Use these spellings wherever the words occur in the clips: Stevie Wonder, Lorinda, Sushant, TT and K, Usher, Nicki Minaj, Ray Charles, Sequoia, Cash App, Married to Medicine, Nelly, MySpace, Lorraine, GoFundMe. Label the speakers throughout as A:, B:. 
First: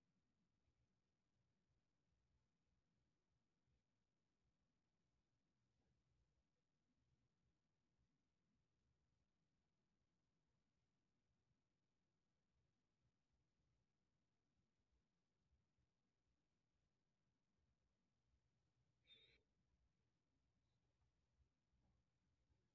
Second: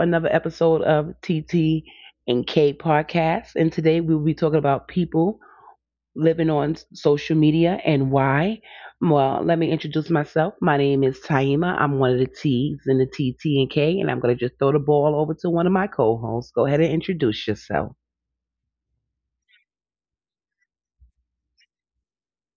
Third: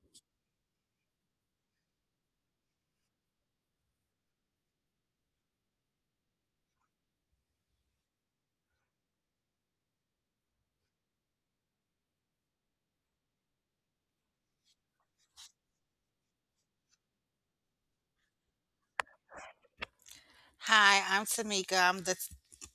A: another episode of TT and K podcast. And today we will be talking about people living on social media and why. Well, let me introduce myself. My name is Taima. I'm one of the T's in the TT and K, and I'm going to just throw the ball over to one of my co-hosts. Go ahead and introduce yourself.
B: Hi, I'm Tamika. I'm the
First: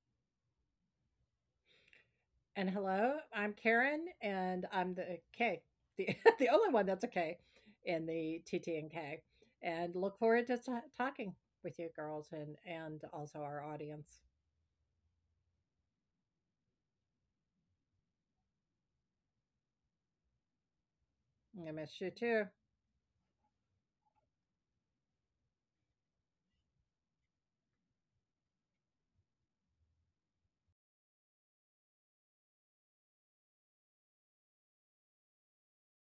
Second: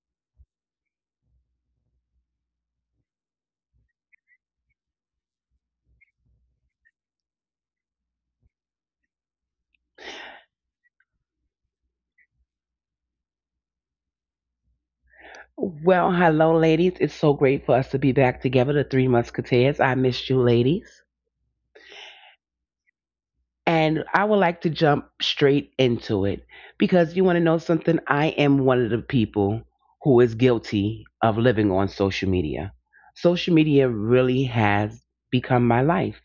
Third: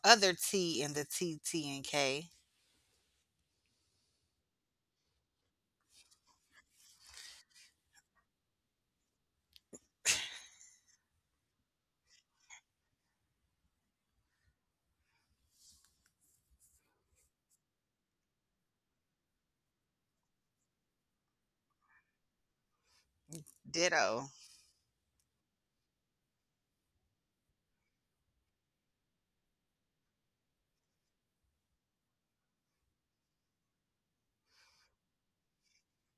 B: other T in the T T and K.
C: And hello, I'm Karen, and I'm the K, the, the only one that's a K in the TT and K. And look forward to talking with you girls and also our audience.
A: Well, hello, ladies. It's so great for us to be back together, the Three Musketeers. I missed you, ladies.
C: I miss you too.
A: And I
B: Ditto.
A: would like to jump straight into it because you want to know something? I am one of the people who is guilty of living on social media. Social media really has become my life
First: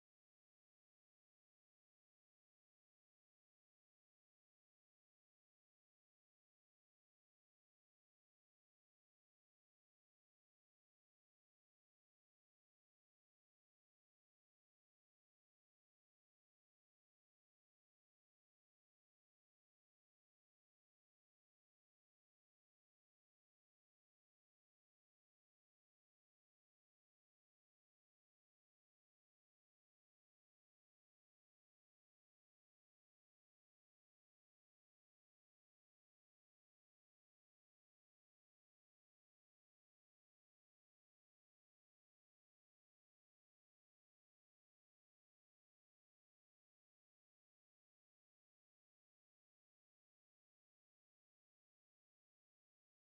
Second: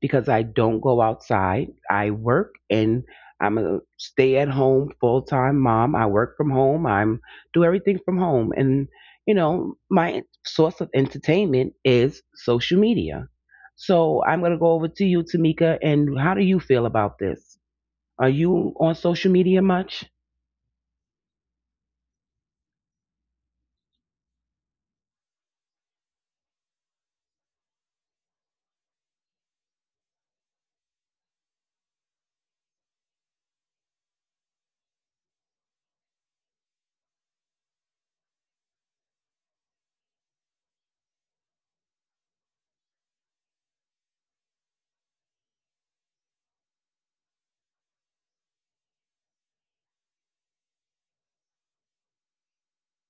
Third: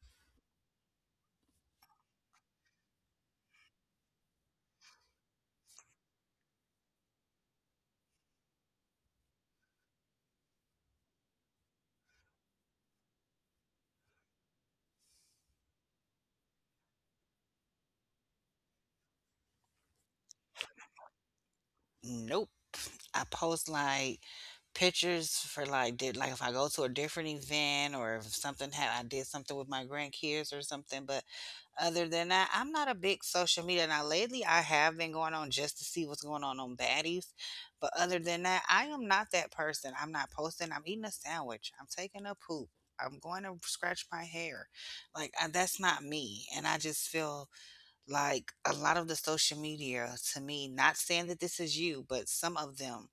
A: because I don't go outside. I work and I'm a stay at home full time mom. I work from home. I'm do everything from home. And you know, my source of entertainment is social media. So I'm going to go over to you, Tamika. And how do you feel about this? Are you on social media much?
B: Nope. I post like pictures for like did like if I go to a different event, or if something had I did something with my grandkids or something, but other than that, I'm not a big social media. Now, lately, I have been going on just to see what's going on baddies. But other than that, I am not that person. I'm not posting. I'm eating a sandwich. I'm taking a poop. I'm going to scratch my hair. Like, I, that's not me. And I just feel like a lot of the social media to me, not saying that this is you, but some of them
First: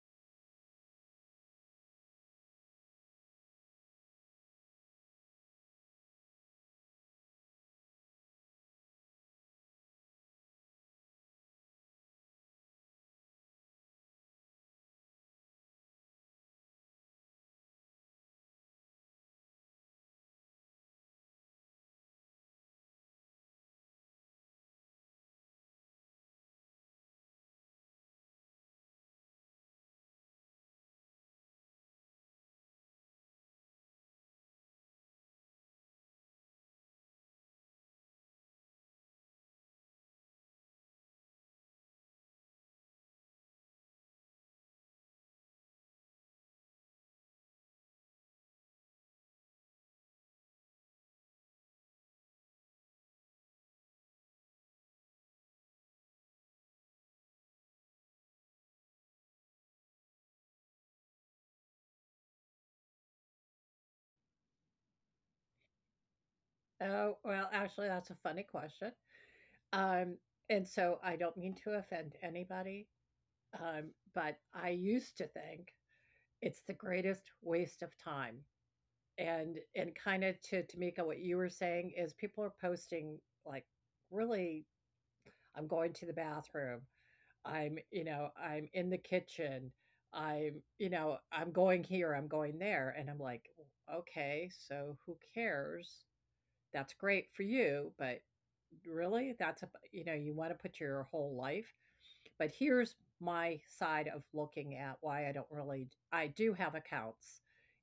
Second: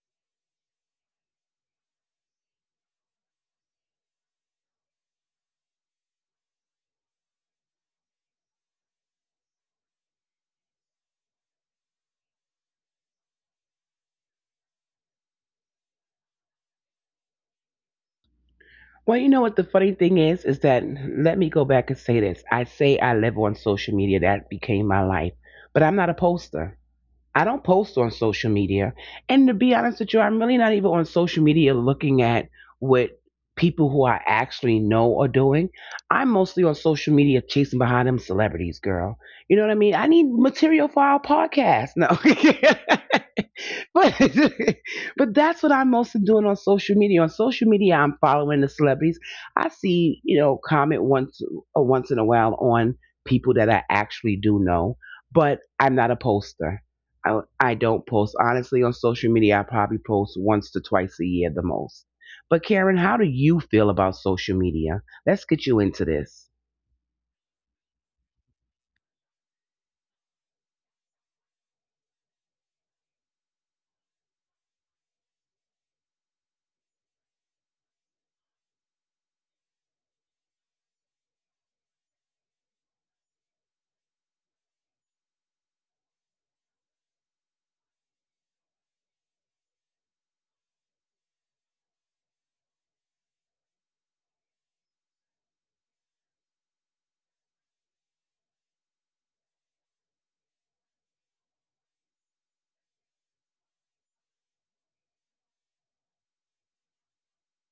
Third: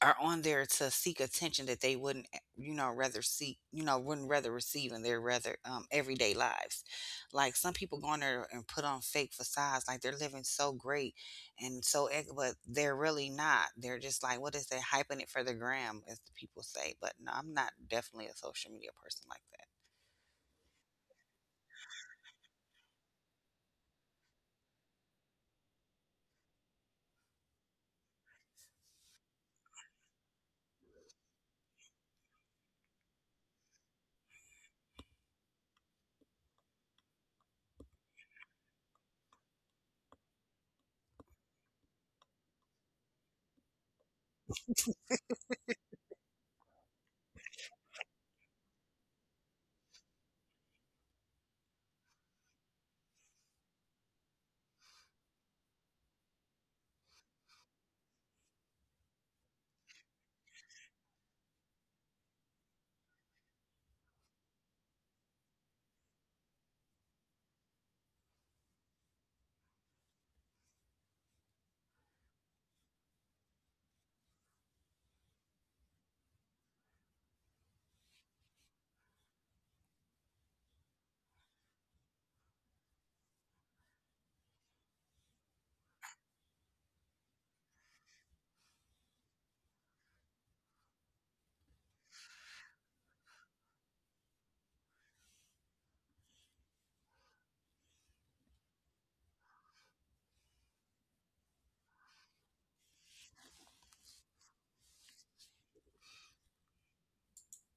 B: are on there to seek attention that they wouldn't rather seek wouldn't rather receive in their rather everyday lives, like some people go on there and put on fake facades like they're living so great, and so but they're really not. They're just like, what is they hyping it for? The gram, as the people say. But no, I'm not definitely a social media
A: Well,
B: person
A: you know
B: like
A: what the
B: that.
A: funny thing is that let me go back and say this. I say I live on social media. That became my life. But I'm not a poster. I don't post on social media. And to be honest with you, I'm really not even on social media looking at what people who I actually know are doing. I'm mostly on social media chasing behind them celebrities, girl. You know what I mean? I need material for our podcast. No. But but that's what I'm mostly doing on social media. On social media, I'm following the celebrities. I see, you know, comment once or once in a while on people that I actually do know, but I'm not a poster. I don't post honestly on social media. I probably post once to twice a year the most. But Karen, how do you feel about social media? Let's get you into this.
C: Oh, well, actually, that's a funny question. Um, and so I don't mean to offend anybody, um, but I used to think it's the greatest waste of time. And kind of to Tamika, what you were saying is people are posting like really I'm going to the bathroom. I'm, you know, I'm in the kitchen. I'm, you know, I'm going here, I'm going there. And I'm like, okay, so who cares? That's great for you, but really, that's, a, you know, you want to put your whole life but here's my side of looking at why I don't really I do have accounts,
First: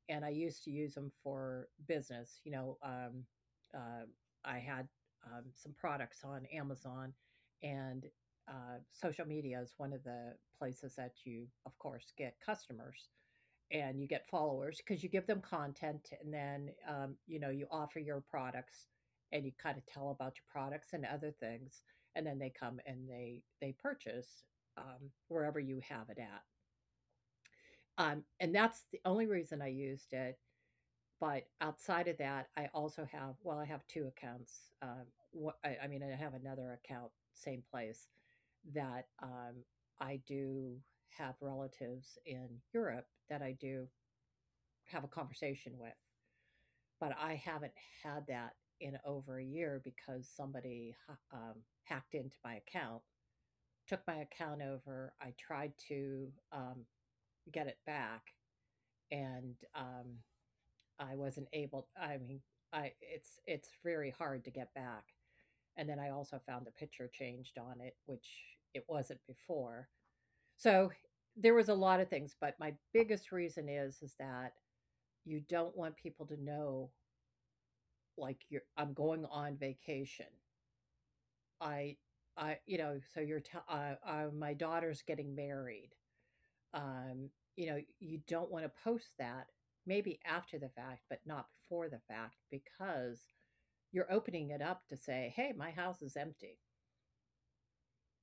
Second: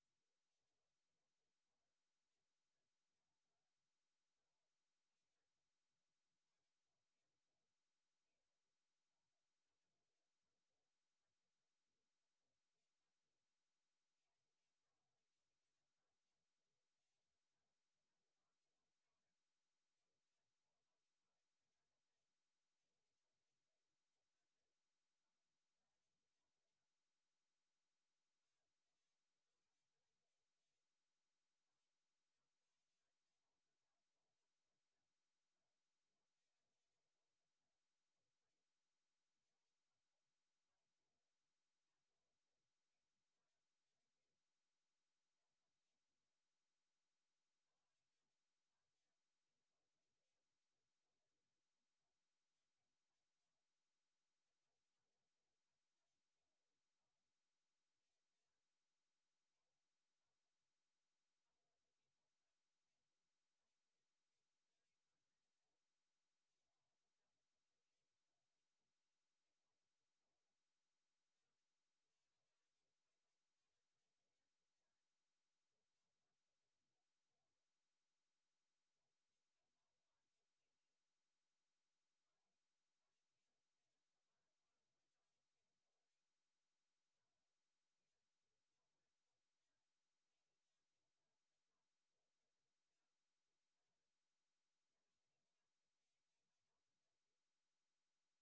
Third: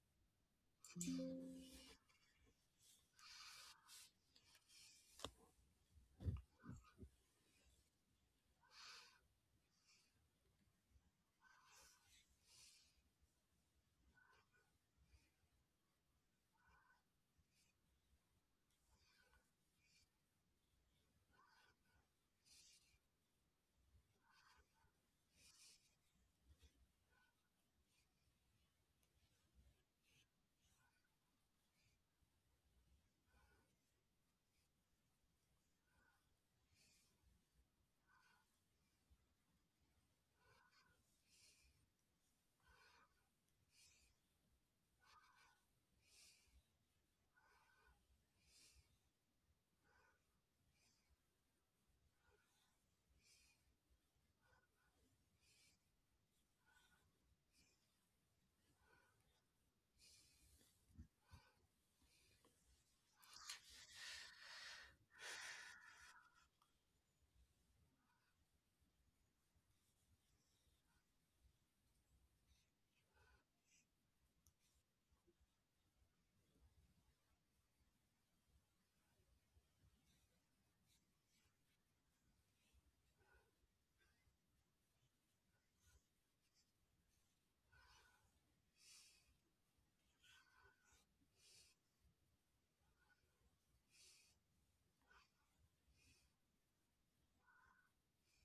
C: and I used to use them for business, you know, uh, I had some products on Amazon, and social media is one of the places that you, of course, get customers, and you get followers because you give them content, and then you know you offer your products and you kind of tell about your products and other things, and then they come and they purchase wherever you have it at. And that's the only reason I used it. But outside of that I also have, well, I have two accounts. Um, wh- I, I mean I have another account, same place, that I do have relatives in Europe that I do have a conversation with. But I haven't had that in over a year because somebody um, hacked into my account, took my account over. I tried to get it back, and I wasn't able. I mean, I it's very hard to get back. And then I also found the picture changed on it, which it wasn't before. So there was a lot of things, but my biggest reason is that you don't want people to know like you're I'm going on vacation, I, you know, so my daughter's getting married. Um, you know, you don't want to post that maybe after the fact, but not before the fact, because you're opening it up to say, hey, my house is empty.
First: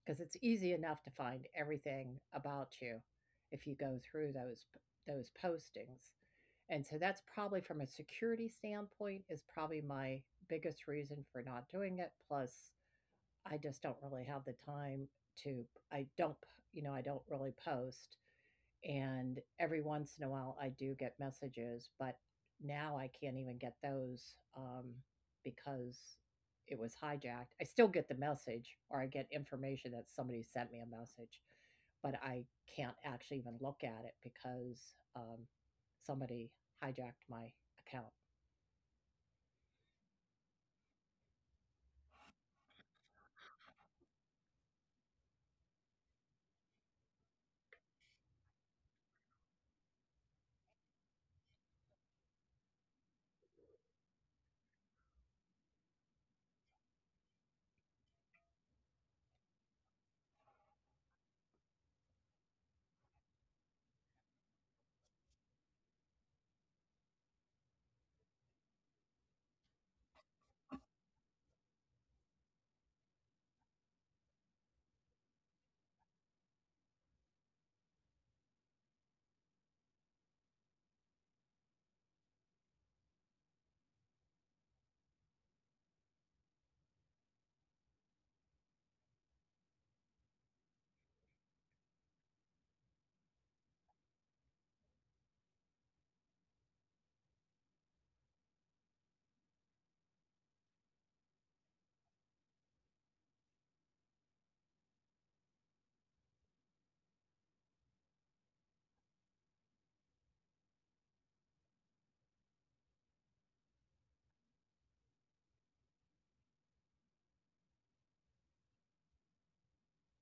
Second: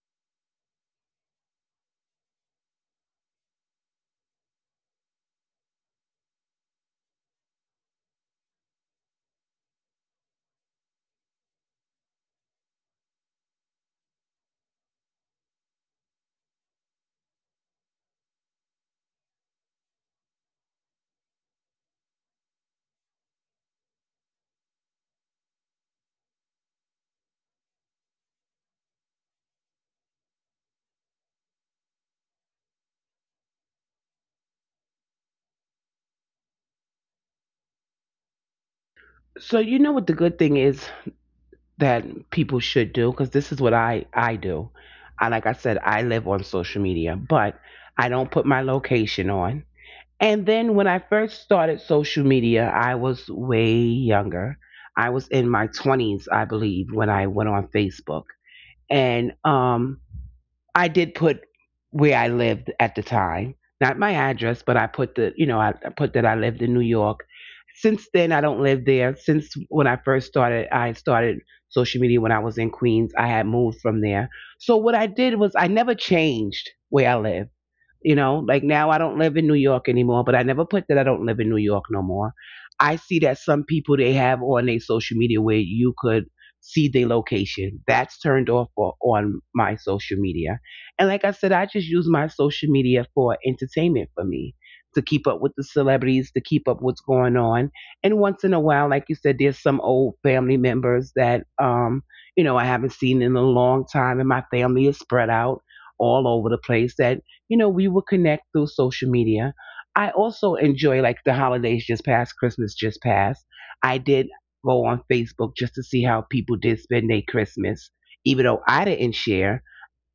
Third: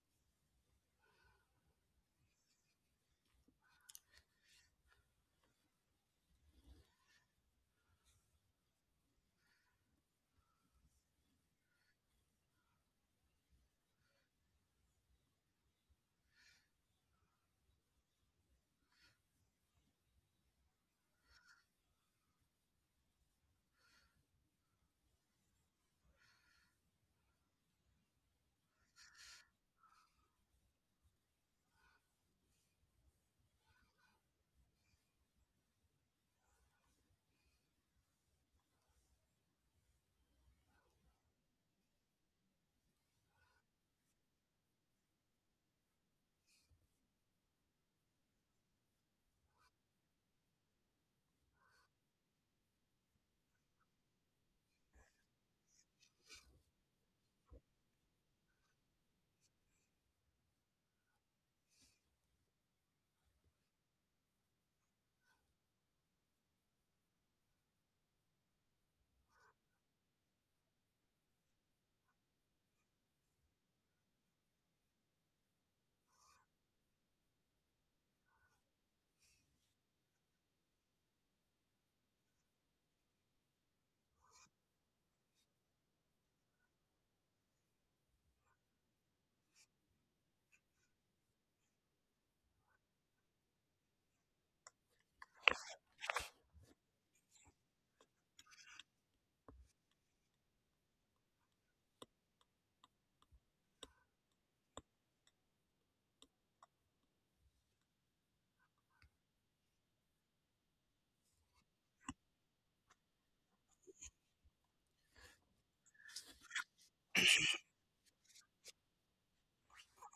C: Because it's easy enough to find everything about you if you go through those postings. And so that's probably from a security standpoint is probably my biggest reason for not doing it. Plus, I just don't really have the time to I don't, you know, I don't really post, and every once in a while I do get messages, but now I can't even get those because it was hijacked. I still get the message or I get information that somebody sent me a message, but I can't actually even look at it because um somebody hijacked my account.
A: So you know what the good thing is that people should do because this is what I do. I like I said I live on social media, but I don't put my location on. And then when I first started social media, I was way younger. I was in my 20s, I believe, when I went on Facebook. And I did put where I lived at the time, not my address, but I put the, you know, I put that I lived in New York. Since then, I don't live there. Since when I first started, I started social media when I was in Queens. I had moved from there. So what I did was I never changed where I lived. You know, like now I don't live in New York anymore, but I never put that I don't live in New York no more. I see that some people they have on their social media where you could see their location. That's turned off for, on my social media. And like I said, I just use my social media for entertainment for me to keep up with the celebrities, to keep up what's going on. And once in a while, like you said, there's some old family members that you know, I haven't seen in a long time and my family is spread out all over the place that you know, we would connect through social media. I also enjoy like the holidays just past, Christmas just past. I did go on Facebook just to see how people did spend their Christmas, even though I didn't share.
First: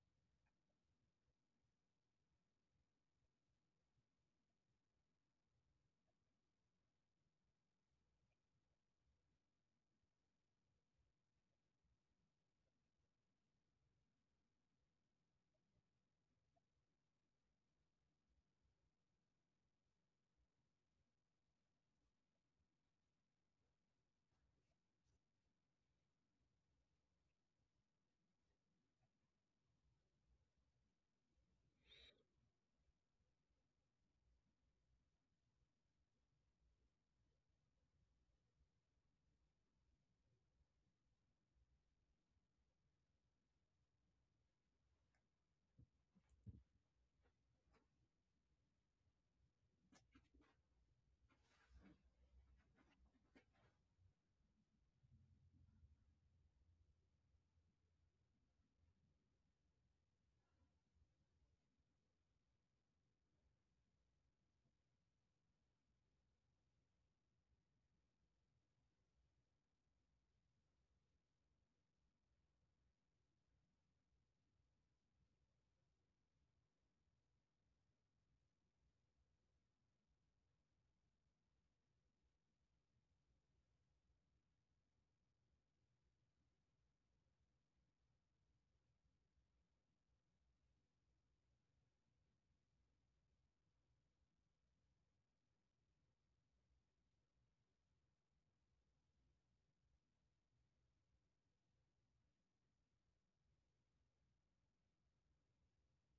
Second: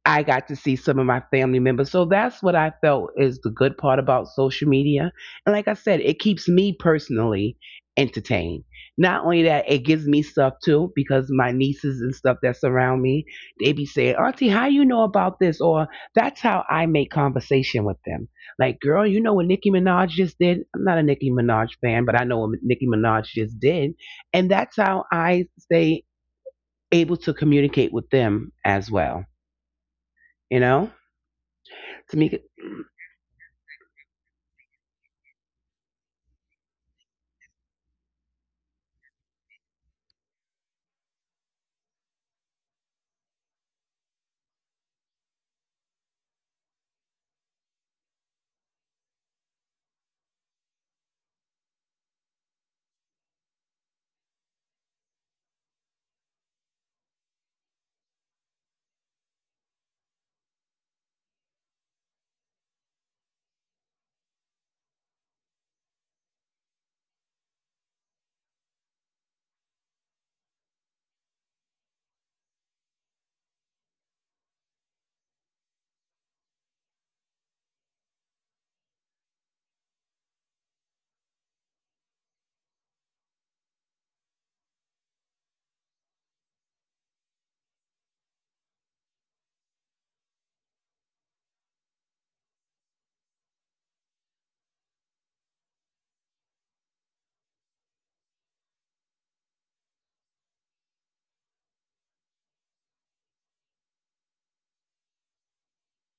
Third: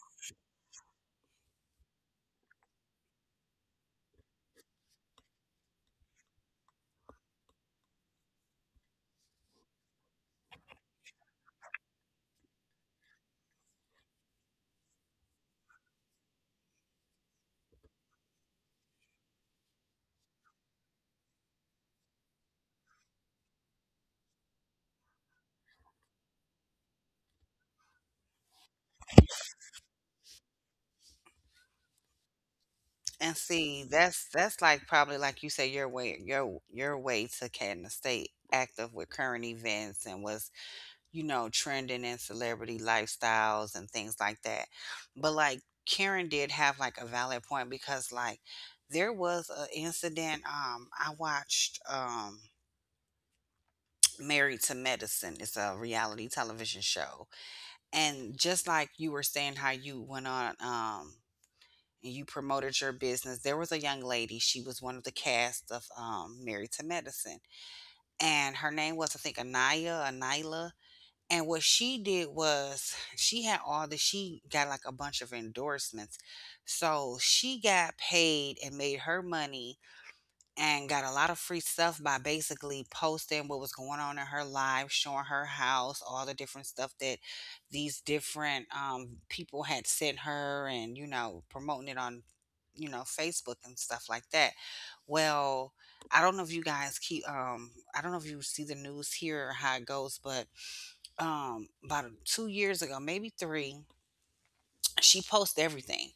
A: I got to see some of my family members. So that's what I felt is the good part about social media. And like I said, it keeps me personally entertained. Not only that, it gives me stuff too, because my nieces and stuff that surround me, they be saying, Auntie, how you know about this? Or that's how I make conversation with them. Like, girl, you know what Nicki Minaj just did? I'm not a Nicki Minaj fan, but I know what Nicki Minaj just did. And that's how I stay able to communicate with them as well. You know? Tamika,
B: And see, that's like probably like you say your way to kind of stay active with current events and what's trending and celebrity lifestyles and things like that. But like Karen did have like a valid point, because like there was an incident, I watched Married to Medicine. It's a reality television show. And just like you were saying how you went on and you promoted your business, there was a young lady, she was one of the cast of Married to Medicine. And her name was I think Anaya, Anila. And what she did was she had all this, she got like a bunch of endorsements. So she got paid and made her money, and got a lot of free stuff by basically posting what was going on in her life, showing her house, all the different stuff that these different people had sent her, and, you know, promoting it on, Facebook and stuff like that. Well, I don't know if you guys keep, I don't know if you see the news here or how it goes, but about 2 years ago, maybe three. She posted everything.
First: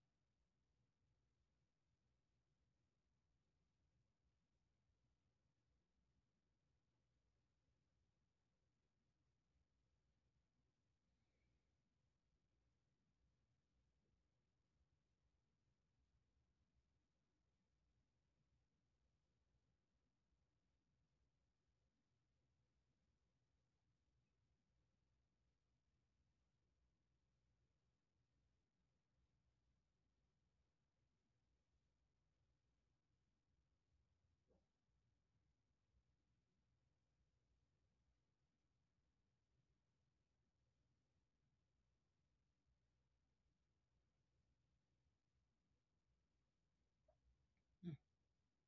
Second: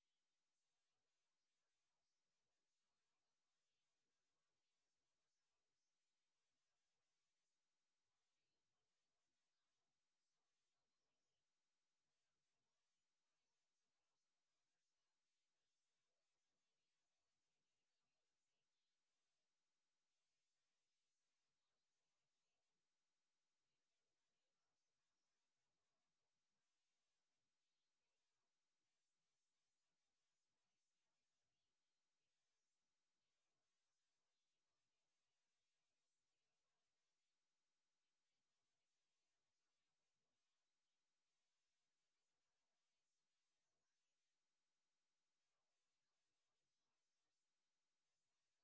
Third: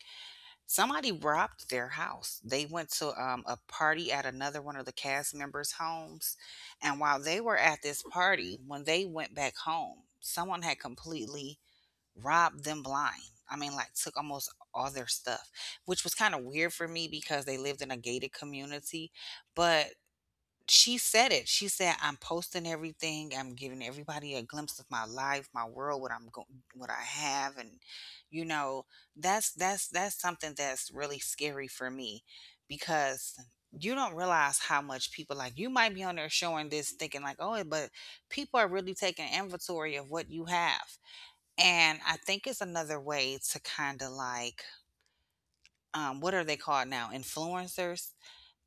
B: Somebody robbed their house. They went to a party at another one of the cast members' homes, and while they were at this party, when they went back home, someone had completely robbed them blind. I mean, like took almost all their stuff, which was kind of weird for me because they lived in a gated community. But she said it. She said, "I'm posting everything. I'm giving everybody a glimpse of my life, my world, what I'm going, what I have, and you know, that's something that's really scary for me, because you don't realize how much people like you might be on there showing this, thinking like, oh, but people are really taking inventory of what you have. And I think it's another way to kind of like, what are they called now, influencers?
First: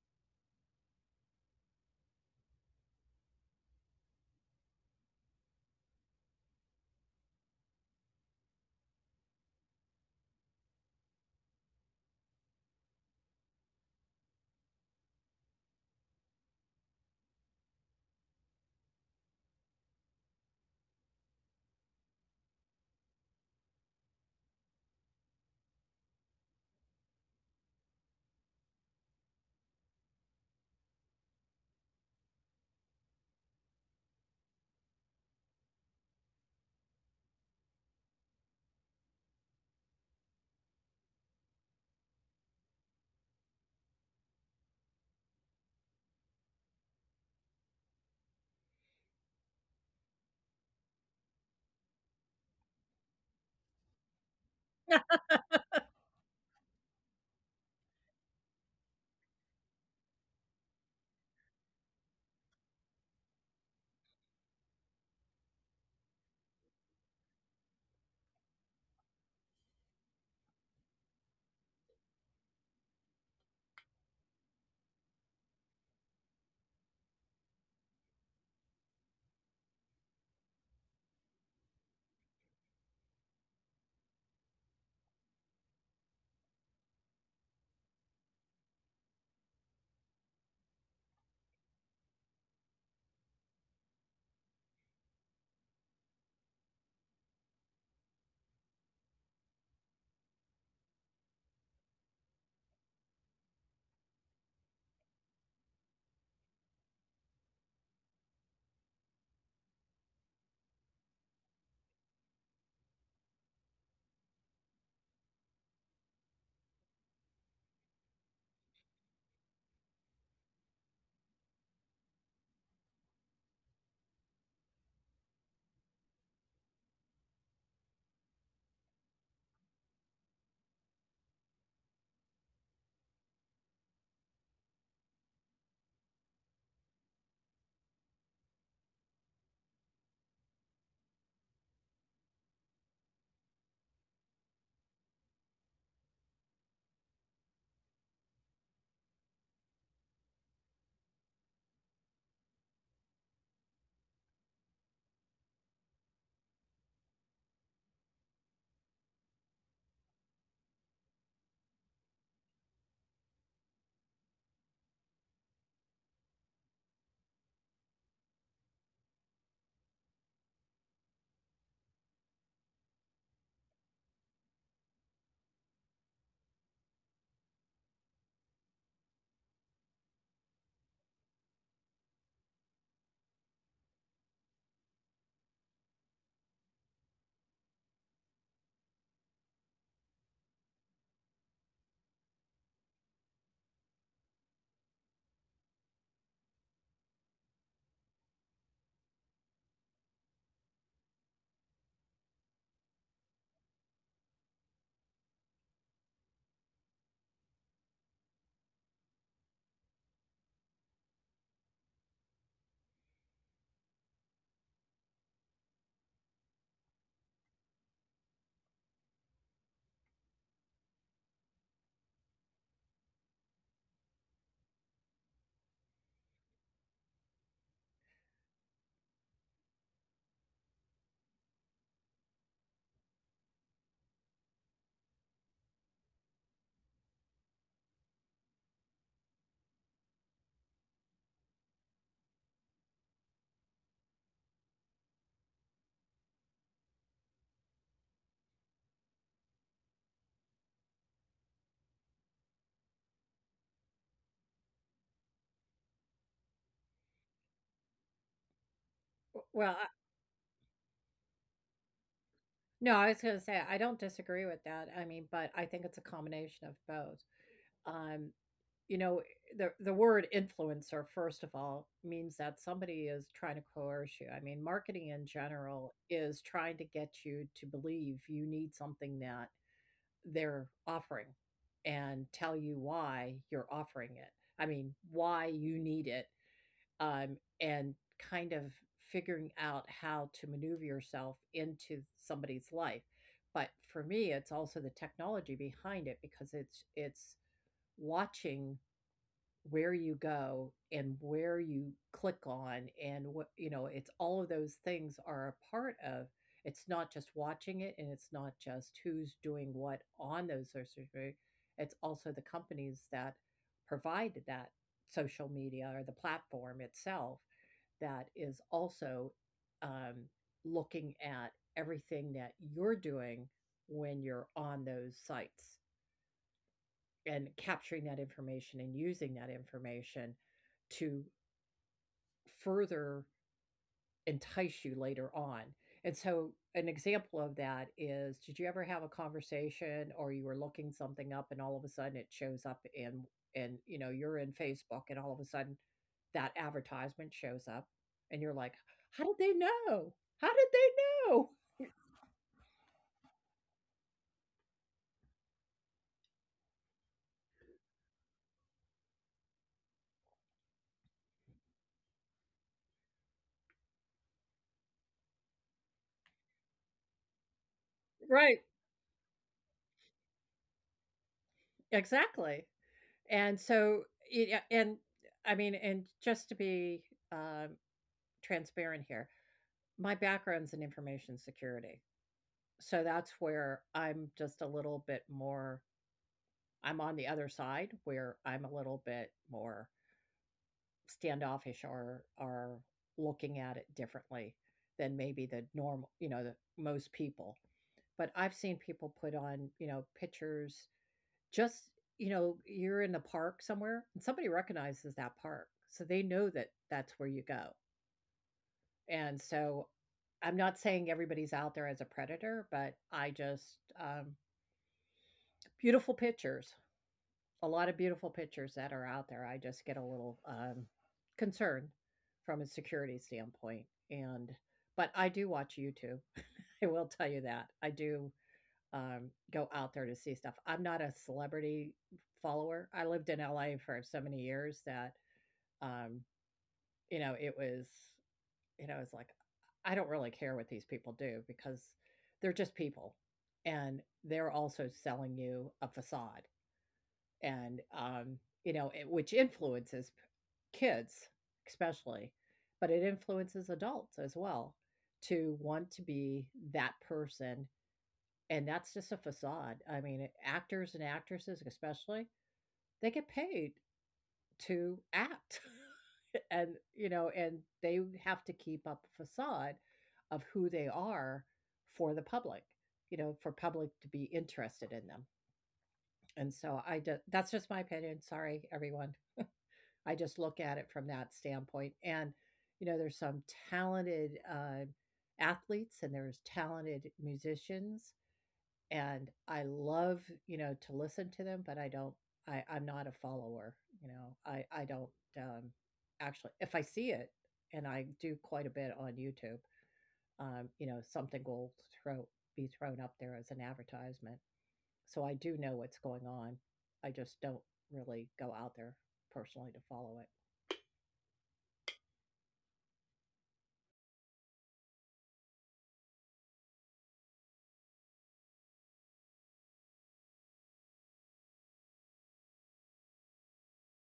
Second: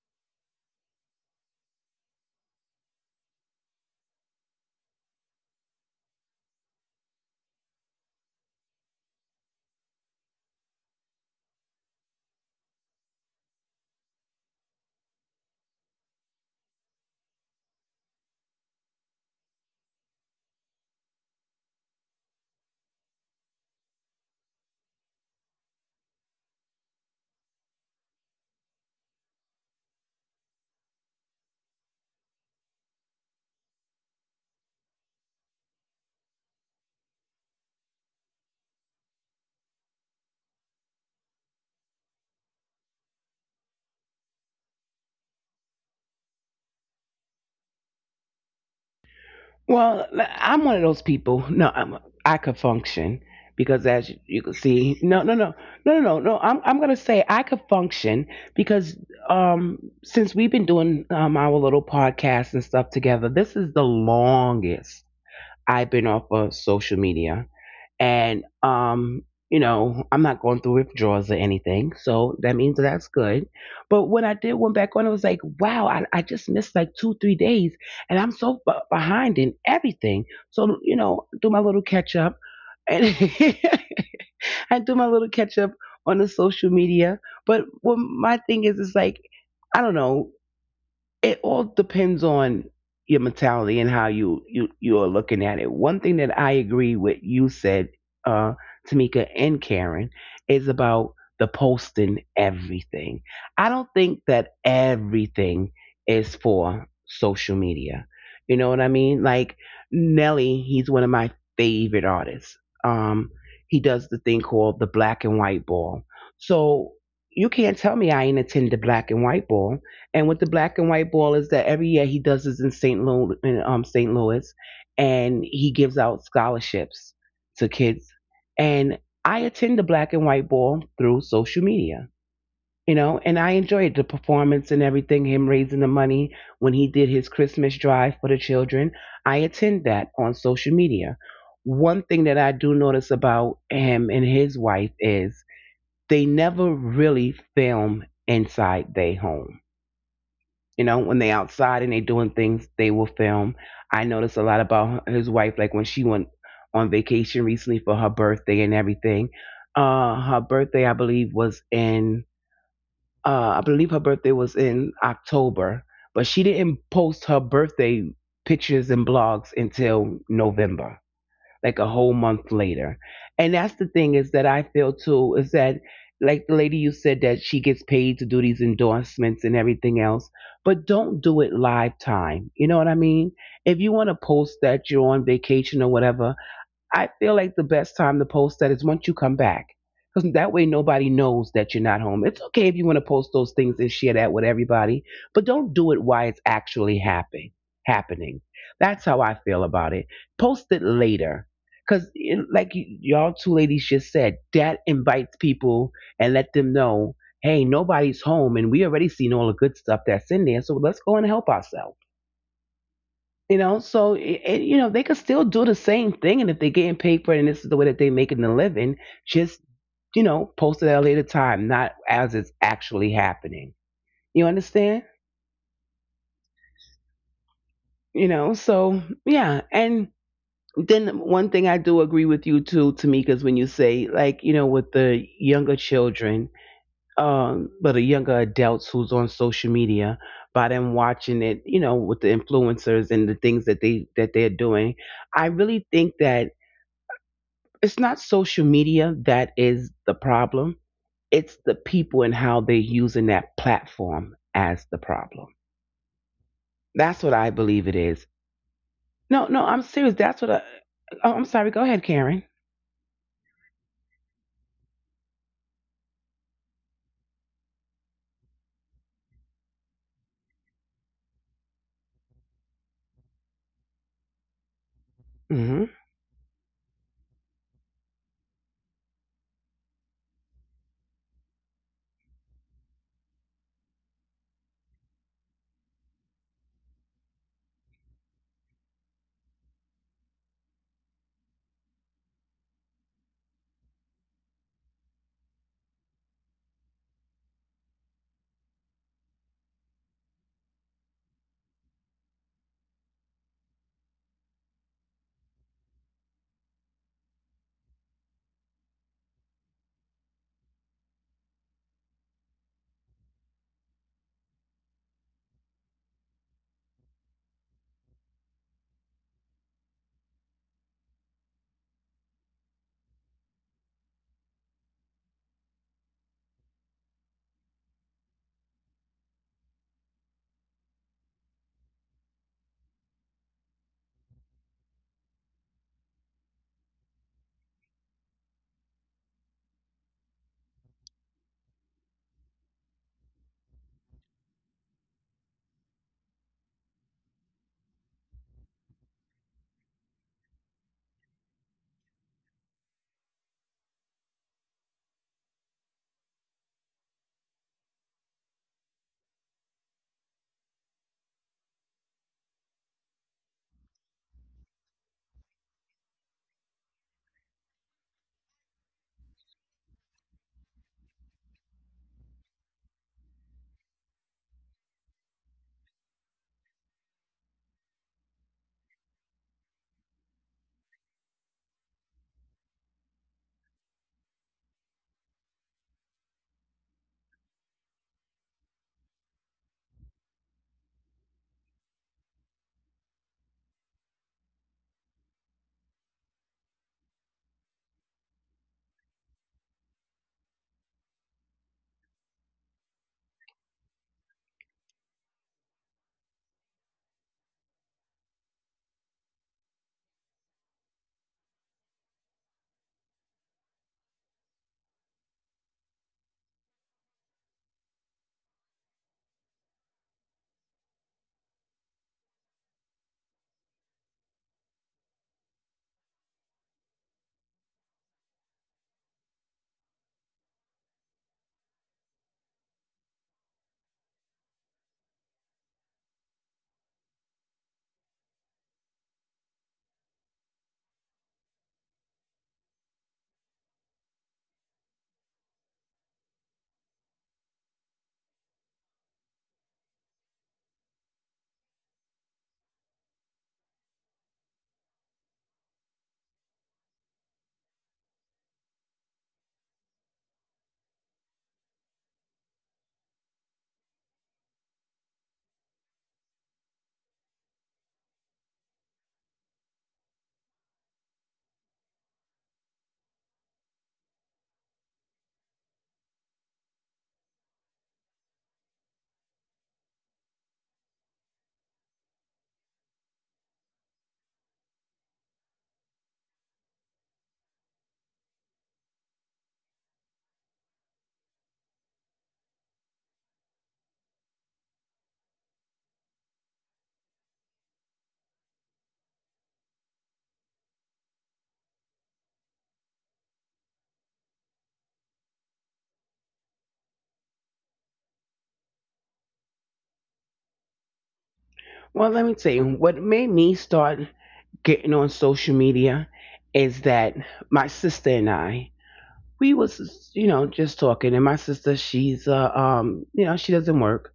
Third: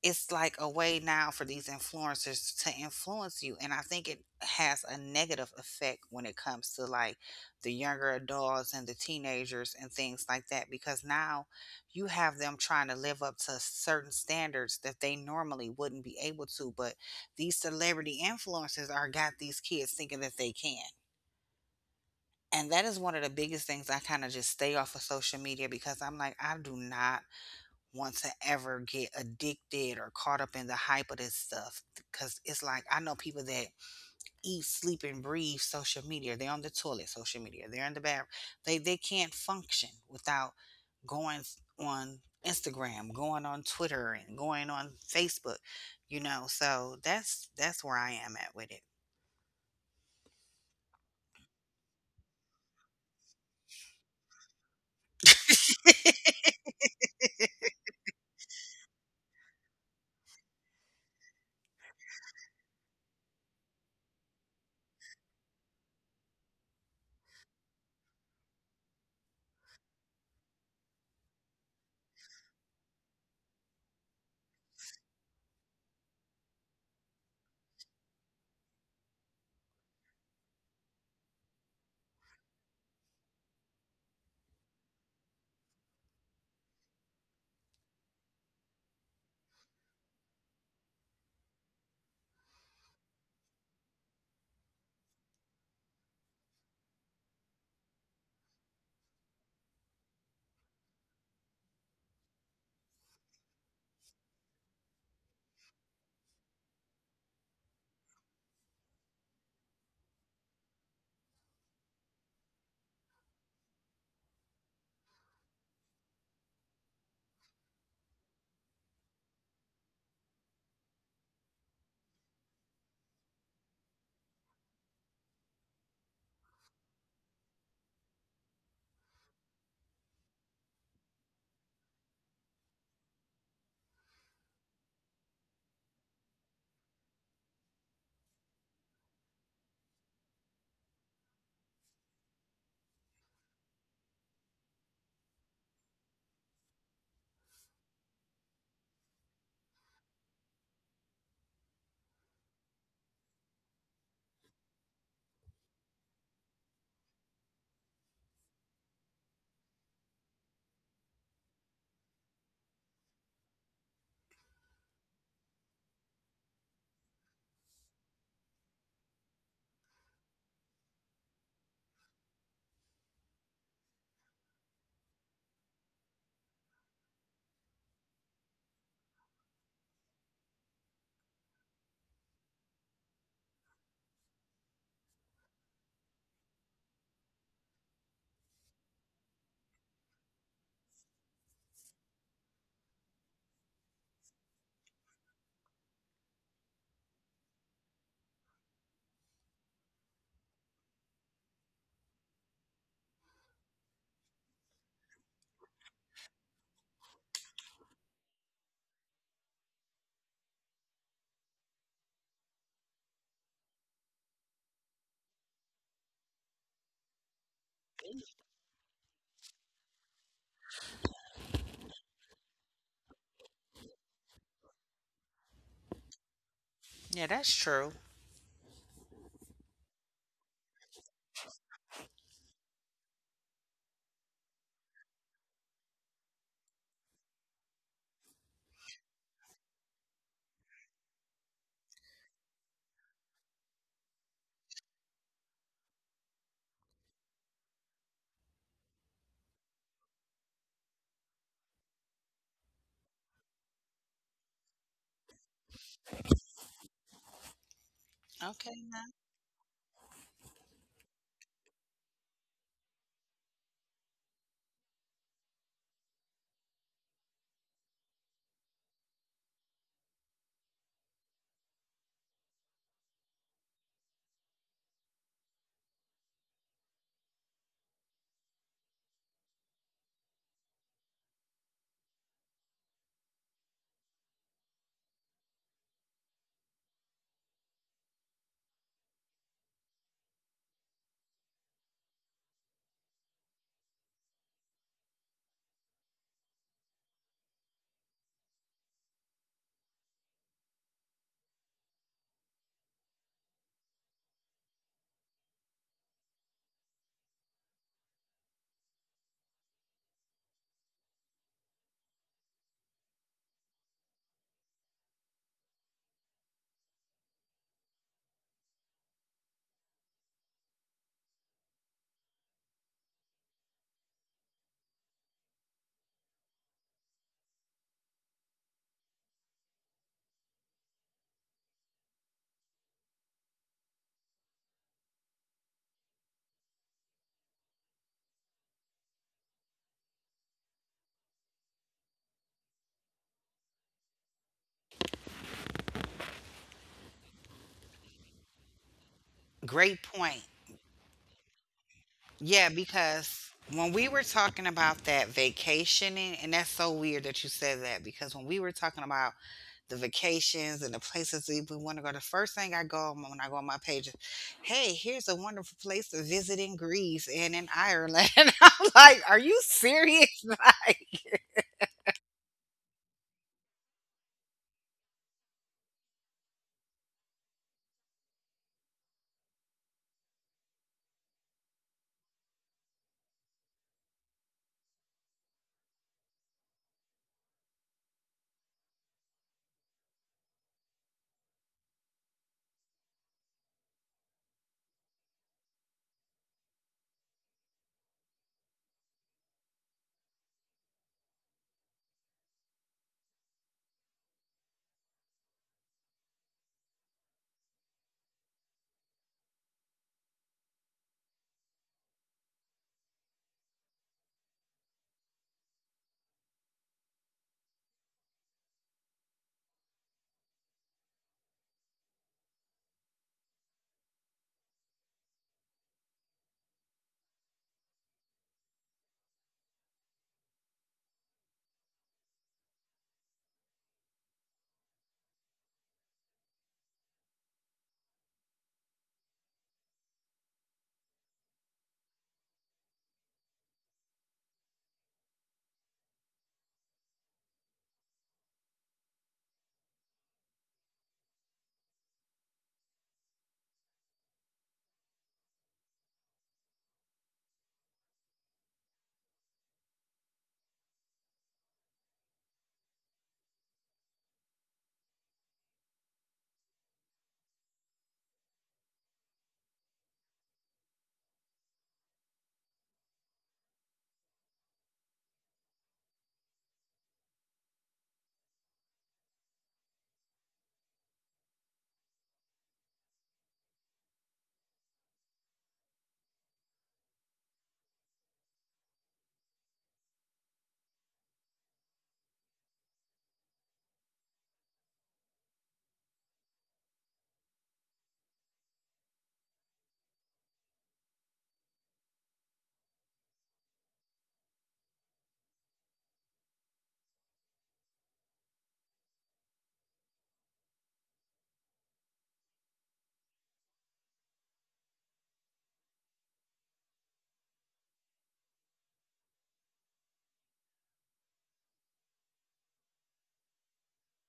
B: It's like a way now for these influencers to influence you. And I think it has a negative effect when it comes to like the younger adults and the teenagers and things like that, because now you have them trying to live up to certain standards that they normally wouldn't be able to, but these celebrity influencers are got these kids thinking that they can. And that is one of the biggest things. I kind of just stay off of social media because I'm like, I do not want to ever get addicted or caught up in the hype of this stuff, because it's like I know people that eat, sleep, and breathe social media. They're on the toilet, social media. They're in the bathroom. They can't function without going on Instagram, going on Twitter, and going on Facebook. You know, so that's where I am at with it.
A: well, I'm one of those people. No, I could function because, as you can see, no, no, no, no, no, no, no. I'm gonna say I could function because um, since we've been doing our little podcast and stuff together, this is the longest I've been off of social media and you know I'm not going through withdrawals or anything, so that means that's good. But when I did went back on it was like, wow, I just missed like two, three days and I'm so behind in everything, so you know, do my little catch up and I do my little catch up on the social media. But what my thing is like I don't know, it all depends on your mentality and how you are looking at it. One thing that I agree with you said, uh, Tamika and Karen, is about the posting everything. I don't think that everything is for social media. You know what I mean? Like Nelly, he's one of my favorite artists. Um, he does the thing called the black and white ball. So you can't tell me I ain't attend the black and white ball. And with the black and white ball is that every year he does this in St. Louis, in St. Louis, and he gives out scholarships to kids. And I attend the black and white ball through social media, you know, and I enjoyed the performance and everything. Him raising the money when he did his Christmas drive for the children. I attend that on social media. One thing that I do notice about him and his wife is they never really film inside their home. You know, when they outside and they doing things, they will film. I noticed a lot about his wife, like when she went on vacation recently for her birthday and everything. Her birthday I believe was in I believe her birthday was in October, but she didn't post her birthday pictures and blogs until November, like a whole month later. And that's the thing is that I feel too is that like the lady you said that she gets paid to do these endorsements and everything else, but don't do it live time. You know what I mean? If you want to post that you're on vacation or whatever, I feel like the best time to post that is once you come back. Because that way nobody knows that you're not home. It's okay if you want to post those things and share that with everybody, but don't do it while it's actually happening. That's how I feel about it. Post it later. Because, like y'all two ladies just said, that invites people and let them know, hey, nobody's home and we already seen all the good stuff that's in there, so let's go and help ourselves. You know, so you know, they could still do the same thing, and if they're getting paid for it, and this is the way that they're making a living, just you know, post it at a later time, not as it's actually happening. You understand?
B: Yeah, that's true.
A: You know, so yeah, and then one thing I do agree with you too, Tamika, is when you say like you know with the younger children, but the younger adults who's on social media, by them watching it, you know, with the influencers and the things that they're doing, I really think that it's not social media that is the problem. It's the people and how they're using that platform as the problem. That's what I believe it is.
B: Okay,
A: No, no,
C: Well,
A: I'm serious. That's what I. Oh, I'm sorry. Go ahead, Karen.
C: no, I was gonna say, I don't disagree with that. I mean, but I think it's a combination of both. Um, you know, the word influencer, first of all, means that somebody is trying to coerce you. I mean, marketing in general
A: Hmm.
C: is trying to get you to believe you need something that they're offering and tell you why you're offering it. I mean, why you need it, and kind of figuring out how to maneuver yourself into somebody's life. But for me, it's also the technology behind it because it's watching where you go and where you click on and what you know it's all of those things are a part of it's not just watching it, and it's not just who's doing what on those social media, it's also the companies that provide that social media or the platform itself that is also um, looking at everything that you're doing when you're on those sites and capturing that information and using that information to further entice you later on. And so, an example of that is did you ever have a conversation or you were looking something up and all of a sudden it shows up in, and you know, you're in Facebook and all of a sudden that advertisement shows up and you're like, how did they
B: great
C: know?
B: point.
C: How did they know?
B: Yeah, because when we were talking about that vacationing, and that's so weird that you said that, because when we were talking about the vacations and the places we want to go, the first thing I go on when I go on my page is, hey, here's a wonderful place to visit in Greece and in Ireland. I'm
C: Right,
B: like, are you serious? Like,
C: exactly. And so, it, and I mean, and just to be um, transparent here, my background's in information security, so that's where I'm just a little bit more I'm on the other side where I'm a little bit more standoffish or are looking at it differently than maybe the normal you know, the most people. But I've seen people put on, you know, pictures just you know, you're in the park somewhere, and somebody recognizes that park, so they know that that's where you go. And so I'm not saying everybody's out there as a predator, but I just um, beautiful pictures, a lot of beautiful pictures that are out there. I just get a little concerned from a security standpoint, and but I do watch YouTube. I will tell you that I do go out there to see stuff. I'm not a celebrity follower. I lived in LA for so many years that um, you know it was you know, it's like, I don't really care what these people do because they're just people, and they're also selling you a facade. And, you know, it, which influences kids, especially, but it influences adults as well to want to be that person. And that's just a facade. I mean, actors and actresses, especially, they get paid to act. And you know and they have to keep up a facade of who they are for the public, you know, for public to be interested in them, and so I do, that's just my opinion, sorry everyone. I just look at it from that standpoint, and you know there's some talented athletes and there's talented musicians, and I love, you know, to listen to them, but I don't I'm not a follower, you know. I don't um actually if I see it, and I do quite a bit on YouTube, you know, something will throw be thrown up there as an advertisement. So I do know what's going on. I just don't really go out there personally to follow it.
A: Well, let me tell you what made me start getting on social media is that my sister and I we was you know just talking, and my sister she's you know she doesn't work,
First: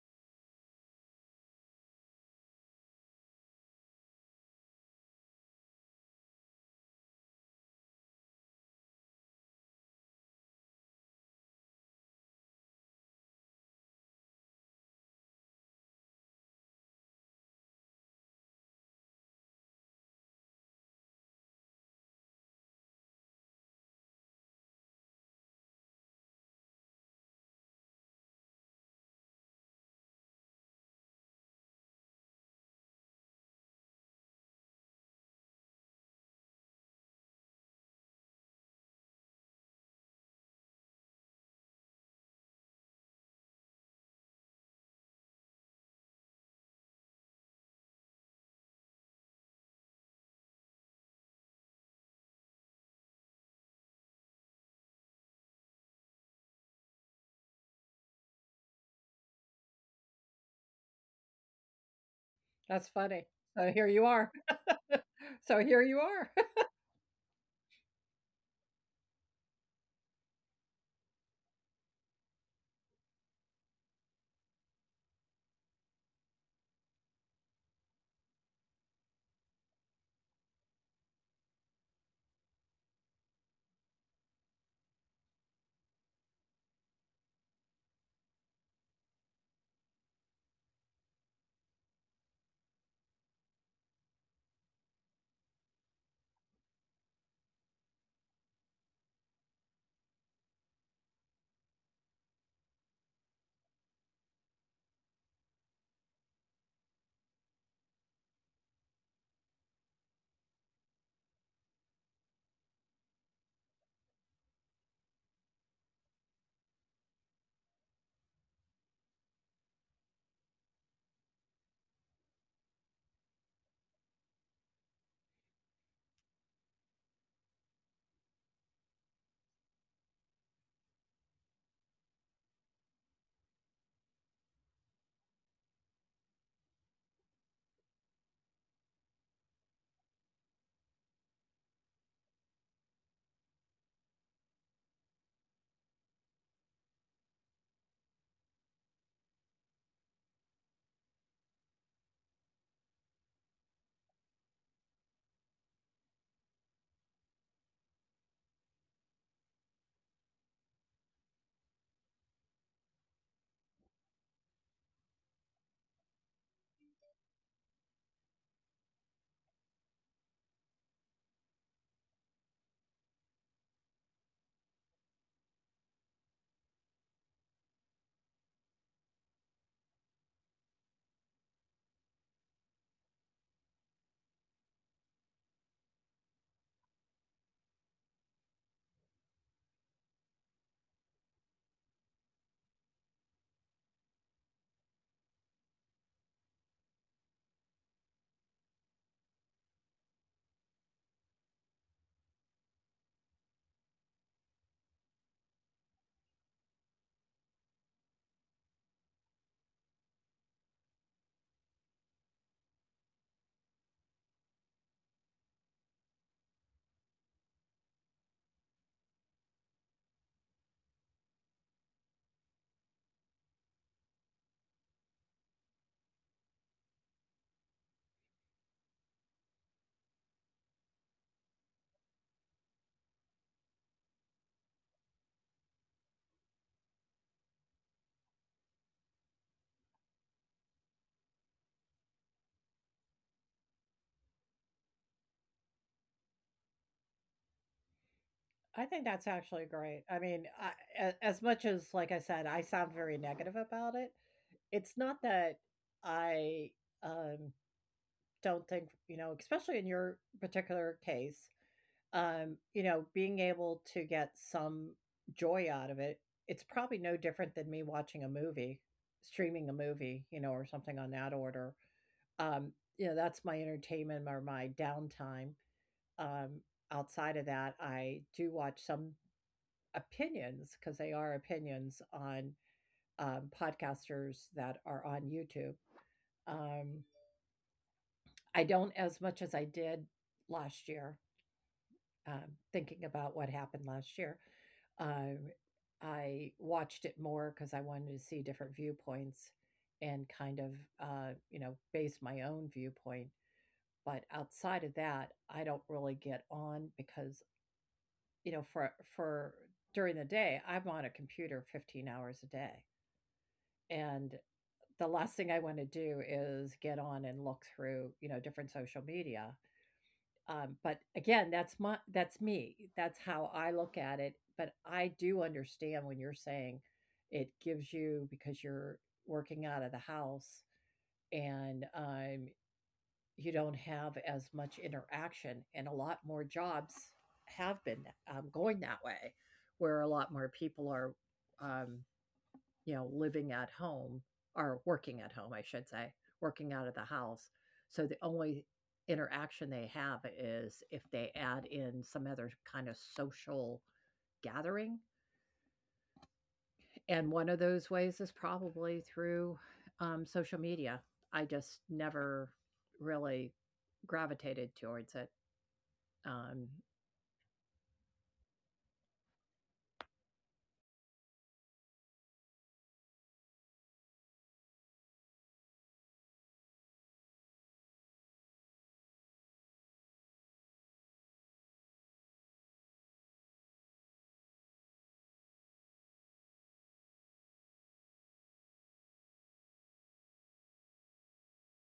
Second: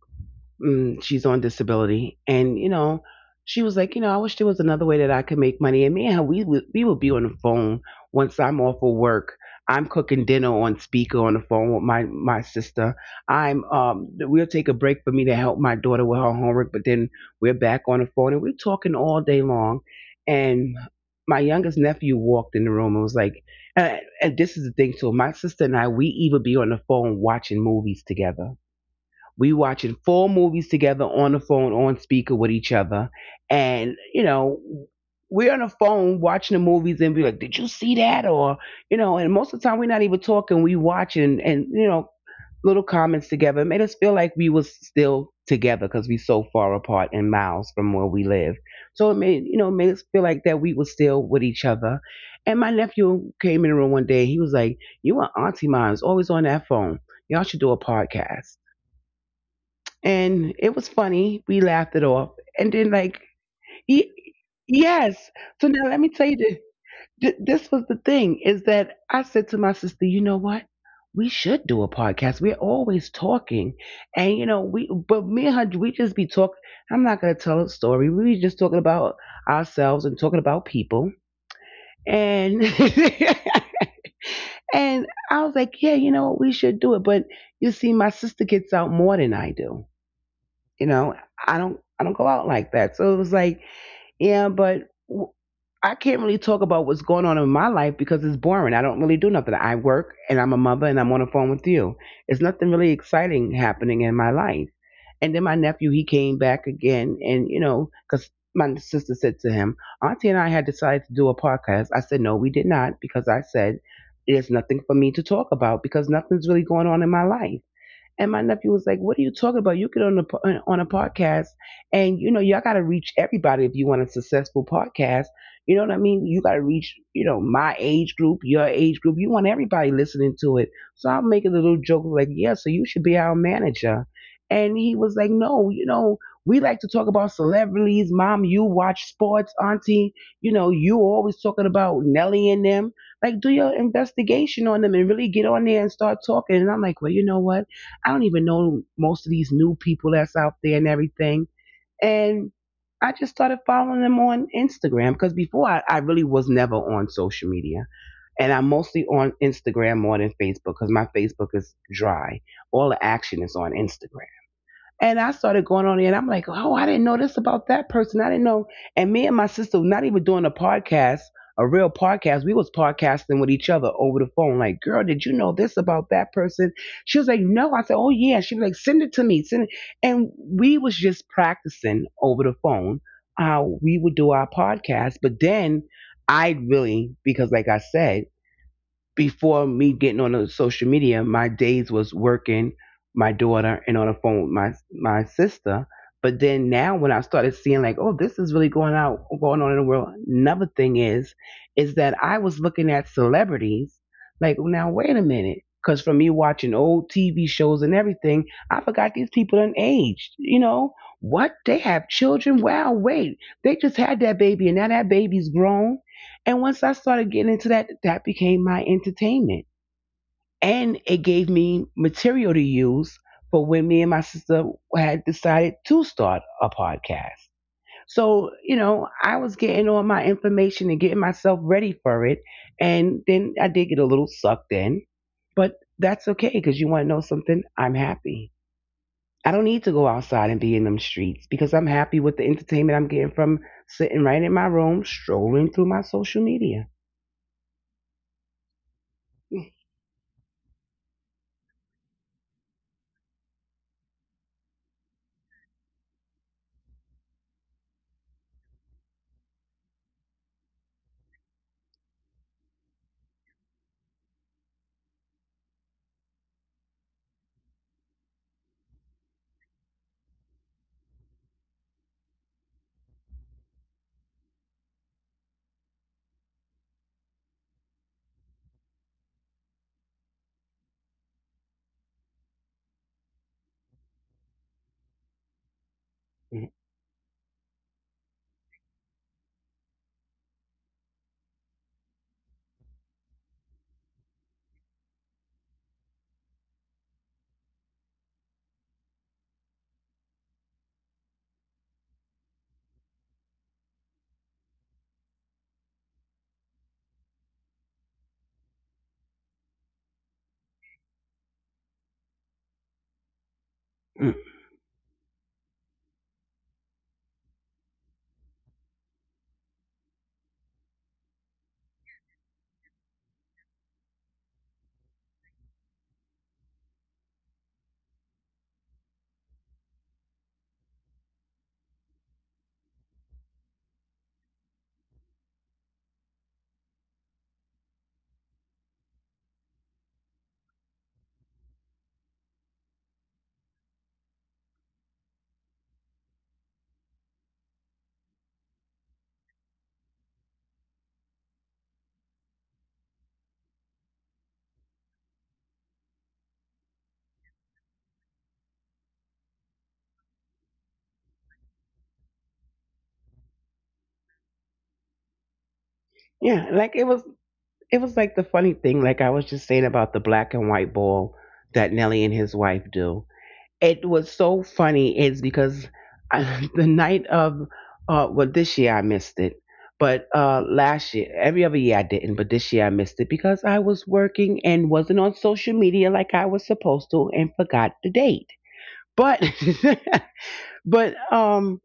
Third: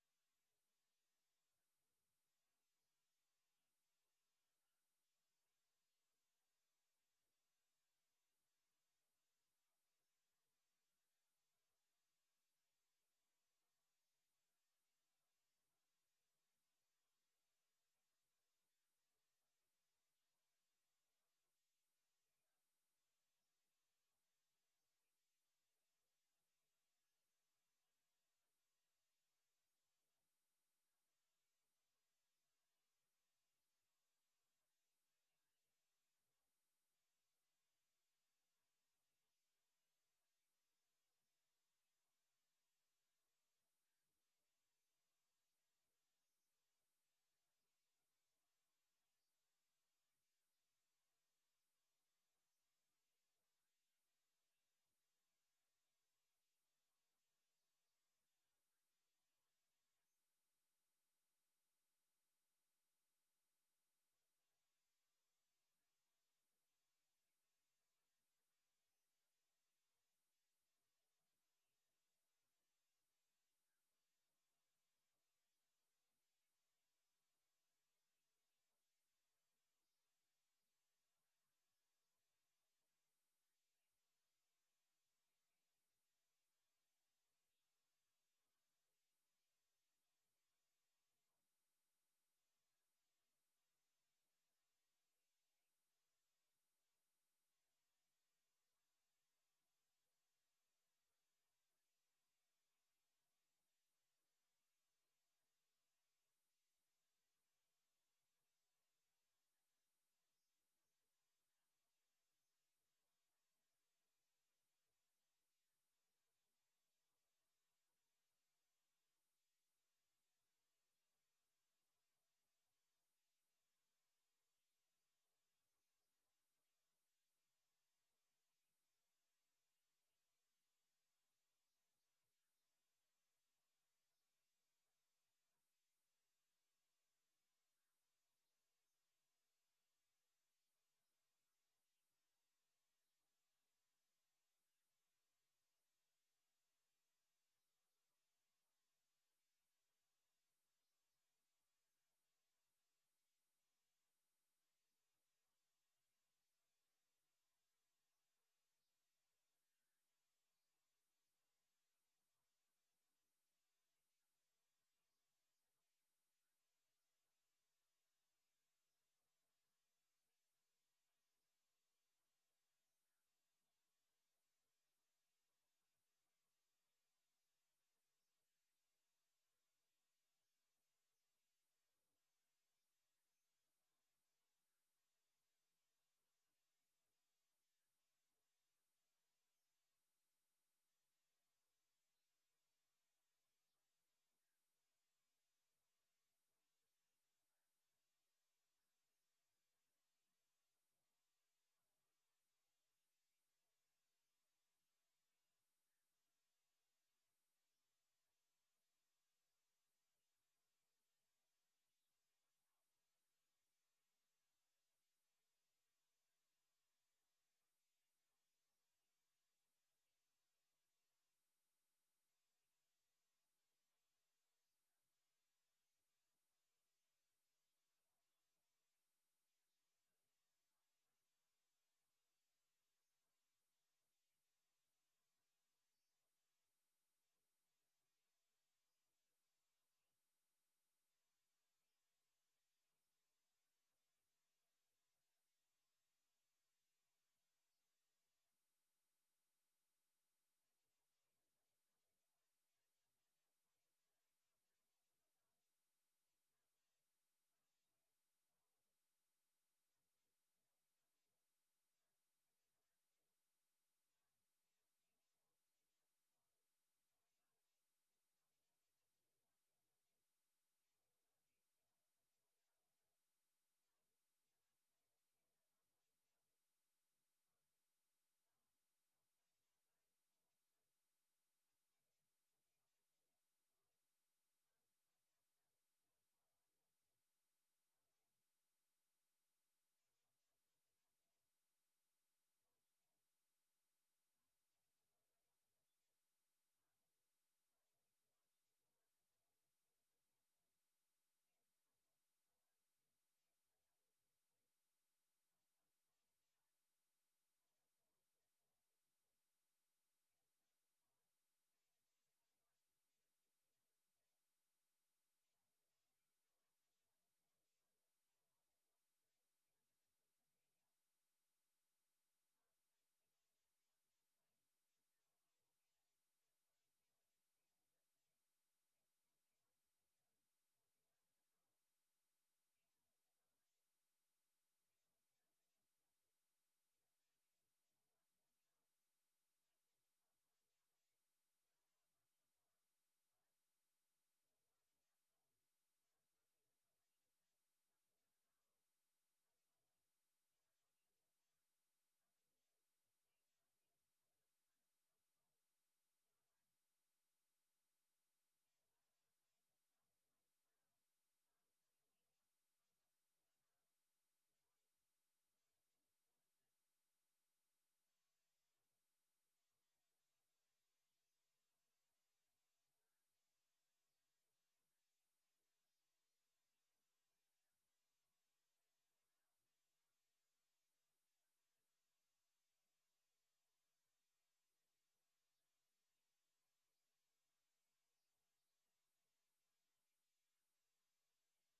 A: mm, she's on disability, and you know, she was like, you know, I wish there was another way that I could make money. And me and her, we would be on the phone once I'm off of work. I'm cooking dinner on speaker on the phone with my sister. I'm we'll take a break for me to help my daughter with her homework, but then we're back on the phone and we're talking all day long. And my youngest nephew walked in the room and was like, and this is the thing too. My sister and I, we even be on the phone watching movies together. We watching four movies together on the phone, on speaker with each other, and we're on the phone watching the movies and be like, "Did you see that?" Or and most of the time we're not even talking. We watching and little comments together. It made us feel like we was still together because we so far apart and miles from where we live. So it made it made us feel like that we were still with each other. And my nephew came in the room one day. He was like, "You and Auntie Mom is always on that phone. Y'all should do a podcast." And it was funny. We laughed it off, and
C: That's
A: then like,
C: funny. So here you
A: y-
C: are.
A: yes.
C: So
A: So
C: here
A: now
C: you
A: let me
C: are.
A: tell you, this, this was the thing is that I said to my sister, you know what? We should do a podcast. We're always talking, and we but me and her, we just be talking. I'm not gonna tell a story. We just talking about ourselves and talking about people, and and I was like, yeah, you know what? We should do it. But you see, my sister gets out more than I do. You know, I don't go out like that, so it was like, yeah, but I can't really talk about what's going on in my life because it's boring. I don't really do nothing. I work and I'm a mother and I'm on the phone with you. It's nothing really exciting happening in my life. And then my nephew, he came back again, and you know, because my sister said to him, Auntie and I had decided to do a podcast. I said, no, we did not, because I said, there's nothing for me to talk about because nothing's really going on in my life. And my nephew was like, "What are you talking about? You get on a podcast, and y'all got to reach everybody if you want a successful podcast. You know what I mean? You got to reach, my age group, your age group. You want everybody listening to it." So I'm making a little joke like, "Yeah, so you should be our manager." And he was like, "No, you know, we like to talk about celebrities. Mom, you watch sports. Auntie, you always talking about Nelly and them. Like, do your investigation on them and really get on there and start talking." And I'm like, well, you know what? I don't even know most of these new people that's out there and everything. And I just started following them on Instagram, because before I really was never on social media. And I'm mostly on Instagram more than Facebook because my Facebook is dry. All the action is on Instagram. And I started going on there and I'm like, oh, I didn't know this about that person. I didn't know. And me and my sister were not even doing a podcast, a real podcast. We was podcasting with each other over the phone. Like, girl, did you know this about that person? She was like, no. I said, oh yeah. She was like, send it to me. Send it. And we was just practicing over the phone how we would do our podcast. But then I really, because like I said, before me getting on the social media, my days was working, my daughter, and on the phone with my my sister. But then now when I started seeing like, oh, this is really going out going on in the world. Another thing is that I was looking at celebrities like, now wait a minute. Cause from me watching old TV shows and everything, I forgot these people done aged. You know what? They have children. Wow, wait, they just had that baby, and now that baby's grown. And once I started getting into that, that became my entertainment. And it gave me material to use for when me and my sister had decided to start a podcast. So, you know, I was getting all my information and getting myself ready for it. And then I did get a little sucked in, but that's okay because you want to know something? I'm happy. I don't need to go outside and be in them streets because I'm happy with the entertainment I'm getting from sitting right in my room, strolling through my social media.
C: I think that's actually great. I mean, I, as much as, like I said, I sound very negative about it, it's not that I um, don't think, you know, especially in your particular case, you know, being able to get some joy out of it, it's probably no different than me watching a movie, streaming a movie, you know, or something on that order. Um, you know, that's my entertainment or my downtime. Um, Outside of that, I do watch some opinions because they are opinions on podcasters that are on YouTube. Um, I don't as much as I did last year, um, thinking about what happened last year. Um, I watched it more because I wanted to see different viewpoints and kind of, you know, base my own viewpoint. But outside of that, I don't really get on because, you know, for during the day, I'm on a computer 15 hours a day. And
A: Mm.
C: the last thing I want to do is get on and look through, you know, different social media. But again, that's my that's me. That's how I look at it. But I do understand when you're saying it gives you because you're working out of the house, and you don't have as much interaction, and a lot more jobs have been going that way, where a lot more people are um, you know, living at home or working at home, I should say, working out of the house. So the only interaction they have is if they add in some other kind of social gathering. And one of those ways is probably through social media. I just never really gravitated towards it. Um,
A: Yeah, like it was like the funny thing, like I was just saying about the black and white ball that Nelly and his wife do. It was so funny is because I, the night of well, this year I missed it. But uh, last year, every other year I didn't, but this year I missed it because I was working and wasn't on social media like I was supposed to and forgot the date. But but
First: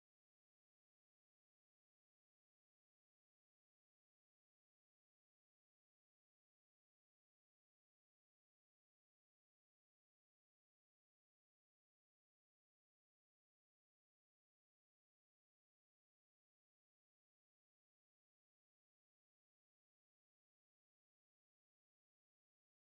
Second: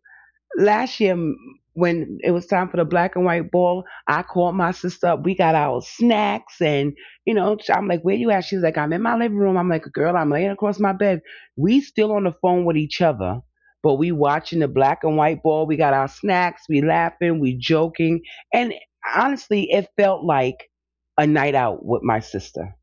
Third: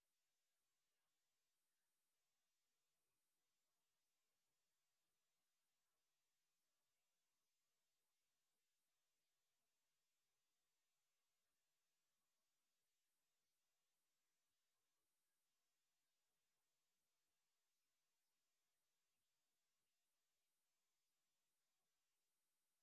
A: last year when it was time for the black and white ball, I called my sister up. We got our snacks and I'm like, where you at? She's like, I'm in my living room. I'm like, girl, I'm laying across my bed. We still on the phone with each other, but we watching the black and white ball. We got our snacks, we laughing, we joking. And honestly, it felt like a night out with my sister.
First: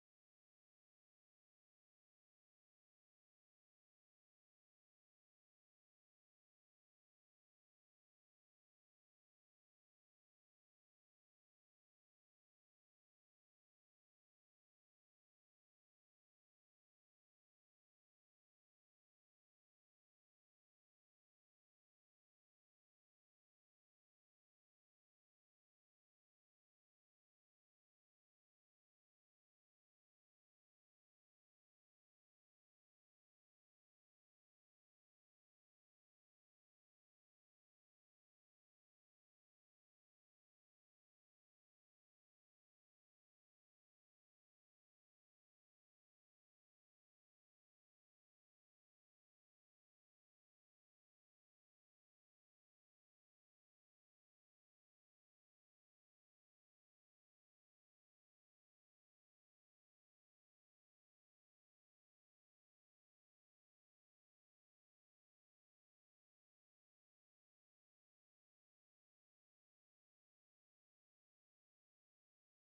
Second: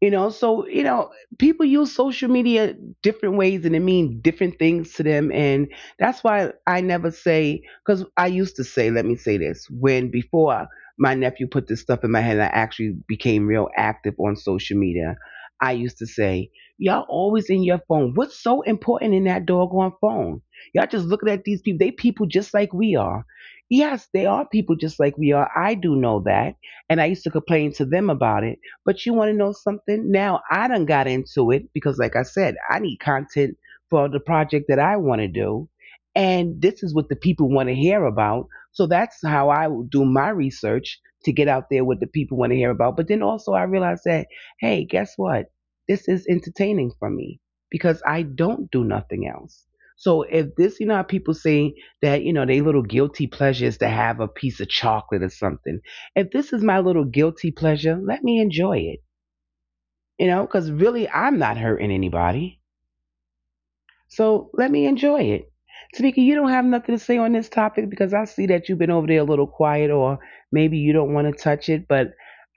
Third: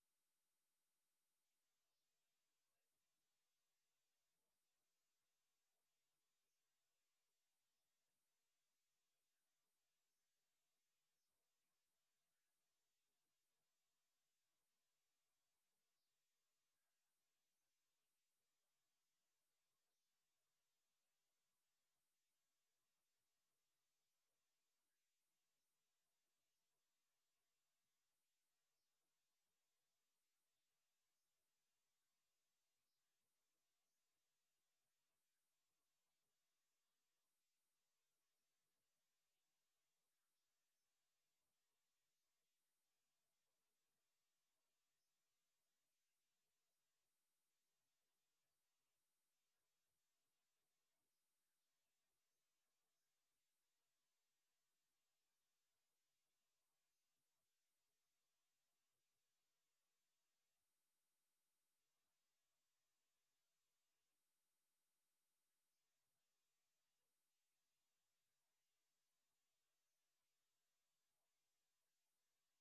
A: You know, so you know, people use social media different ways and it mean different things to them. And that's why I never say, because I used to say, let me say this, when before my nephew put this stuff in my head and I actually became real active on social media, I used to say, y'all always in your phone. What's so important in that doggone phone? Y'all just looking at these people, they people just like we are. Yes, they are people just like we are. I do know that. And I used to complain to them about it. But you want to know something? Now I done got into it because, like I said, I need content for the project that I want to do. And this is what the people want to hear about. So that's how I will do my research, to get out there what the people want to hear about. But then also I realized that, hey, guess what? This is entertaining for me because I don't do nothing else. So if this, how people say that, they little guilty pleasures to have a piece of chocolate or something, if this is my little guilty pleasure, let me enjoy it, because really I'm not hurting anybody. So let me enjoy it. Tamika, you don't have nothing to say on this topic because I see that you've been over there a little quiet, or maybe you don't want to touch it. But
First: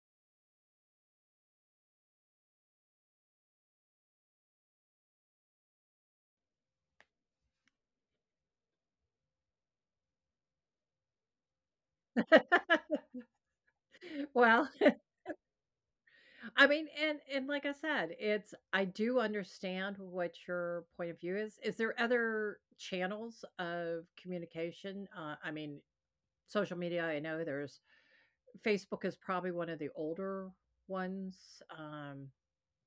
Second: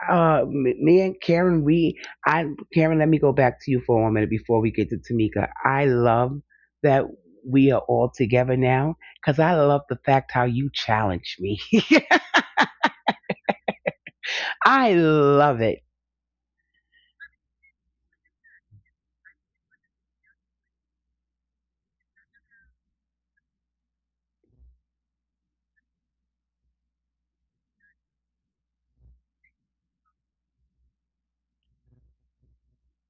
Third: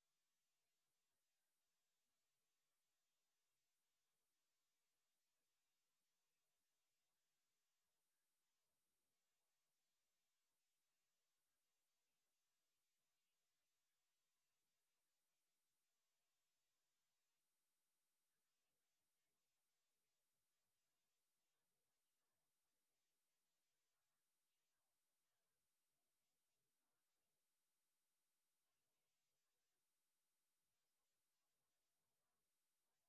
A: me and Karen, we, I, Karen, let me go back to you for one minute before we get to Tamika. I love that we are all together now because I love the fact how you challenge me.
C: well,
A: I love it.
C: I mean, and like I said, it's I do understand what your point of view is. Is there other channels of communication? I mean, social media. I know there's Facebook is probably one of the older ones. Um,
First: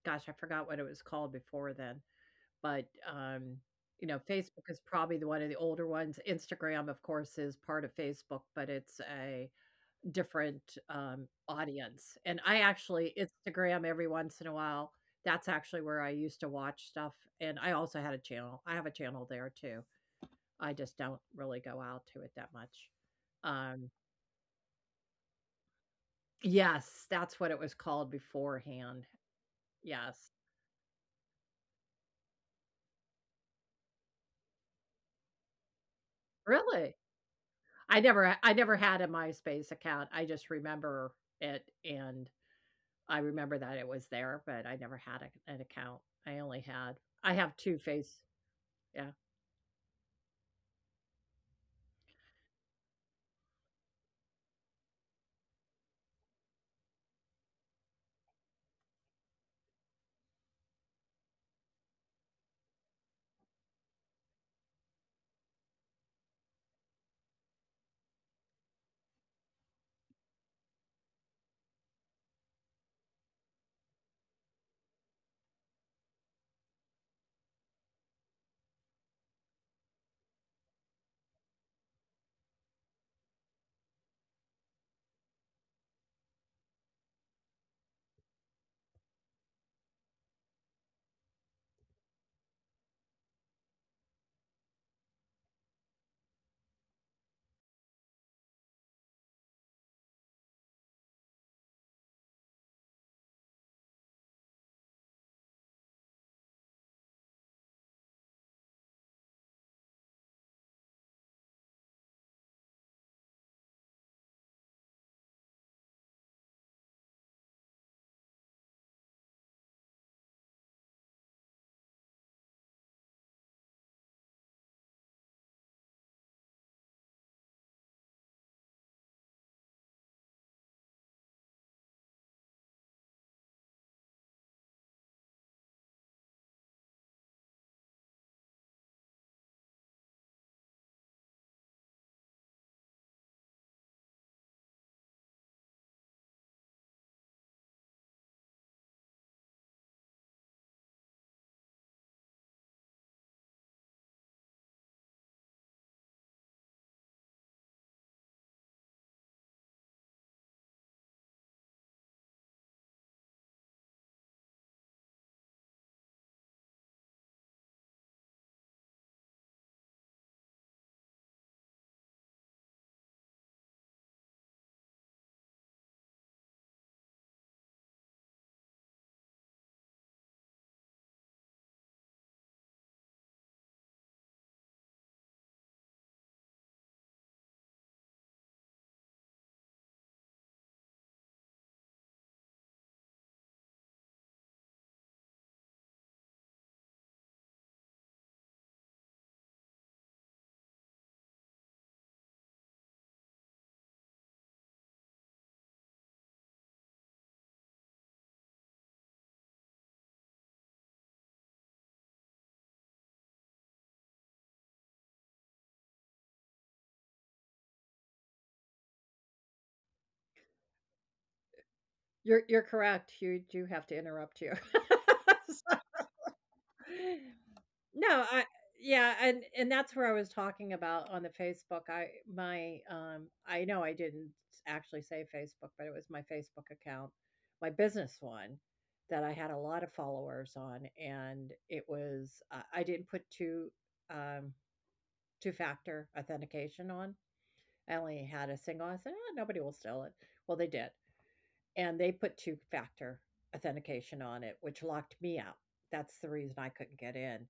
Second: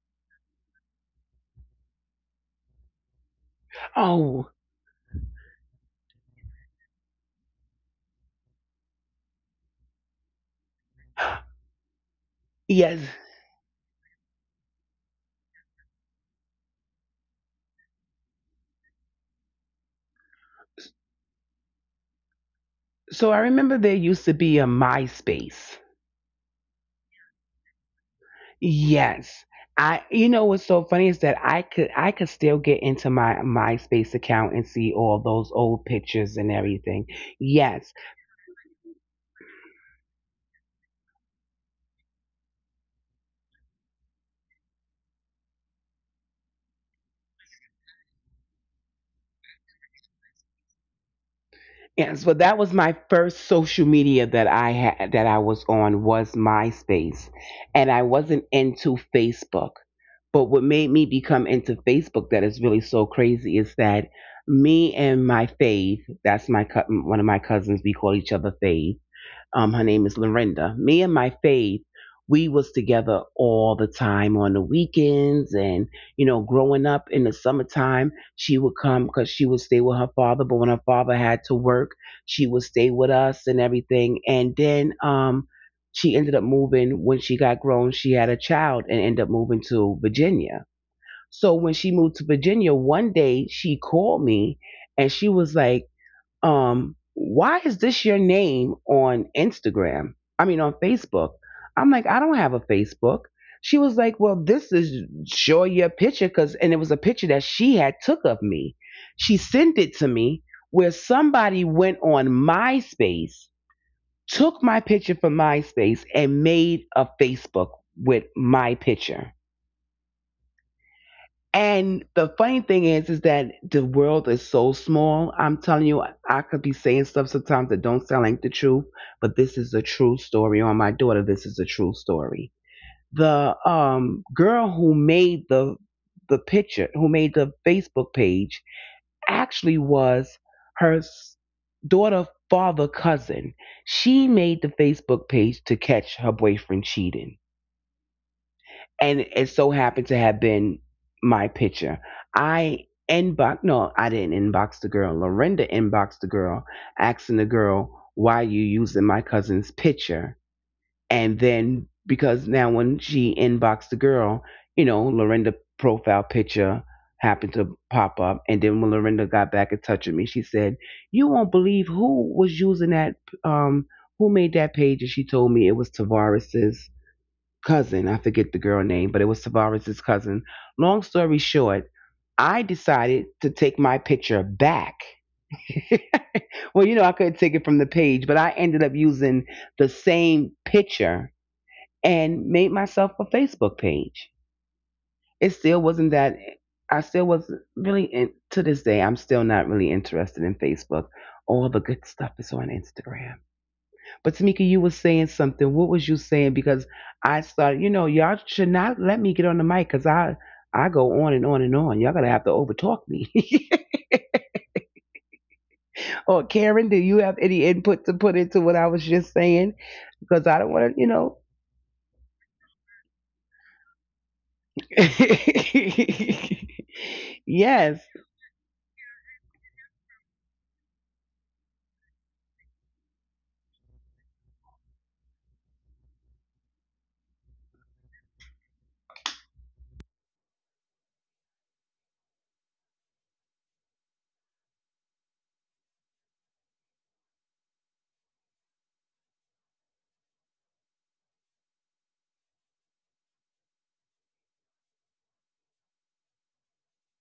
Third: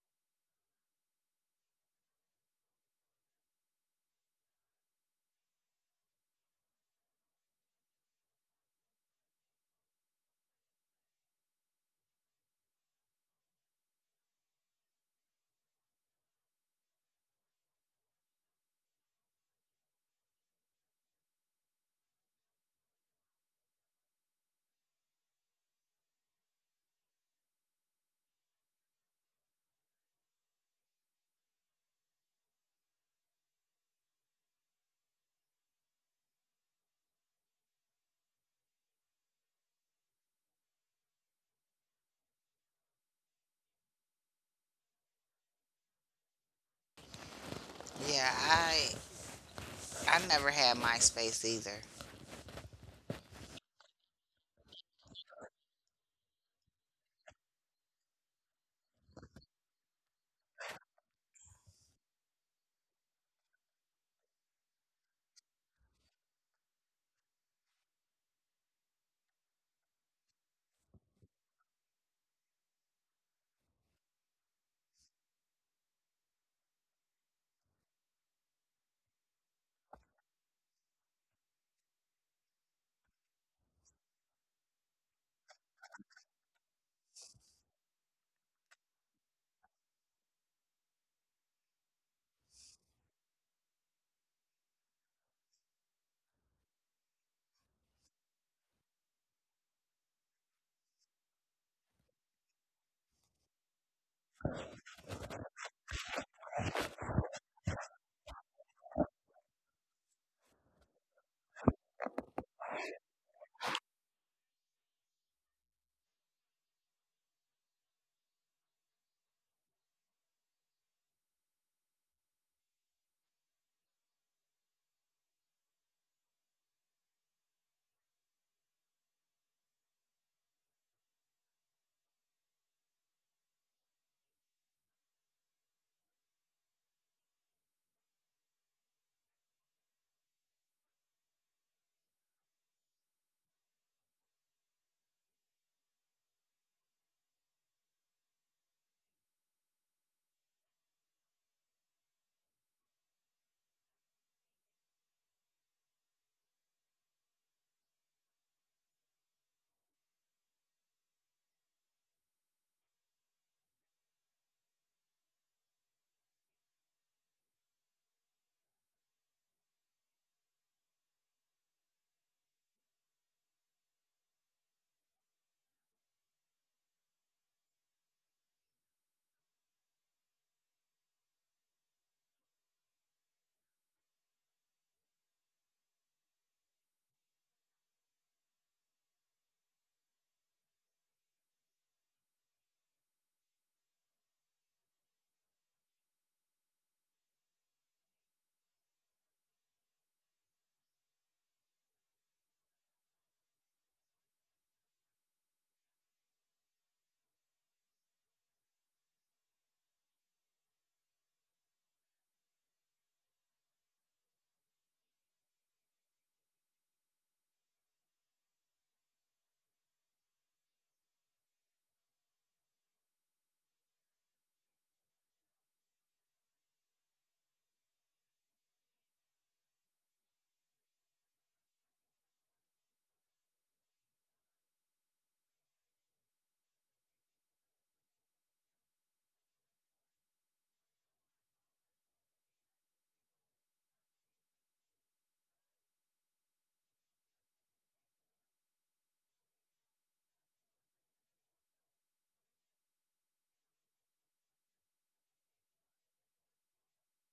C: Gosh, I forgot what it was called before then, but um, you know, Facebook
A: Oh,
C: is probably the one of the older ones. Instagram, of course, is part of Facebook, but it's a different, audience, and I actually
A: yes.
C: Instagram every once in a while. That's actually where I used to watch stuff, and I also had a channel. I have a channel there too. I just don't really go out to it that much.
A: So I
C: Um
A: remember there used to be a MySpace.
C: Yes, that's what it was called beforehand.
A: Yes. I
C: Yes.
A: you know what's so funny is that I could still get into my MySpace account and see all those old pictures and
C: Really?
A: everything.
C: I
A: Yes.
C: never I never had a MySpace account. I just remember it, and I remember that it was there, but I never had a an account. I only had I have 2 Face
B: yeah, I
C: yeah.
B: I never had MySpace either.
A: Yes, but that was my first social media that I had, that I was on, was MySpace. And I wasn't into Facebook. But what made me become into Facebook, that is really so crazy, is that me and my Fave, that's my one of my cousins, we call each other Fave, her name is Lorinda. Me and my faith, we was together all the time on the weekends, and growing up in the summertime, she would come because she would stay with her father. But when her father had to work, she would stay with us and everything. And then she ended up moving when she got grown. She had a child and ended up moving to Virginia. So when she moved to Virginia, one day she called me, and she was like, why is this your name on Instagram? I mean, on Facebook. I'm like, I don't have a Facebook. She was like, well, this is sure your picture, because, and it was a picture that she had took of me. She sent it to me, where somebody went on MySpace, took my picture from MySpace and made a Facebook with my picture. And the funny thing is that the world is so small. I'm telling you, I could be saying stuff sometimes that don't sound like the truth, but this is a true story. On my daughter, this is a true story. The girl who made the picture, who made the Facebook page, actually was her s- daughter father cousin. She made the Facebook page to catch her boyfriend cheating, and it so happened to have been my picture. I inbox no, I didn't inbox the girl. Lorinda inboxed the girl, asking the girl why you using my cousin's picture. And then because now when she inboxed the girl, you know, Lorinda profile picture happened to pop up. And then when Lorinda got back in touch with me, she said, "You won't believe who was using that. Um, who made that page?" And she told me it was Tavares's cousin. I forget the girl name, but it was Tavares's cousin. Long story short, I decided to take my picture back. Well, you know, I couldn't take it from the page, but I ended up using the same picture and made myself a Facebook page. It still wasn't that. I still was not really in, to this day. I'm still not really interested in Facebook. All the good stuff is on Instagram. But Tamika, you were saying something. What was you saying? Because I started, you know, y'all should not let me get on the mic because I go on and on and on. Y'all gonna have to overtalk me. Or Karen, do you have any input to put into what I was just saying? Because I don't want to, you know.
C: You're correct. You do have to interrupt you. So no,
A: Yes.
C: I yeah, and that's where I was talking about on the Facebook. I my I know I didn't actually say Facebook, but it was my Facebook account, my business one that I had a lot of followers on. And it was I didn't put two um two factor authentication on. I only had a single. I said, "Oh, nobody will steal it." Well, they did, and they put two-factor authentication on it, which locked me out. That's the reason I couldn't get in.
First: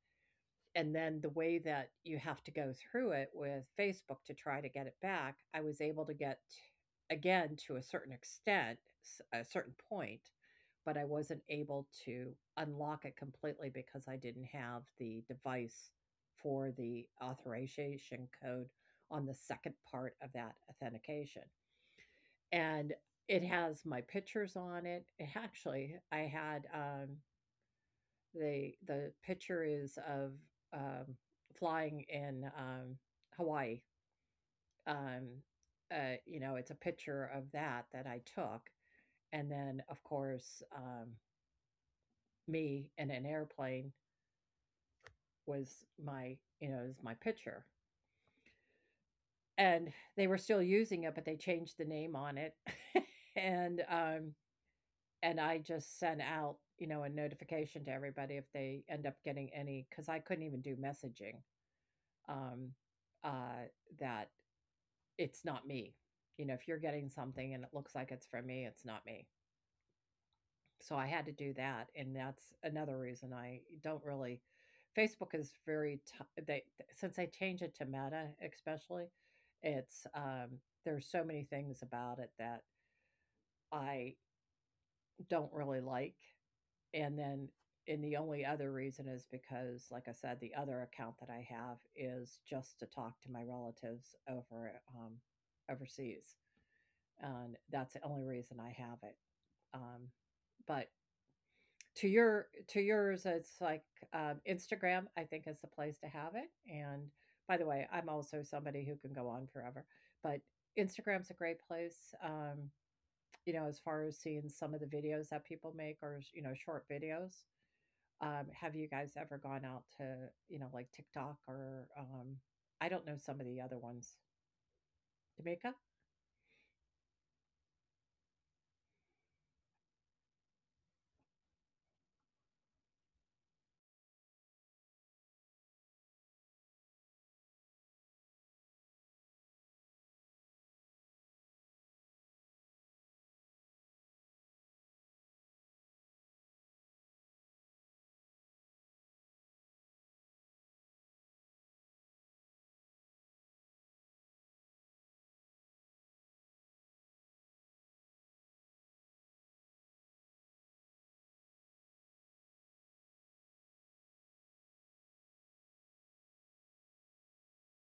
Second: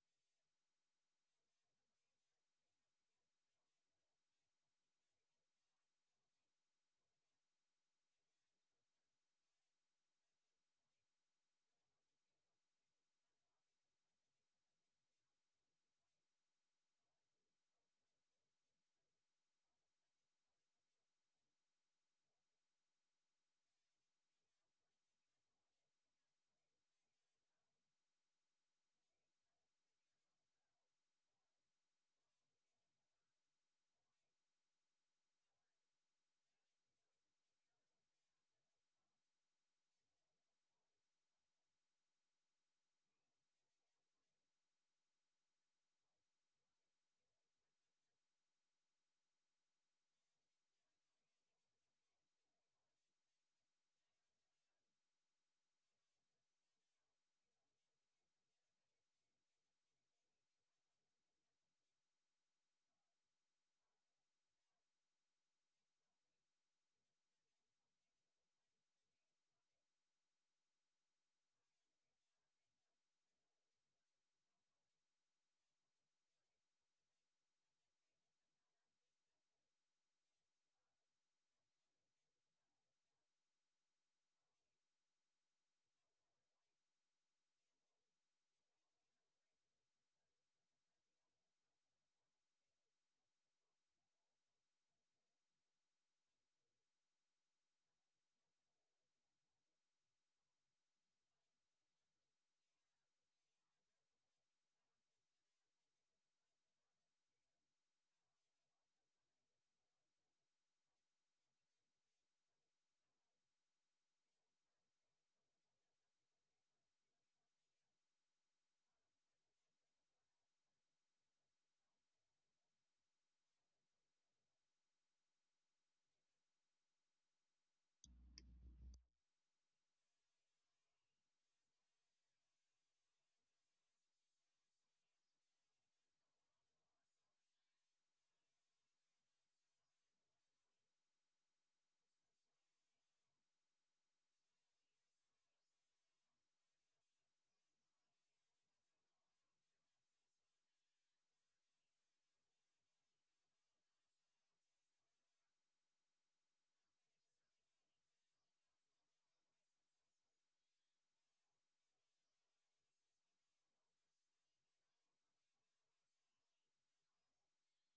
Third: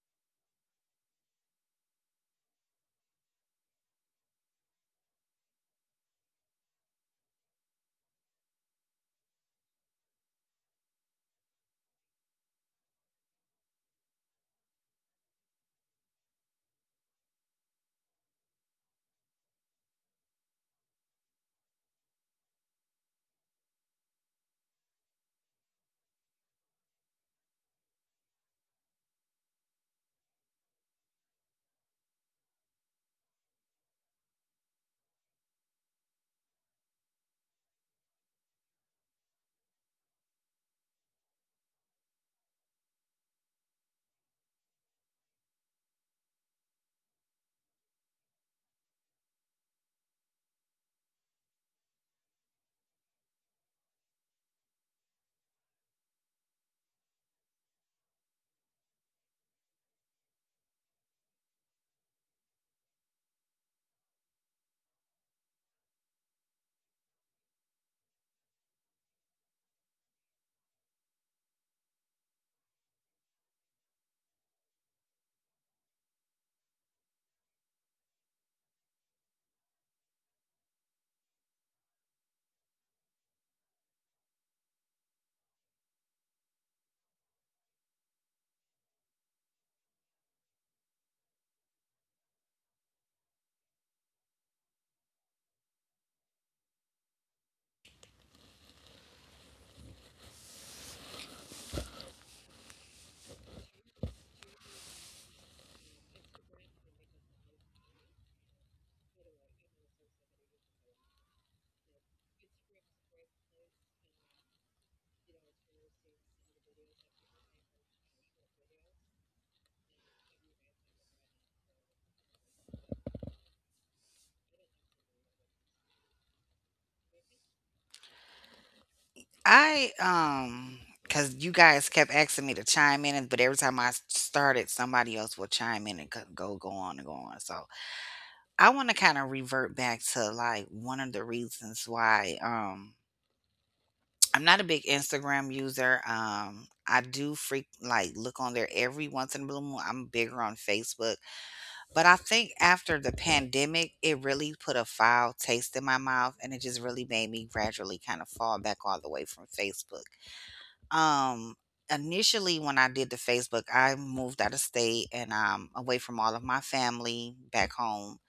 C: And then the way that you have to go through it with Facebook to try to get it back, I was able to get again to a certain extent, a certain point, but I wasn't able to unlock it completely because I didn't have the device for the authorization code on the second part of that authentication, and it has my pictures on it. It. Actually, I had, the picture is of, um, flying in, Hawaii. Um, you know, it's a picture of that that I took, and then, of course, me in an airplane was my is my picture, and they were still using it, but they changed the name on it, and, um, And I just sent out, you know, a notification to everybody if they end up getting any, because I couldn't even do messaging, um, uh, that it's not me. You know, if you're getting something and it looks like it's from me, it's not me. So I had to do that. And that's another reason I don't really, Facebook is since they changed it to Meta, especially, it's, um, there's so many things about it that I don't really like. And then and the only other reason is because, like I said, the other account that I have is just to talk to my relatives over overseas, and that's the only reason I have it. Um, but to your to yours, it's like Instagram, I think, is the place to have it. And by the way, I'm also somebody who can go on forever, but Instagram's a great place. You know, as far as seeing some of the videos that people make, or you know, short videos. Have you guys ever gone out to, you know, like TikTok, or I don't know, some of the other ones. Jamaica?
B: I because you guys kept asking me to chime in, but every time I started, somebody else will chime in and go on and go on. So I want to kind of revert back to like one of the reasons why I'm not a big Instagram user. I do freak like look on there every once in a blue moon. I'm bigger on Facebook, but I think after the pandemic, it really put a foul taste in my mouth, and it just really made me gradually kind of fall back all the way from Facebook um, Initially when I did the Facebook, I moved out of state and away from all of my family back home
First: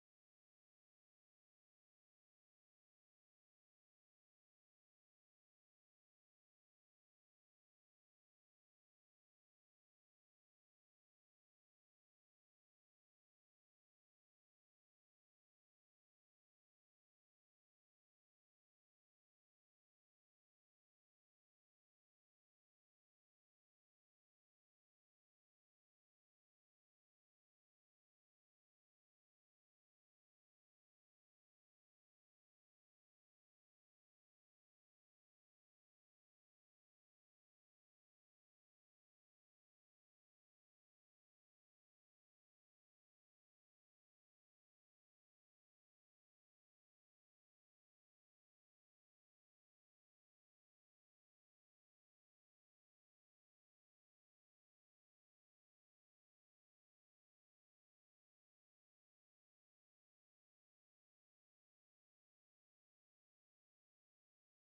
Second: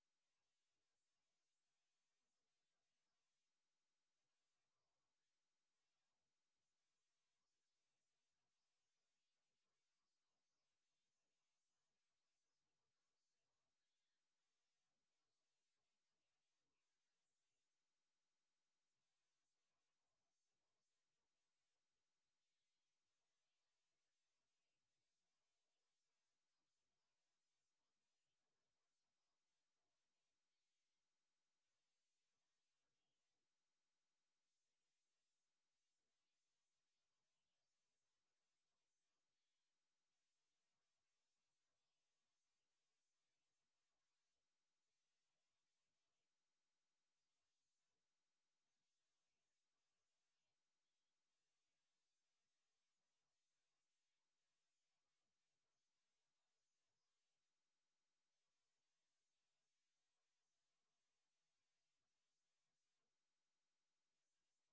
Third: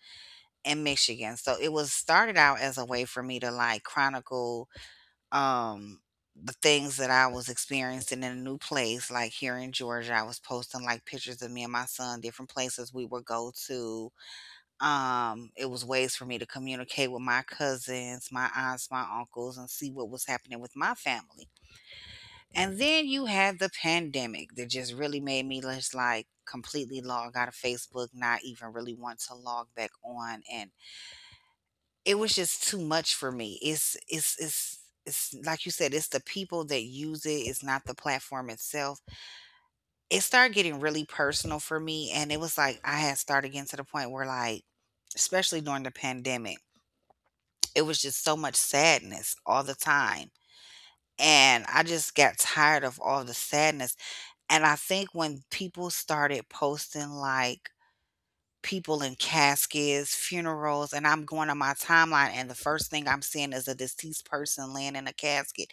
B: in Michigan. So it was started out as a way for me to like chronicle um the things that I was experiencing in a new place. Like here in Georgia, I was posting like pictures of me and my son, different places we would go to. It was ways for me to communicate with my cousins, my aunts, my uncles, and see what was happening with my family. And then you had the pandemic that just really made me just like completely log out of Facebook, not even really want to log back on. And it was just too much for me. It's like you said, it's the people that use it, it's not the platform itself. It started getting really personal for me. And it was like I had started getting to the point where like, especially during the pandemic, it was just so much sadness all the time. And I just got tired of all the sadness. And I think when people started posting, like, people in caskets, funerals, and I'm going on my timeline, and the first thing I'm seeing is a deceased person laying in a casket,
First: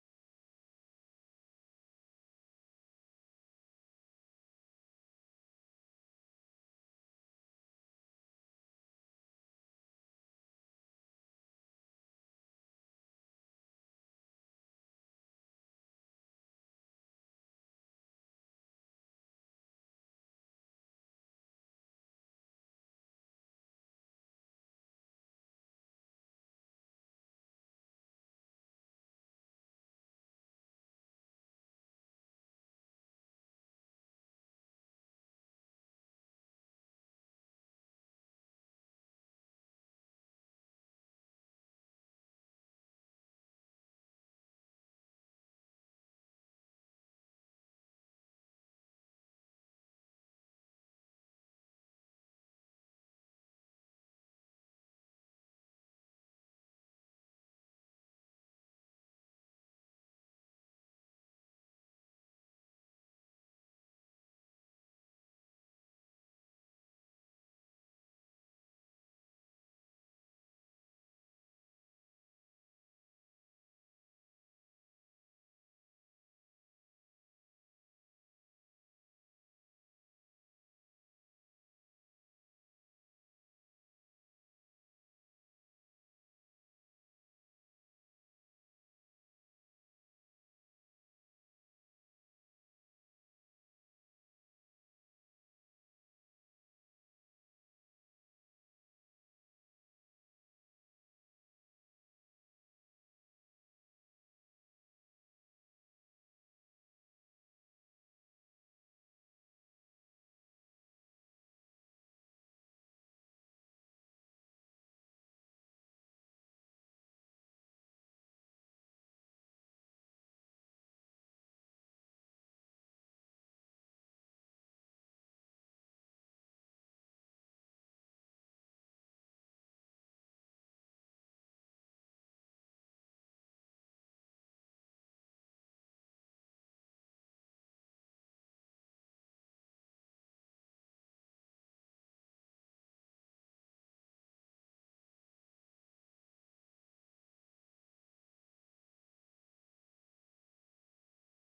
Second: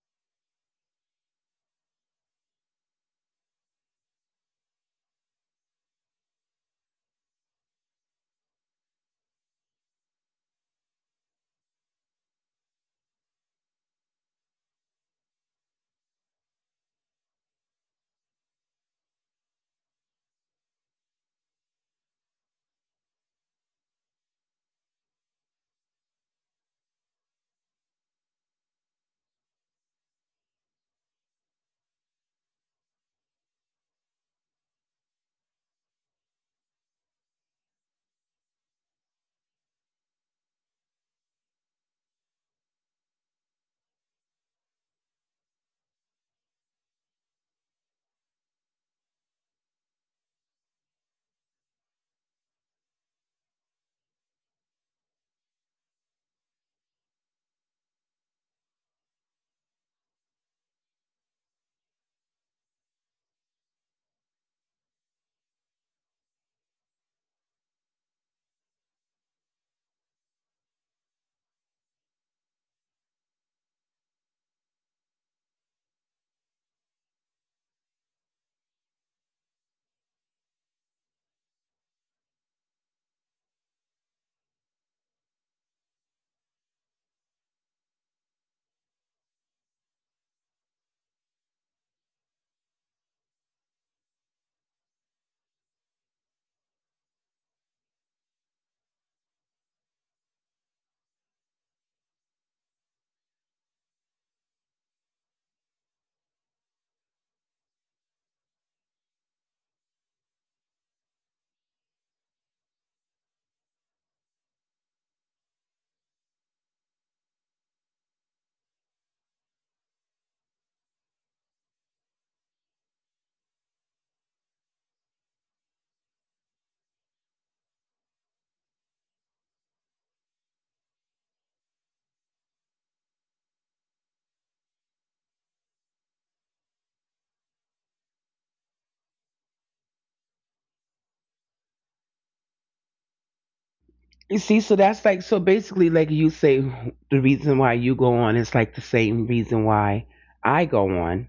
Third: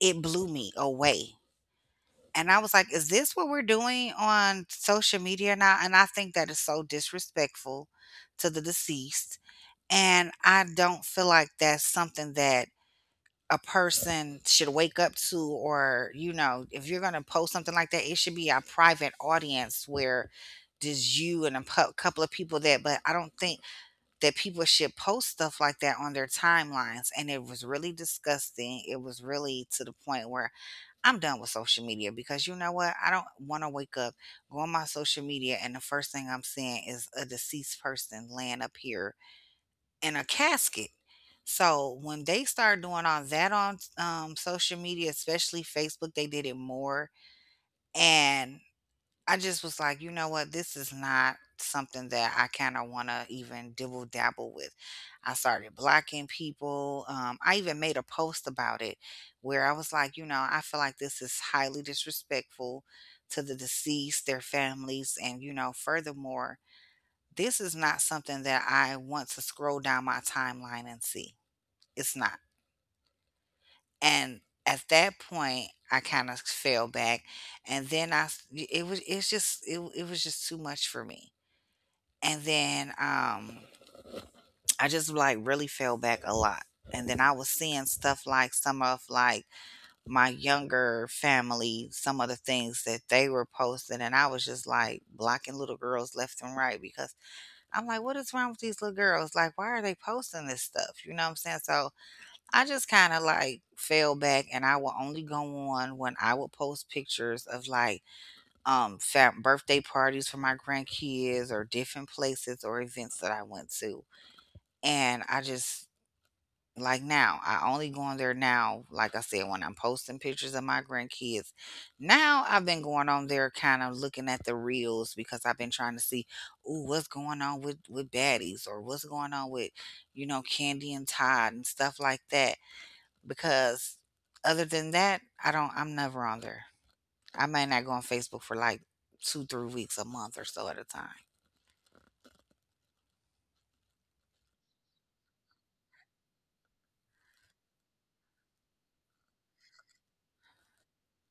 B: it blew me away. And I was like, "Is this what we're doing on social media now?" And I think that is so disrespectful to the deceased, and I don't feel like that's something that a person should wake up to. Or, you know, if you're going to post something like that, it should be a private audience, where just you and a couple of people that, but I don't think that people should post stuff like that on their timelines, and it was really disgusting. It was really to the point where I'm done with social media, because you know what, I don't want to wake up, go on my social media, and the first thing I'm seeing is a deceased person laying up here in a casket. So when they started doing all that on social media, especially Facebook, they did it more. And I just was like, you know what? This is not something that I kind of want to even dibble dabble with. I started blocking people. I even made a post about it, where I was like, you know, I feel like this is highly disrespectful to the deceased, their families, and, you know, furthermore, this is not something that I want to scroll down my timeline and see. It's not. And at that point, I kinda fell back, and then I s it was, it's just, it was just too much for me. And then, I just, like, really fell back a lot. And then I was seeing stuff like some of, like, my younger family, some of the things that they were posting, and I was just, like, blocking little girls left and right, because I'm like, "What is wrong with these little girls? Like, why are they posting this stuff?" You know what I'm saying? So I just kind of like fell back, and I will only go on when I would post pictures of like birthday parties for my grandkids or different places or events that I went to. And I just like now, I only go on there now, like I said, when I'm posting pictures of my grandkids. Now I've been going on there kind of looking at the reels, because I've been trying to see, ooh, what's going on with baddies or what's going on with, you know, Candy and Todd and stuff like that, because other than that, I don't. I'm never on there. I may not go on Facebook for like two, 3 weeks, a month or so at a time.
A: You see, so that's like, so basically like you say, the reason why you go on is like the same reason why I go on,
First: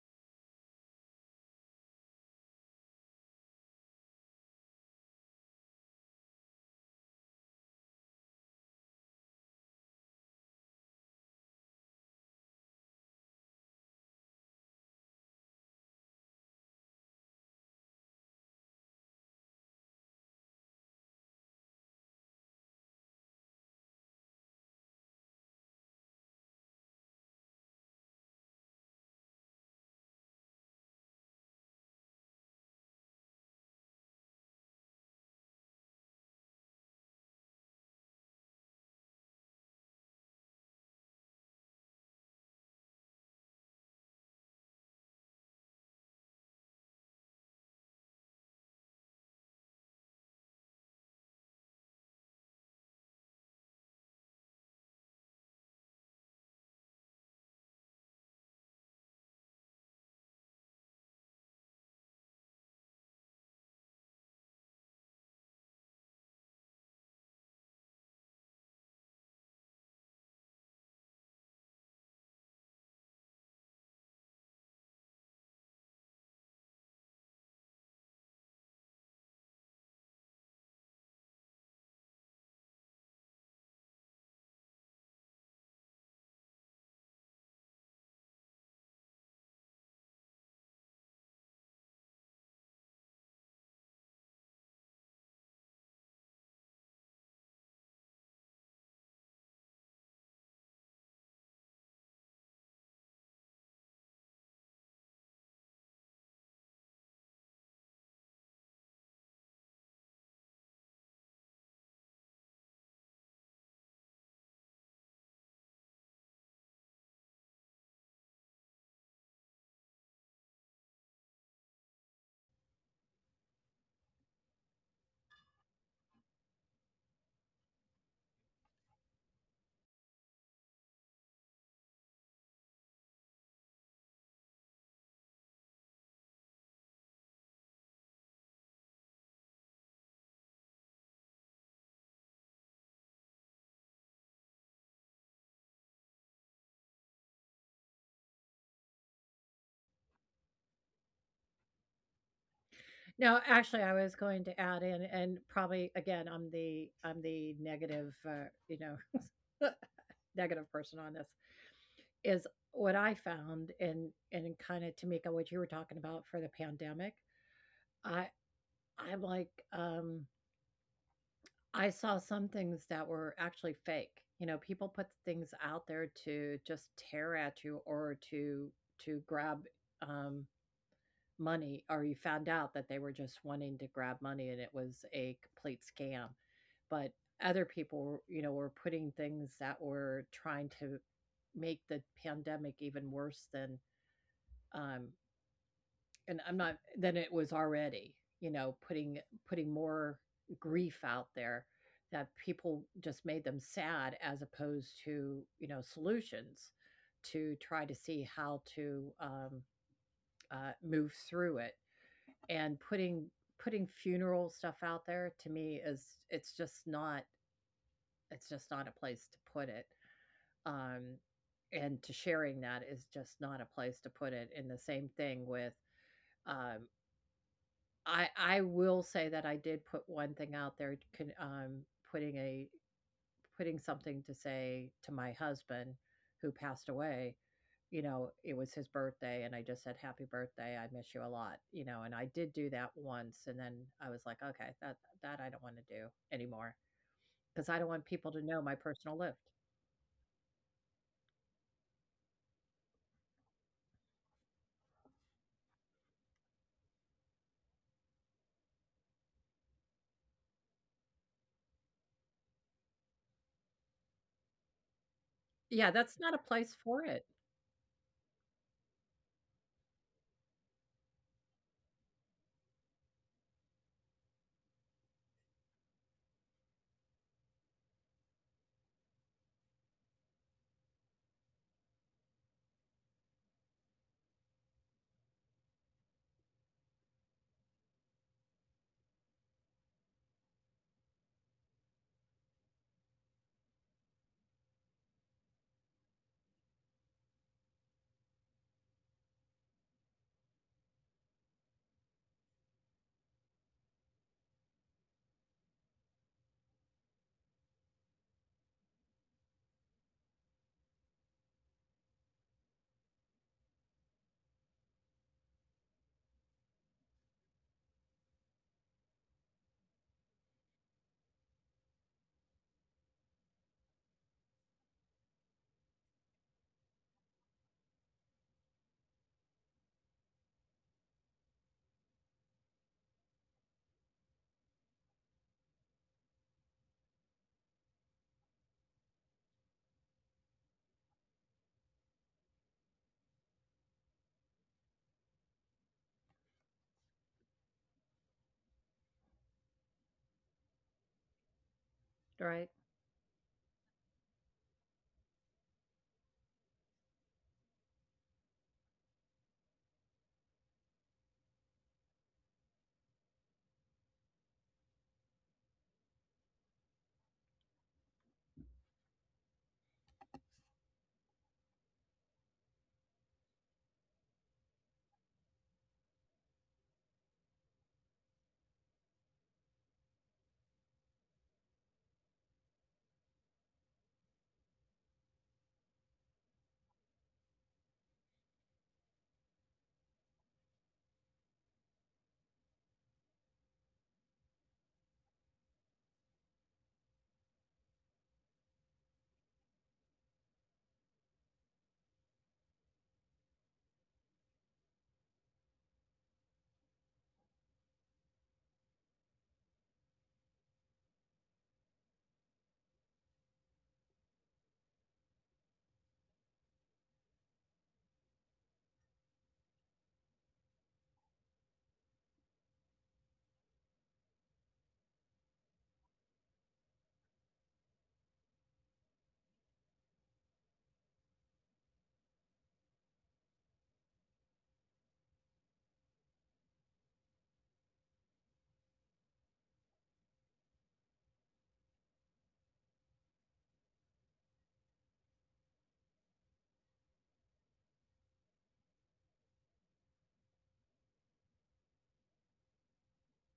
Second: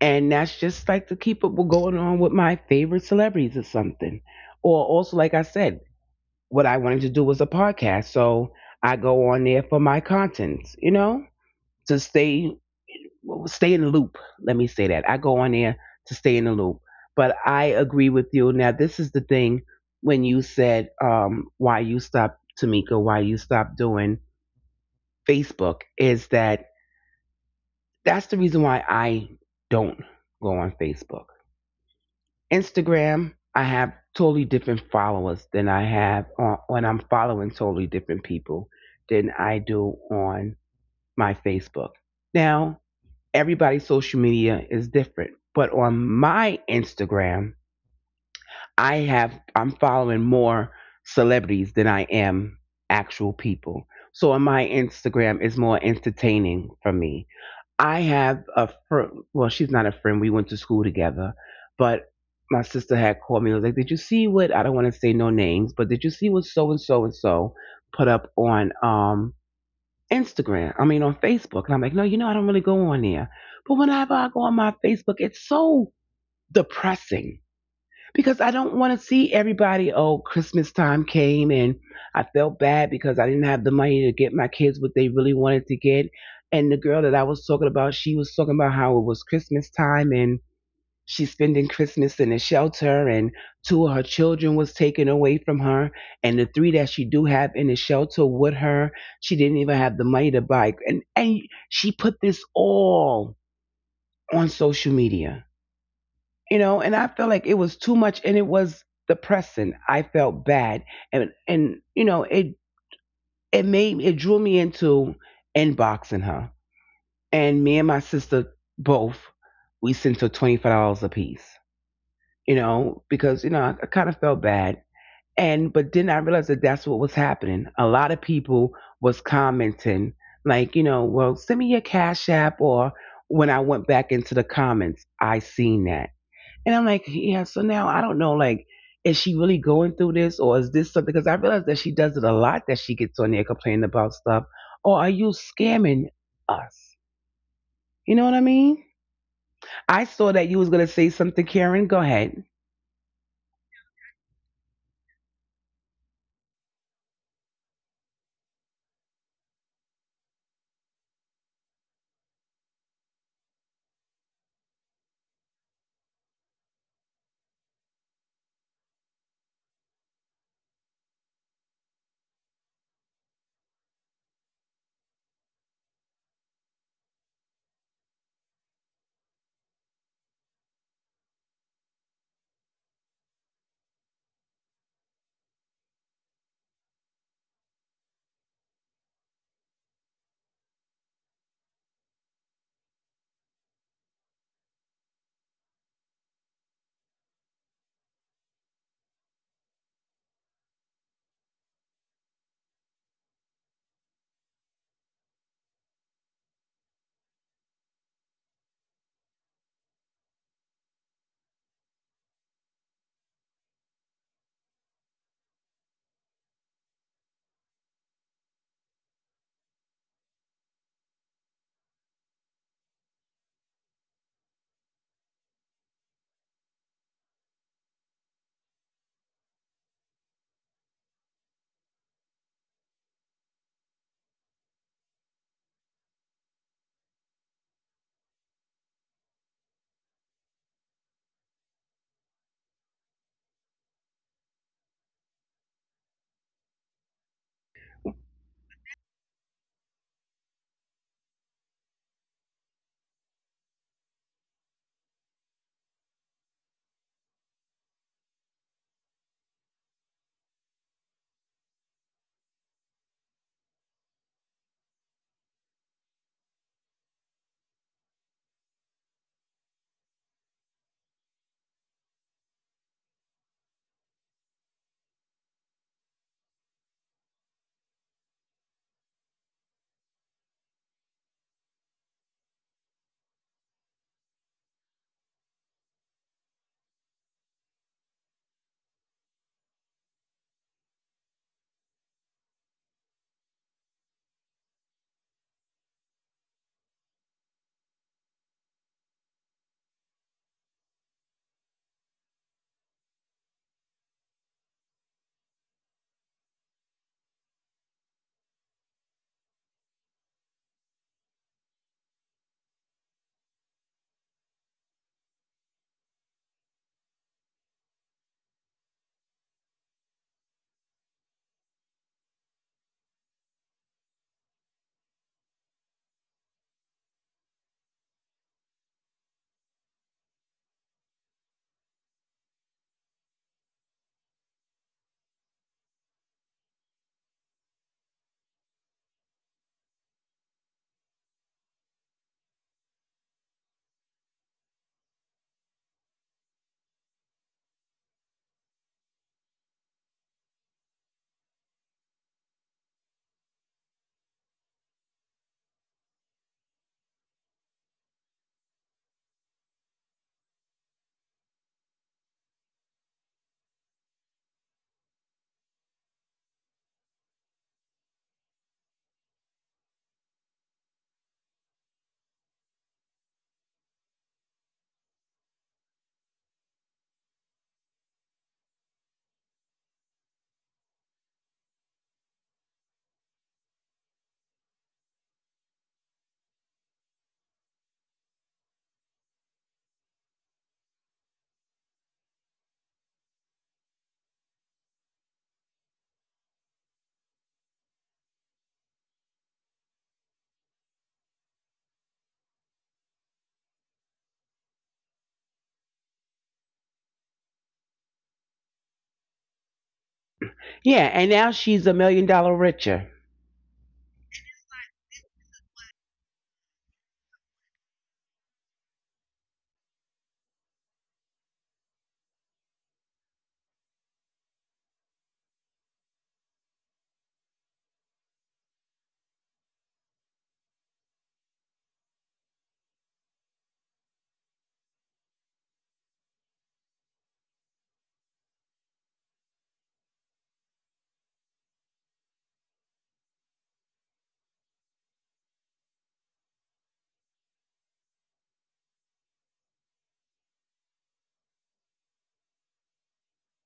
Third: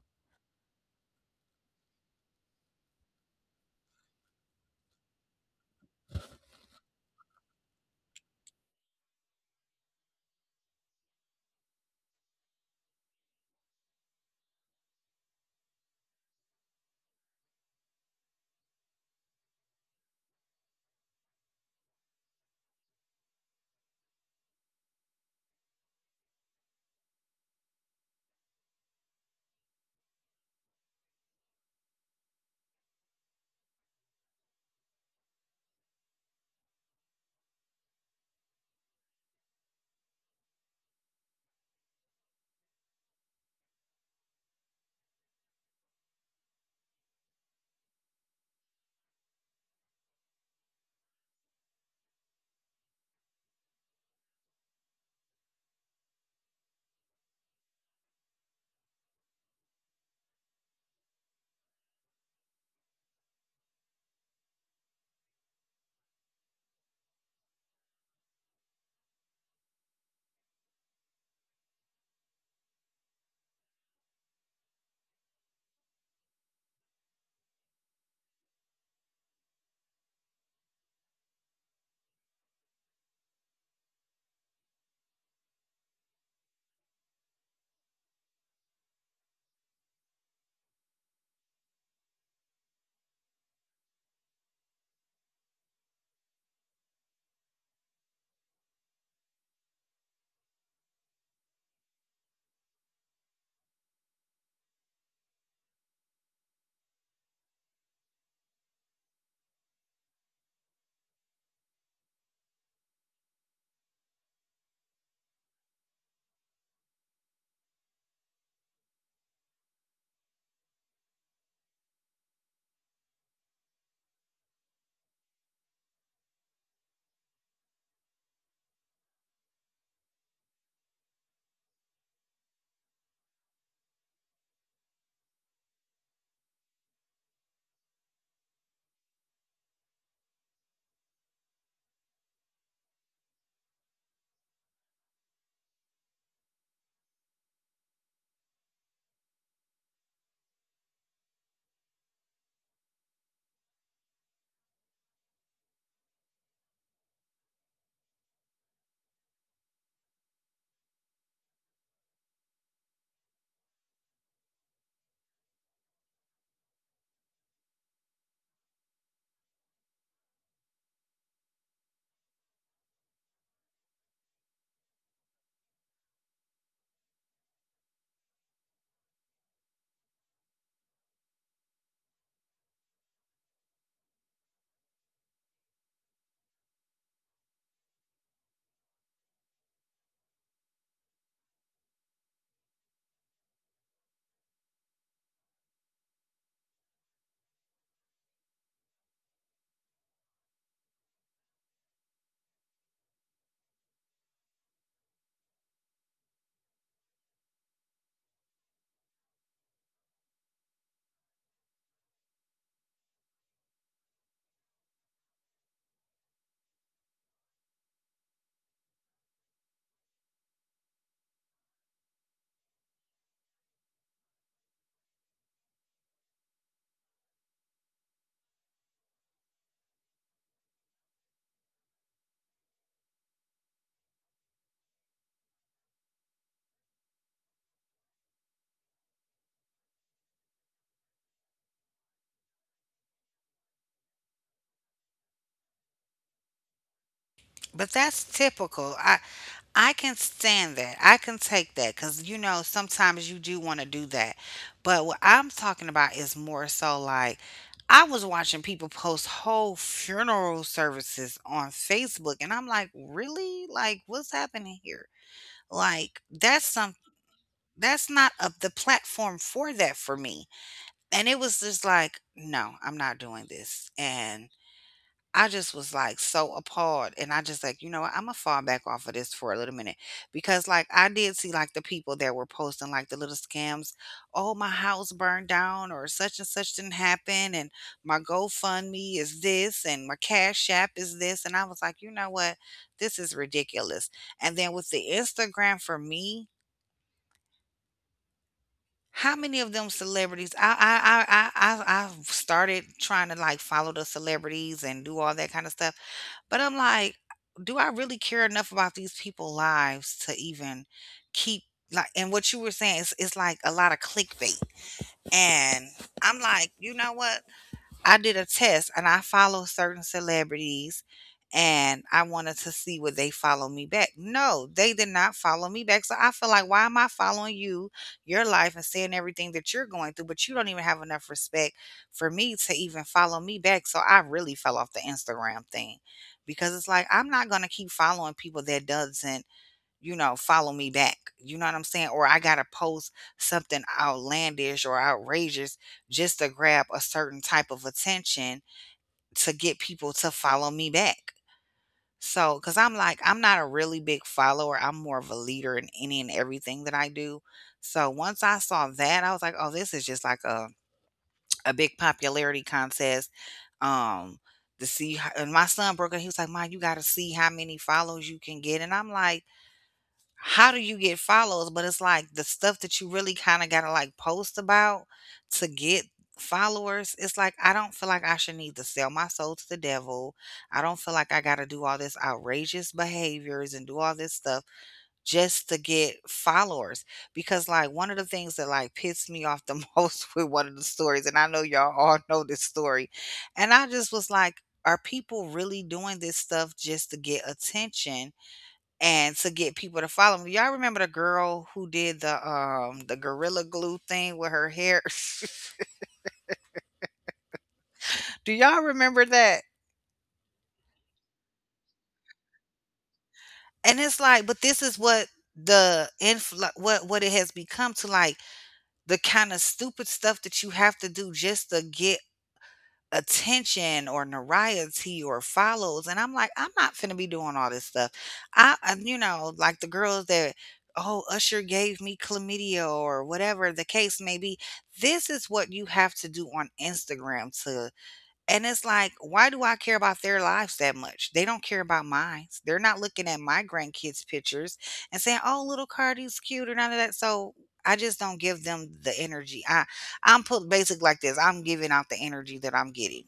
A: and that's just like to keep up with going on with my favorite celebrities or something. Or also, like I said, what I wanted to do was a podcast, so I go on there for my contents, you know, to stay, well, stay in the loop. Let me say that I go on there to stay in the loop. But I agree with you. Now, this is the thing, when you said why you stopped, Tamika, why you stopped doing Facebook, is that that's the reason why I don't go on Facebook. Instagram, I have totally different followers than I have on, when I'm following totally different people than I do on my Facebook. Now, everybody's social media is different, but on my Instagram, I'm following more celebrities than I am actual people. So on my Instagram it's more entertaining for me. I have a friend. Well, she's not a friend. We went to school together, but my sister had called me and was like, "Did you see what? I don't want to say no names, but did you see what so and so and so put up on Instagram? I mean, on Facebook?" And I'm like, "No, you know, I don't really go on there. But whenever I go on my Facebook, it's so depressing because I don't want to see everybody. Oh, Christmas time came and I felt bad because I didn't have the money to get my kids what they really wanted to get." And the girl that I was talking about, she was talking about how it was Christmas time and she's spending Christmas in a shelter, and two of her children was taken away from her, and the three that she do have in the shelter with her, she didn't even have the money to buy. And she put this all on social media. You know, and I felt like it was too much and it was depressing. I felt bad, and you know, it made it, drew me into inboxing her. And me and my sister both, we sent her $25 apiece, you know, because you know I kind of felt bad. And but then I realized that that's what was happening. A lot of people was commenting like, you know, well, send me your cash app. Or when I went back into the comments I seen that, and I'm like, yeah, so now I don't know, like, is she really going through this or is this something? Because I realize that she does it a lot, that she gets on there complaining about stuff. Or are you scamming us? You know what I mean? I saw that you was going to say something, Karen. Go ahead.
C: No, actually, I was going to add in, and probably again, I'm the negative, you know, negative person on this. Is what I found, and kind of, Tamika, what you were talking about for the pandemic. I I'm like, um, I saw some things that were actually fake. You know, people put things out there to just tear at you or to grab, um, money, or you found out that they were just wanting to grab money and it was a complete scam, but other people were, you know, were putting things that were trying to make the pandemic even worse than, um, and I'm not, then it was already, you know, putting more grief out there that people just made them sad as opposed to, you know, solutions to try to see how to move through it. And putting funeral stuff out there to me is, it's just not it's just not a place to put it. Um, and to sharing that is just not a place to put it. And the same thing with um, I will say that I did put one thing out there, con putting a putting something to say to my husband who passed away, you know, it was his birthday, and I just said, "Happy birthday, I miss you a lot," you know, and I did do that once, and then I was like, "Okay, that I don't wanna do anymore," because I don't want
B: But
C: people to
B: that's
C: know my personal
B: typical.
C: life.
B: I can stand that. I can take that because you know sometimes you do want to do that. But what I'm talking about is more so like I was watching people post whole funeral services on Facebook, and I'm like, really? Like, what's happening here?
C: Yeah, that's not
B: Like,
C: a place for it,
B: that's not up the platform for that for me. And it was just like, "No, I'm not doing this," and I just was, like, so appalled, and I just like, "You know what, Imma fall back off of this for a little minute," because, like, I did see, like, the people that were posting, like, the little scams, "Oh, my house burned down," or "Such and such didn't happen," and "My GoFundMe is this," and "My Cash App is this," and I was like, "You know what, this is ridiculous," and then with the Instagram for me. How many of them celebrities I I've started trying to, like, follow the celebrities and do all that kinda stuff, but I'm like, do I really care enough about these people's lives to even keep, like, and what you were saying, is, it's like a lot of clickbait, and I'm like, "You know what?" I did a test and I follow certain celebrities and I wanted to see would they follow me back. No, they did not follow me back. So I feel like why am I following you, your life and seeing everything that you're going through, but you don't even have enough respect for me to even follow me back. So I really fell off the Instagram thing because it's like I'm not going to keep following people that doesn't, you know, follow me back. You know what I'm saying? Or I gotta post something outlandish or outrageous just to grab a certain type of attention to get people to follow me back.
C: right?
B: So, because I'm like, I'm not a really big follower. I'm more of a leader in any and everything that I do. So once I saw that, I was like, oh, this is just like a big popularity contest. Um, to see, how, and my son broke it. He was like, Mom, you got to see how many follows you can get. And I'm like, how do you get follows? But it's like the stuff that you really kind of gotta like post about to get followers. It's like I don't feel like I should need to sell my soul to the devil. I don't feel like I gotta do all this outrageous behaviors and do all this stuff just to get followers. Because like one of the things that like pissed me off the most with one of the stories, and I know y'all all know this story, and I just was like, are people really doing this stuff just to get attention? And to get people to follow me. Y'all remember the girl who did the gorilla glue thing with her hair? Do y'all remember that?
A: Yeah, and now she's a million dollar richer.
B: And it's like, but this is what the infl what it has become to, like, the kind of stupid stuff that you have to do just to get attention or notoriety or follows, and I'm like, "I'm not finna be doing all this stuff." I and, you know, like the girls that, "Oh, Usher gave me chlamydia," or whatever the case may be. This is what you have to do on Instagram to, and it's like, why do I care about their lives that much? They don't care about mine. They're not looking at my grandkids' pictures and saying, "Oh, little Cardi's cute," or none of that. So, I just don't give them the energy. I, I'm put basic like this. I'm giving out the energy that I'm getting.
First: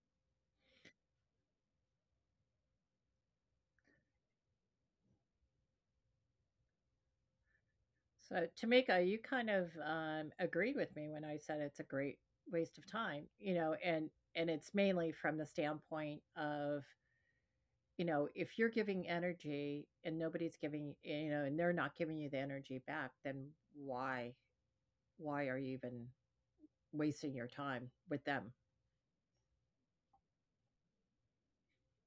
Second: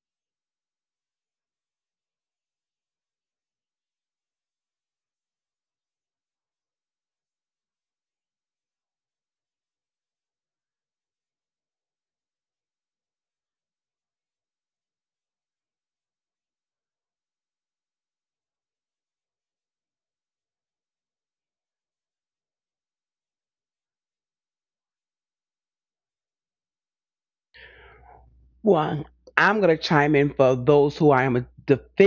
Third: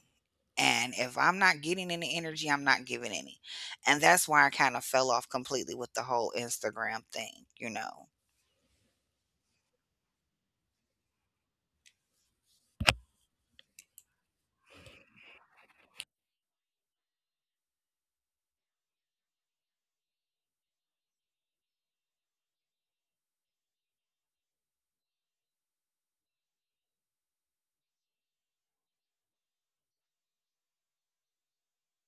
B: And if I'm not getting any energy, I'm not giving any. And that's why I kind of fell off completely with the whole Instagram thing, you know.
C: So, Tamika, you kind of agreed with me when I said it's a great waste of time, you know, and it's mainly from the standpoint of, you know, if you're giving energy and nobody's giving, you know, and they're not giving you the energy back, then why why are you even wasting your time with them?
A: Well, I'm going to chime in for those who I am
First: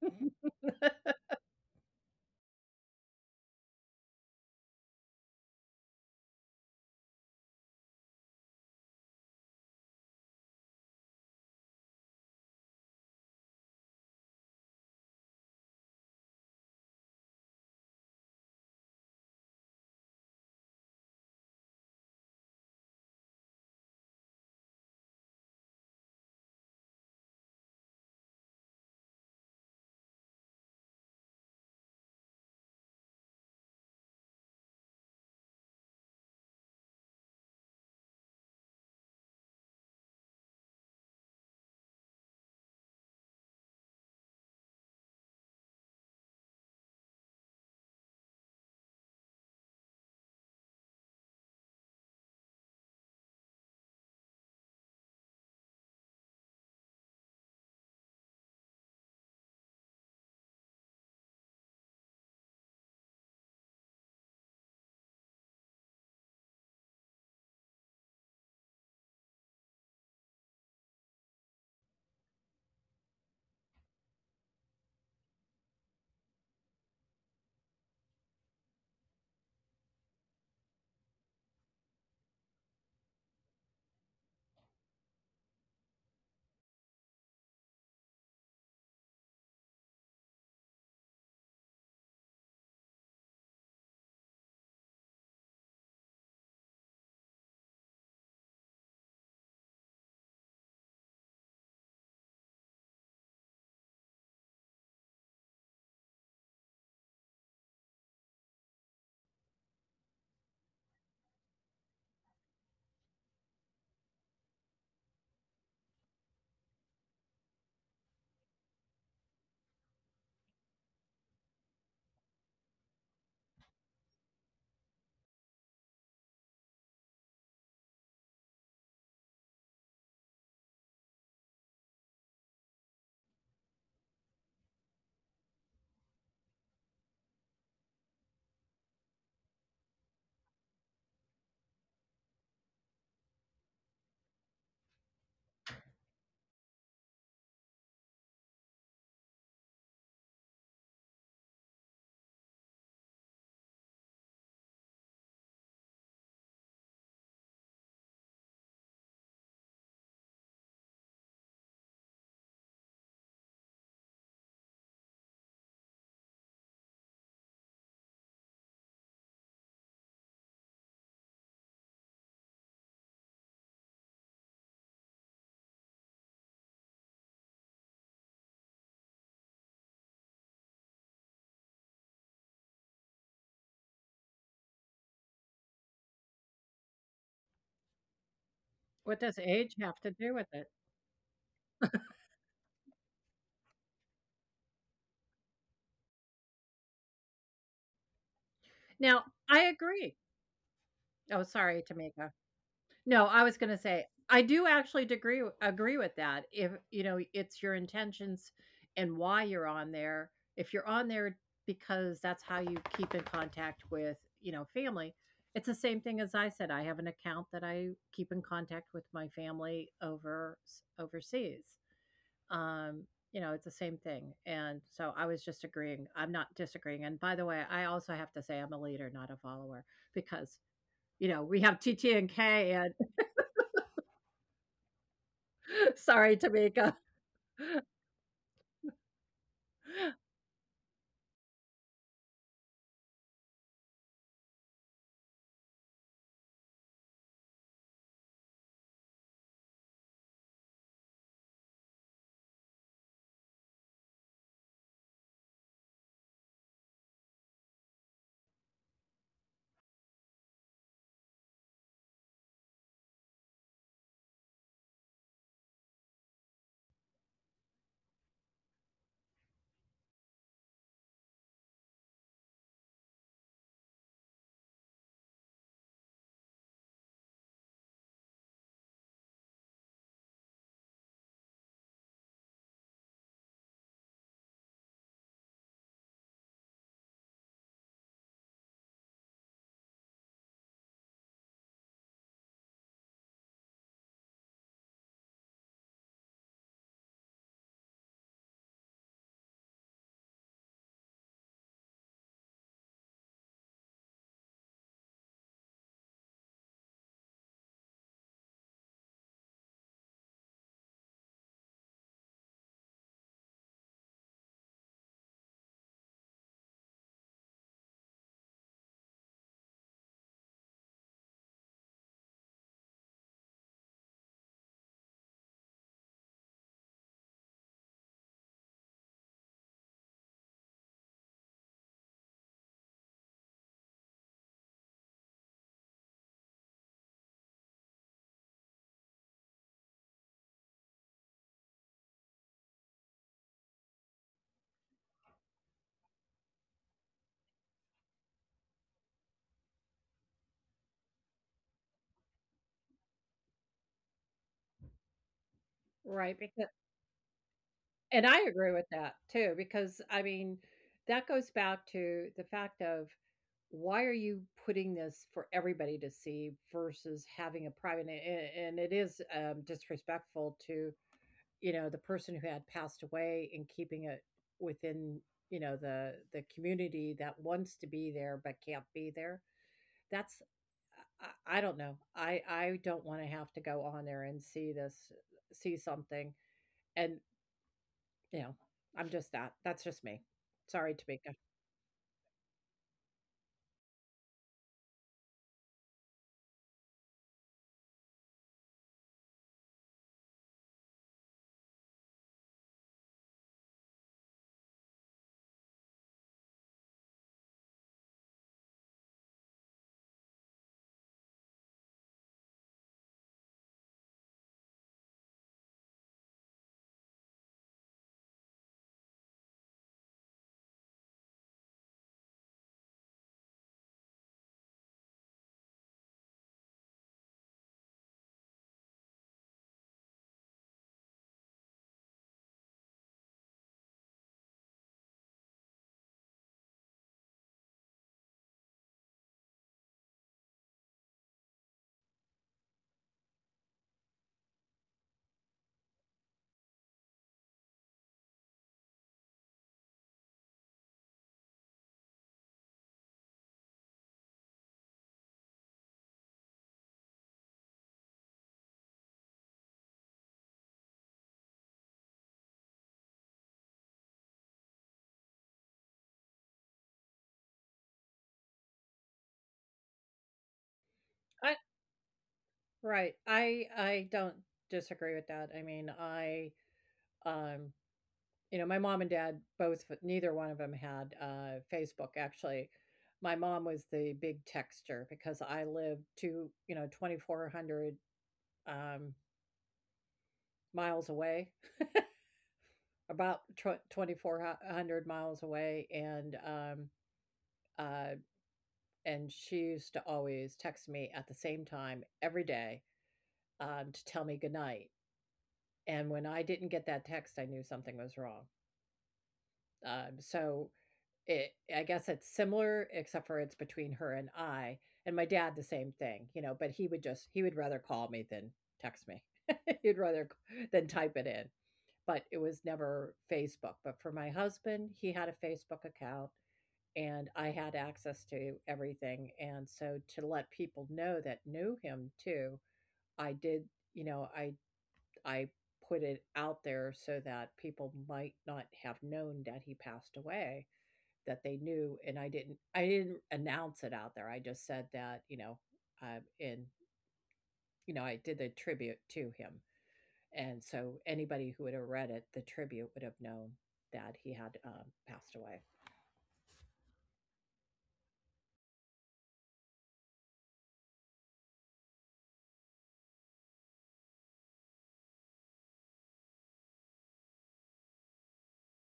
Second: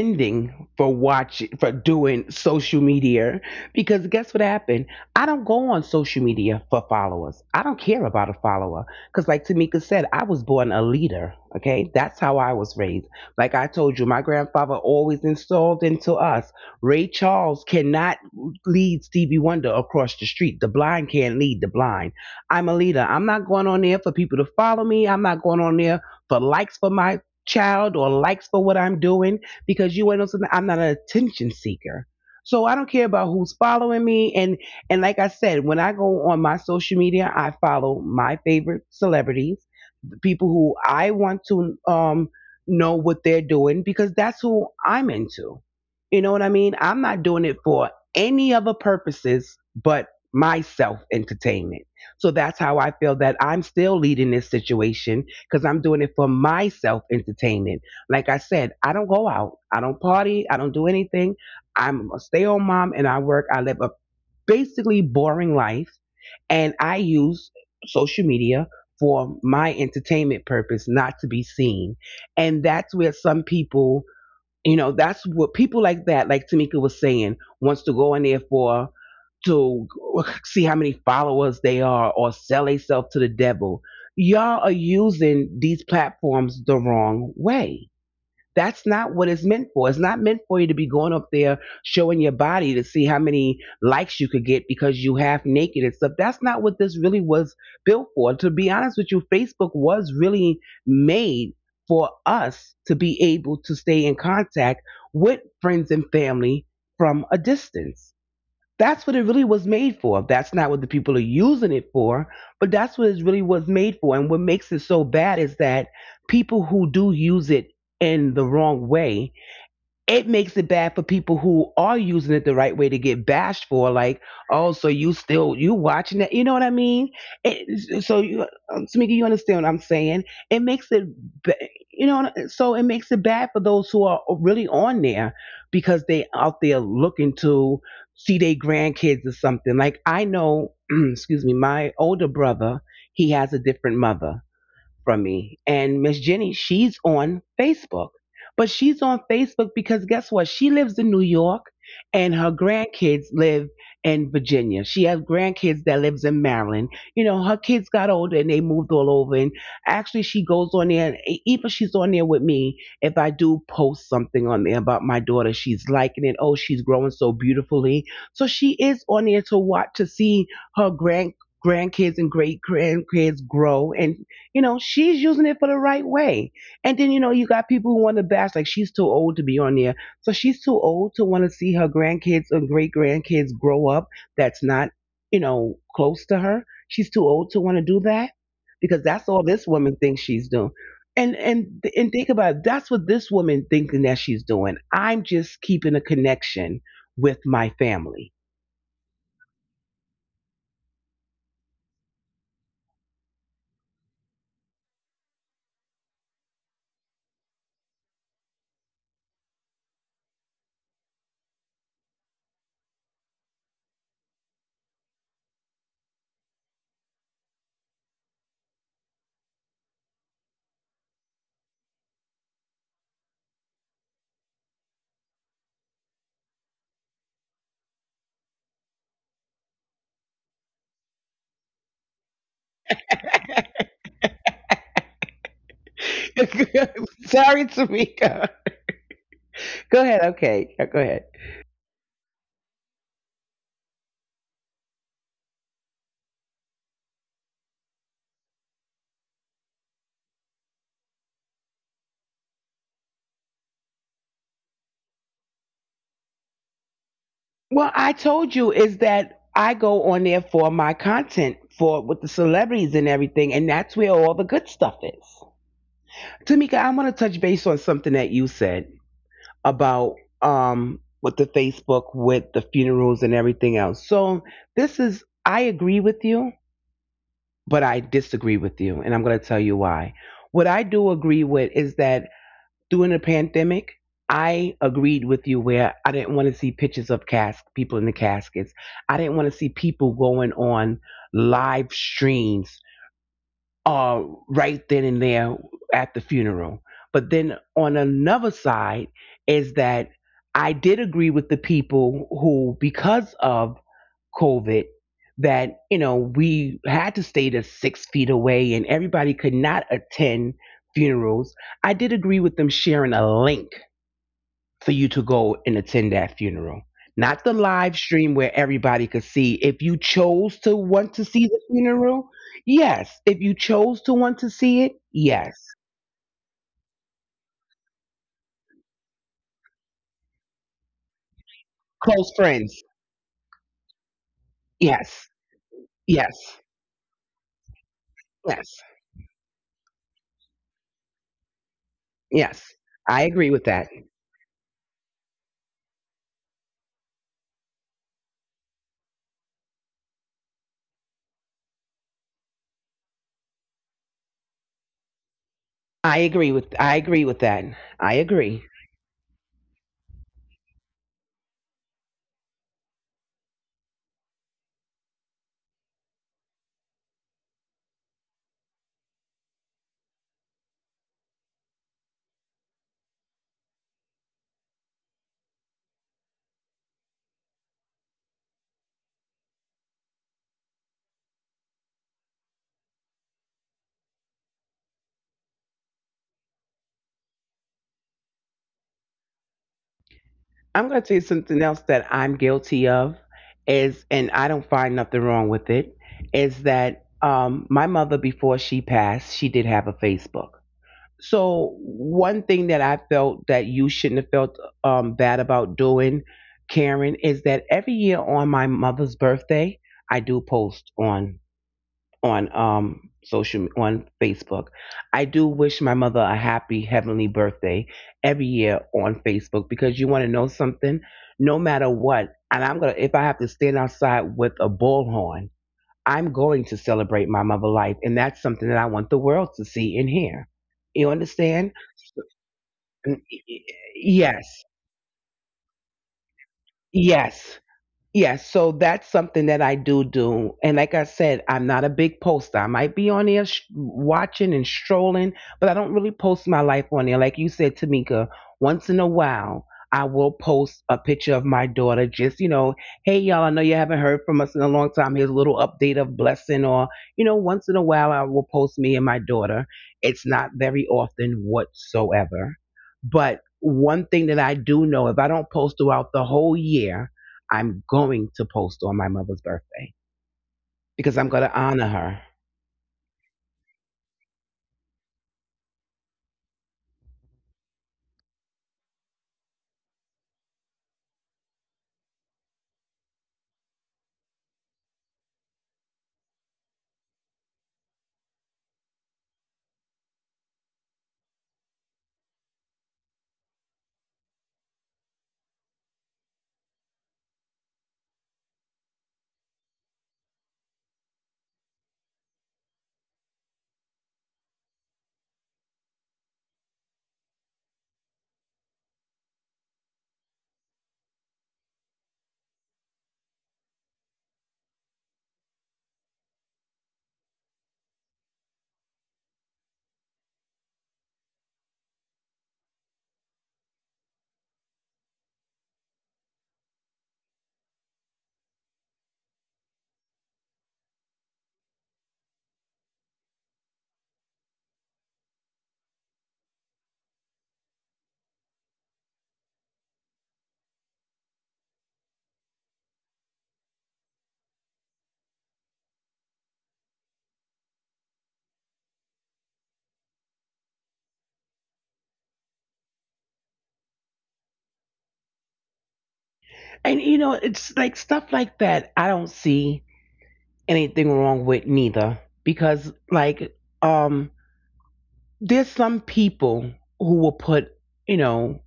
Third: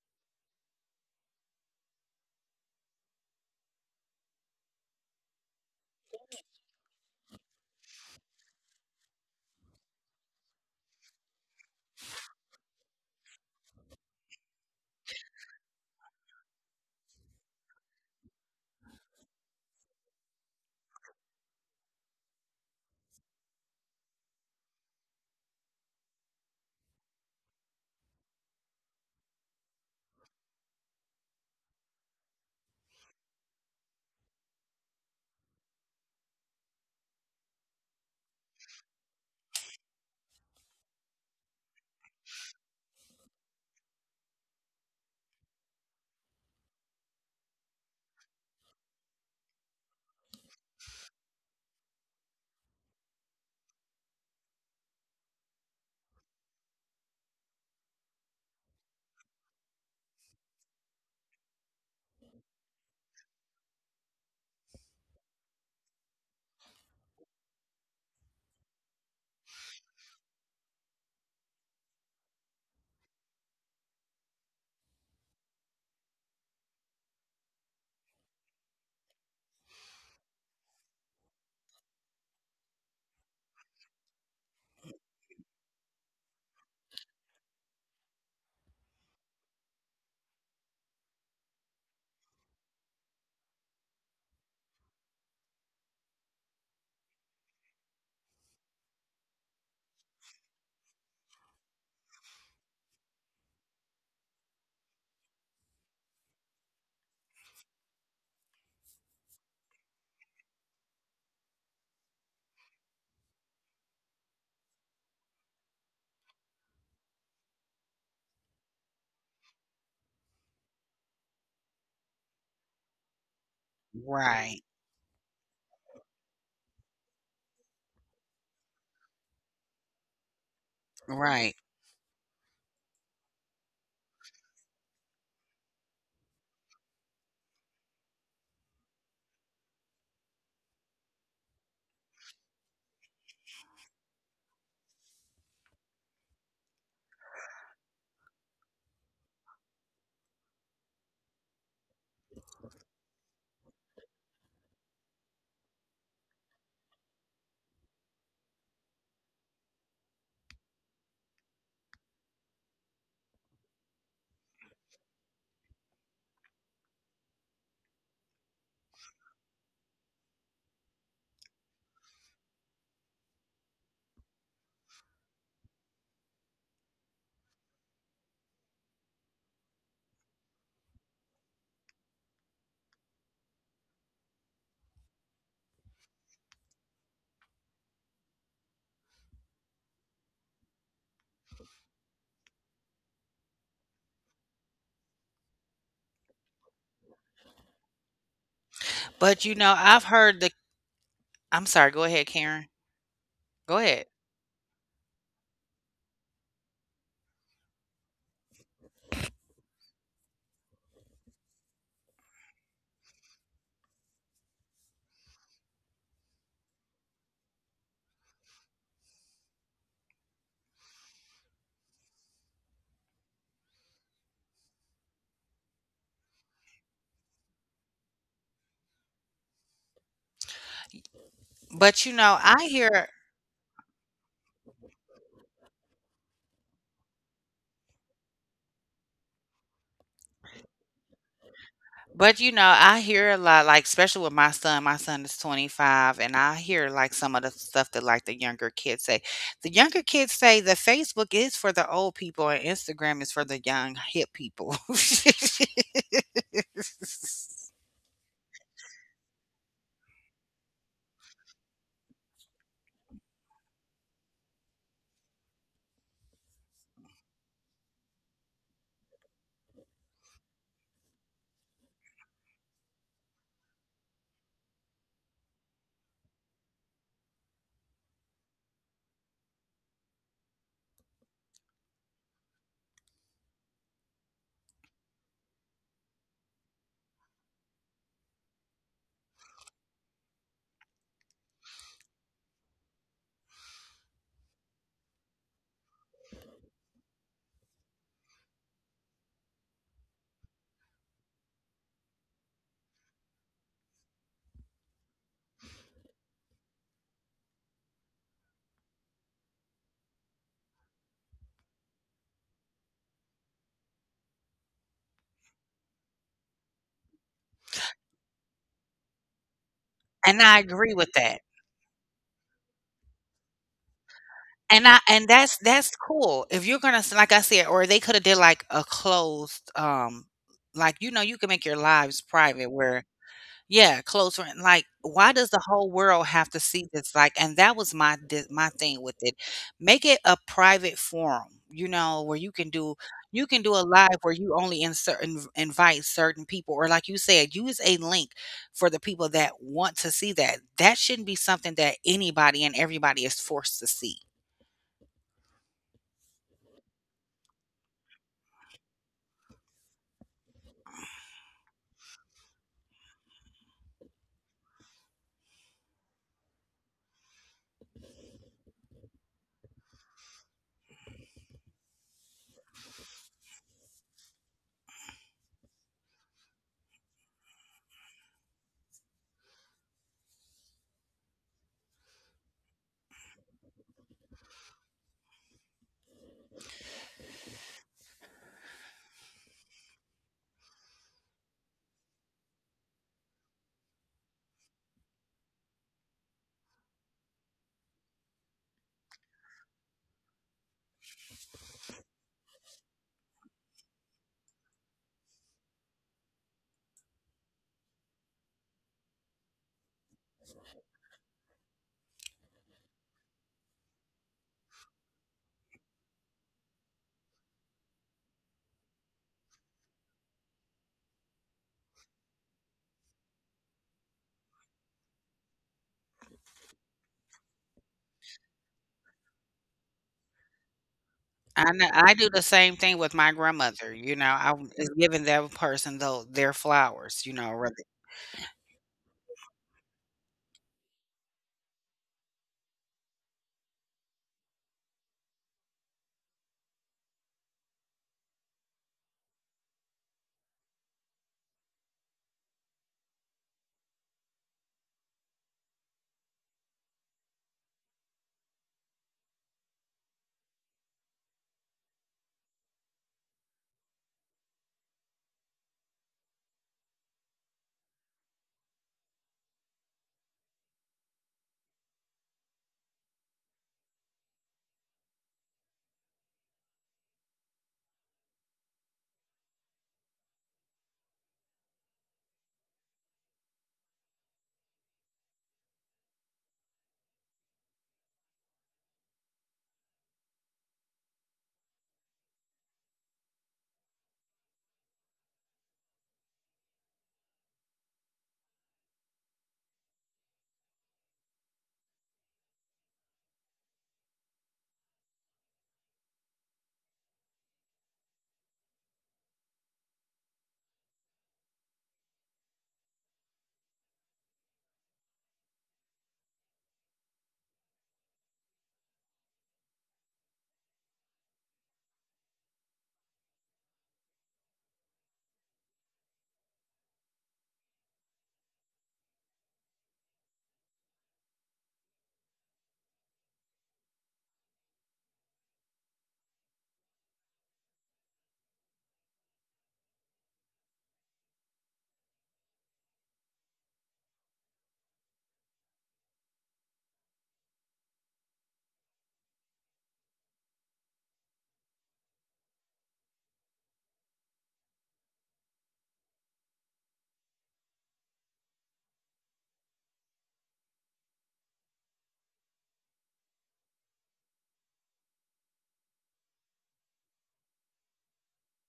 A: for watching, for doing social media, because guess what happened? I don't go on social media for followers. I don't care about a follower. Because, like Tamika said, I was born a leader. Okay. That's how I was raised. Like I told you, my grandfather always installed into us, Ray Charles cannot lead Stevie Wonder across the street. The blind can't lead the blind. I'm a leader. I'm not going on there for people to follow me. I'm not going on there for likes for my child or likes for what I'm doing, because you ain't something. I'm not an attention seeker. So I don't care about who's following me. And like I said, when I go on my social media, I follow my favorite celebrities, the people who I want to know what they're doing because that's who I'm into. You know what I mean? I'm not doing it for any other purposes but my self entertainment. So that's how I feel that I'm still leading this situation, because I'm doing it for my self entertainment. Like I said, I don't go out, I don't party, I don't do anything. I'm a stay at home mom and I work. I live a basically boring life, and I use social media for my entertainment purpose, not to be seen. And that's where some people, you know, that's what people like that, like Tamika was saying, wants to go in there for, to see how many followers they are or sell themselves to the devil. Y'all are using these platforms the wrong way. That's not what it's meant for. It's not meant for you to be going up there showing your body to see how many likes you could get because you half naked and stuff. That's not what this really was built for. To be honest with you, Facebook was really made for us to be able to stay in contact with friends and family from a distance. That's what it really was made for. That's not what the people are using it for, but that's what it really was made for. And what makes it so bad is that people who do use it in the wrong way, it makes it bad for people who are using it the right way to get bashed for, like,
B: Right,
A: oh, so you still, you watching that, you know what I mean? It, so you, Tamika, you understand what I'm saying? It makes it
B: right.
A: ba-, you know, so it makes it bad for those who are really on there, because they out there looking to see their grandkids or something. Like, I know excuse me, my older brother, he has a different mother from me. And Miss Jenny, she's on Facebook. But she's on Facebook because guess what? She lives in New York and her grandkids live in Virginia. She has grandkids that lives in Maryland. You know, her kids got older and they moved all over. And actually she goes on there and e- even she's on there with me. If I do post something on there about my daughter, she's liking it. Oh, she's growing so beautifully. So she is on there to watch to see her grandkids and great grandkids grow. And. You know, she's using it for the right way. And then, you know, you got people who want to bash, like, she's too old to be on there. So she's too old to want to see her grandkids and great grandkids grow up that's not, you know, close to her. She's too old to want to do that because
C: What does
A: that's all
C: age
A: this
C: have
A: woman
C: to do
A: thinks
C: with
A: she's
C: it?
A: doing. And and and think about it, that's what this woman thinking that she's doing. I'm just keeping a connection with my family.
C: Now,
B: But you
C: I
B: know, I've
C: agree.
B: heard the,
C: Oh,
B: I'm
C: sorry,
B: sorry, go ahead,
C: Tamika.
B: Karen.
C: No, I was
B: Go
C: gonna
B: ahead.
C: say, I do actually degree agree with that. If, you know, it's your intentions and why you're on there. If you're on there because that's how you keep in contact with, you know, family, it's the same thing as I said, I have an account that I keep in contact with my family over overseas. Um, you know, it's the same thing, and so I was just agreeing. I'm not disagreeing, and by the way, I also have to say I'm a leader, not a follower, because, you know, we have
B: But you know, I
C: TT&K.
B: hear
C: Sorry, Tamika.
A: Sorry, Tamika. Go ahead. Okay, yeah, go ahead.
B: but you know, I hear a lot, like especially with my son. My son is 25, and I hear like some of the stuff that like the younger kids say. The younger kids say that Facebook is for the old people and Instagram is for the young hip people.
A: Well, I told you is that I go on there for my content for with the celebrities and everything, and that's where all the good stuff is. Tamika, I want to touch base on something that you said about with the Facebook with the funerals and everything else. So this is, I agree with you, but I disagree with you, and I'm going to tell you why. What I do agree with is that during the pandemic, I agreed with you where I didn't want to see pictures of cask people in the caskets. I didn't want to see people going on live streams uh, right then and there at the funeral. But then on another side is that I did agree with the people who, because of COVID, that we had to stay to 6 feet away and everybody could not attend funerals. I did agree with them sharing a link for you to go and attend that funeral. Not the live stream where everybody could see. If you
B: And
A: chose
B: I
A: to
B: agree with
A: want to
B: that.
A: see the funeral, yes. If you chose to want to see it,
B: And
A: yes.
B: that's cool. If you're gonna s- like I said, or they could have did like a closed like you know, you can make your lives
A: Close
B: private
A: friends,
B: where, yeah, close friend, like,
A: yes,
B: why does the whole world have
A: yes,
B: to see this, like, and that was my
A: yes,
B: thing with it. Make it a private forum, you know, where you
A: yes.
B: can do,
A: I agree
B: you
A: with
B: can do a
A: that.
B: live where you only insert inv invite certain people, or like you said, use a link for the people that want to see that. That shouldn't be something that anybody and everybody is forced to see.
A: I
C: Right, because
A: agree with. I agree with that.
C: and
A: I
C: I agree
A: agree.
C: with that too, because I mean, that goes back to the fact of why are you putting this for everybody to see versus having a private, and it is disrespectful to, you know, the person who had passed away, and keeping it within, you know, the community that wants to be there but can't be there. That's I don't know, I don't want to have to go on there and see this see something. And, you know, I'm just that. That's just me. Sorry,
A: I'm going to tell
C: Tamika.
A: you something else that I'm guilty of is, and I don't find nothing wrong with it, is that my mother before she passed, she did have a Facebook. So one thing that I felt that you shouldn't have felt bad about doing, Karen, is that every year on my mother's birthday, I do post on on social, on Facebook. I do wish my mother a happy heavenly birthday every year on Facebook because you want to know something, no matter what, and I'm gonna, if I have to stand outside with a bullhorn, I'm going to celebrate my mother life, and that's something that I want the world to see and hear. You understand?
B: I do the same thing with
A: N-
B: my
A: y- y-
B: grandmother, you know, I
A: Yes.
B: was giving that person though their flowers, you know,
A: Yes.
B: rather.
A: Yeah, so that's something that I do do. And like I said, I'm not a big poster. I might be on there watching and strolling, but I don't really post my life on there. Like you said, Tamika, once in a while, I will post a picture of my daughter. Just, you know, hey, y'all, I know you haven't heard from us in a long time. Here's a little update of blessing. Or, you know, once in a while, I will post me and my daughter. It's not very often whatsoever. But one thing that I do know, if I don't post throughout the whole year, I'm going to post on my mother's birthday because I'm
C: I
A: going to honor her.
C: right. I don't disagree with that. I mean, I um you know, my mom and dad both, neither one of them had Facebook actually. My mom was the big texter because I lived to, you know, 2400 um miles away, about 2400 miles away, uh and she used to always text me at the same time every day, to tell me goodnight. And when I didn't get that text, I knew something was wrong. So it, I guess it's similar, except for it's between her and I. And my dad, the same thing, you know, but he would just, he would rather call me than text me. He'd rather than type it in. But it was never Facebook. But for my husband, he had a Facebook account and I had access to everything. And so to let people know that knew him too, I did, you know, I put it out there so that people might not have known that he passed away, that they knew, and I didn't announce it out there. I just said that, you know, and you know, I did the tribute to him, and so anybody who would have read it, the tribute would have known that he had passed away.
A: And you know, it's like stuff like that. I don't see anything wrong with neither, because like, um there's some people who will put, you know,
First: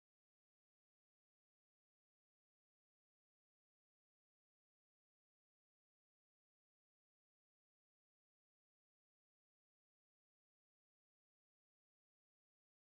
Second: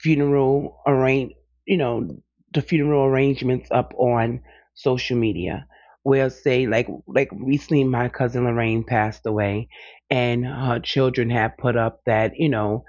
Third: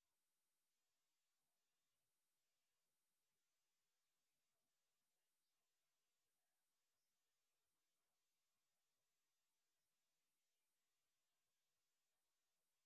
A: funeral arrange, you know, the funeral arrangements up on social media. Where, say, like recently my cousin Lorraine passed away, and her children have put up that, you know,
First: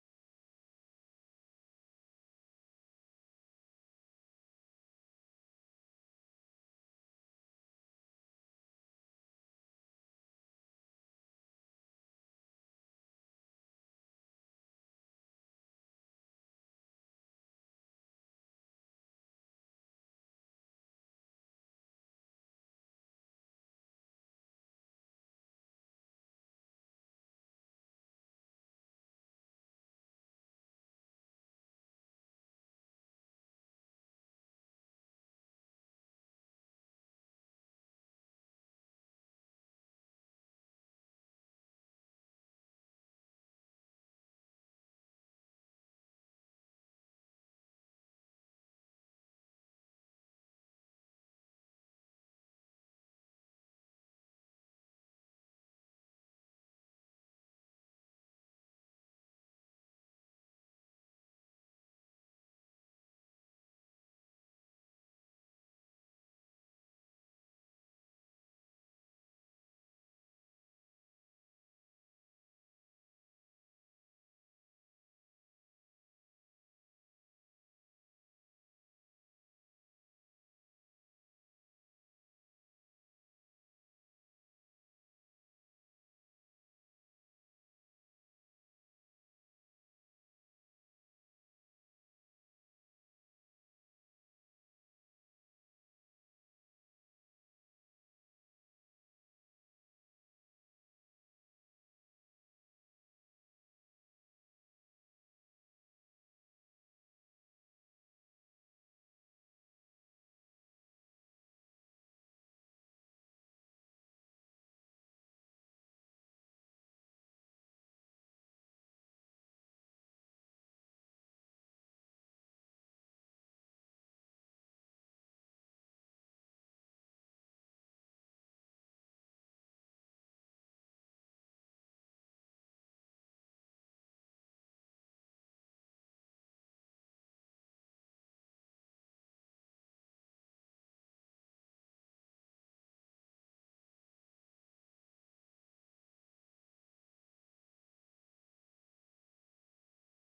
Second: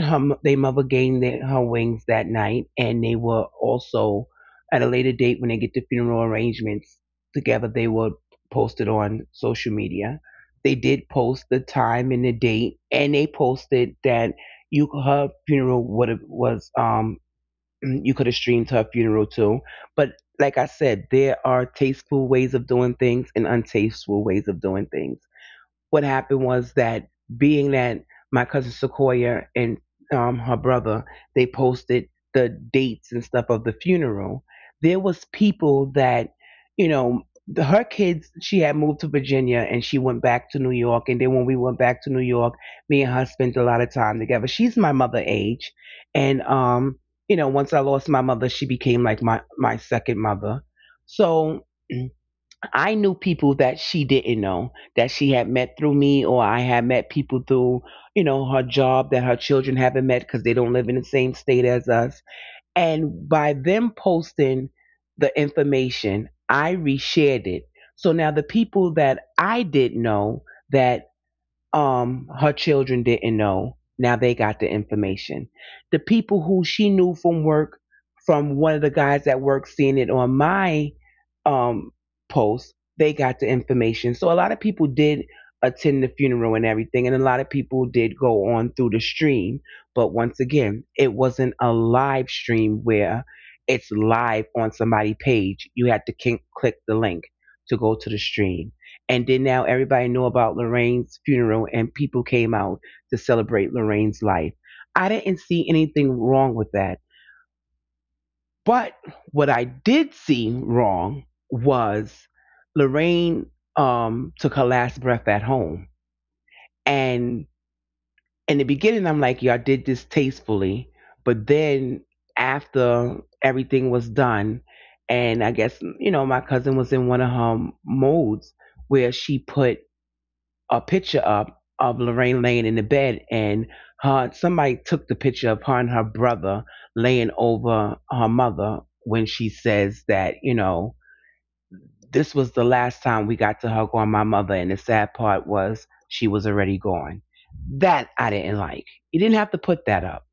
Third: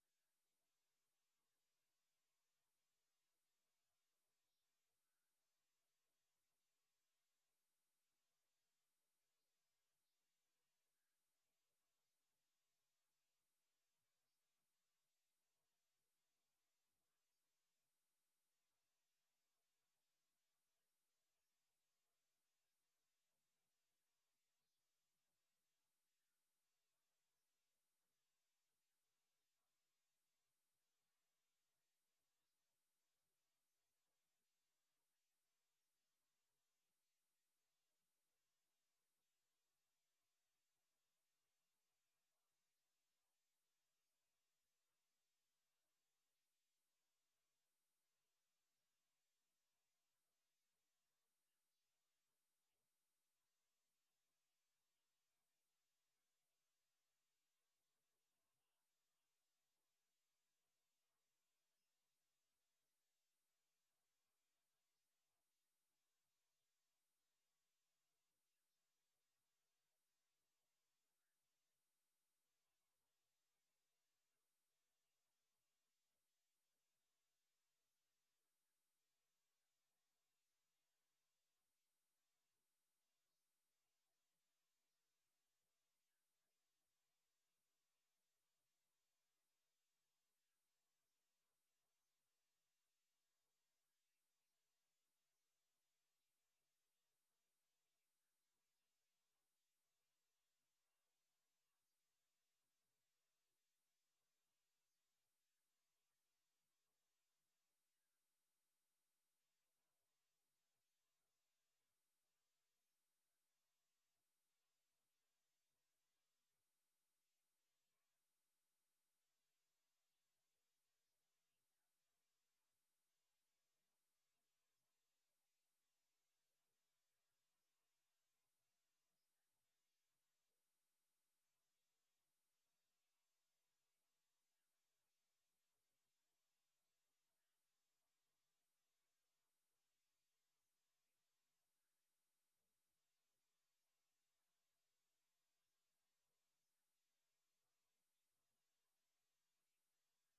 A: they mother gained their, her wings that night, and they were also at a later date, when they get the funeral arrangements together. They were posted on social media. They did post the time and the date, and they posted that you her funeral would have was you could have streamed her funeral too. But like I said, there are tasteful ways of doing things and untasteful ways of doing things. What happened was that, being that my cousin Sequoia and her brother, they posted the dates and stuff of the funeral. There was people that, you know, her kids. She had moved to Virginia and she went back to New York. And then when we went back to New York, me and her spent a lot of time together. She's my mother age. And, you know, once I lost my mother, she became like my second mother. So I knew people that she didn't know that she had met through me, or I had met people through, you know, her job, that her children haven't met because they don't live in the same state as us. And by them posting the information, I reshared it. So now the people that I did know that her children didn't know, now they got the information. The people who she knew from work, from one of the guys at work seeing it on my um post, they got the information. So a lot of people did attend the funeral and everything, and a lot of people did go on through the stream, but once again it wasn't a live stream where it's live on somebody's page. You had to click the link to go to the stream. And then now everybody know about Lorraine's funeral and people came out to celebrate Lorraine's life. I didn't see anything wrong with that. But what I did see wrong was Lorraine took her last breath at home. And in the beginning, I'm like, "Y'all did this tastefully." But then after everything was done, and I guess, you know, my cousin was in one of her modes, where she put a picture up of Lorraine laying in the bed, and her somebody took the picture of her and her brother laying over her mother, when she says that, you know, this was the last time we got to hug on my mother, and the sad part was she was already gone. That I didn't like. You didn't have to put that up,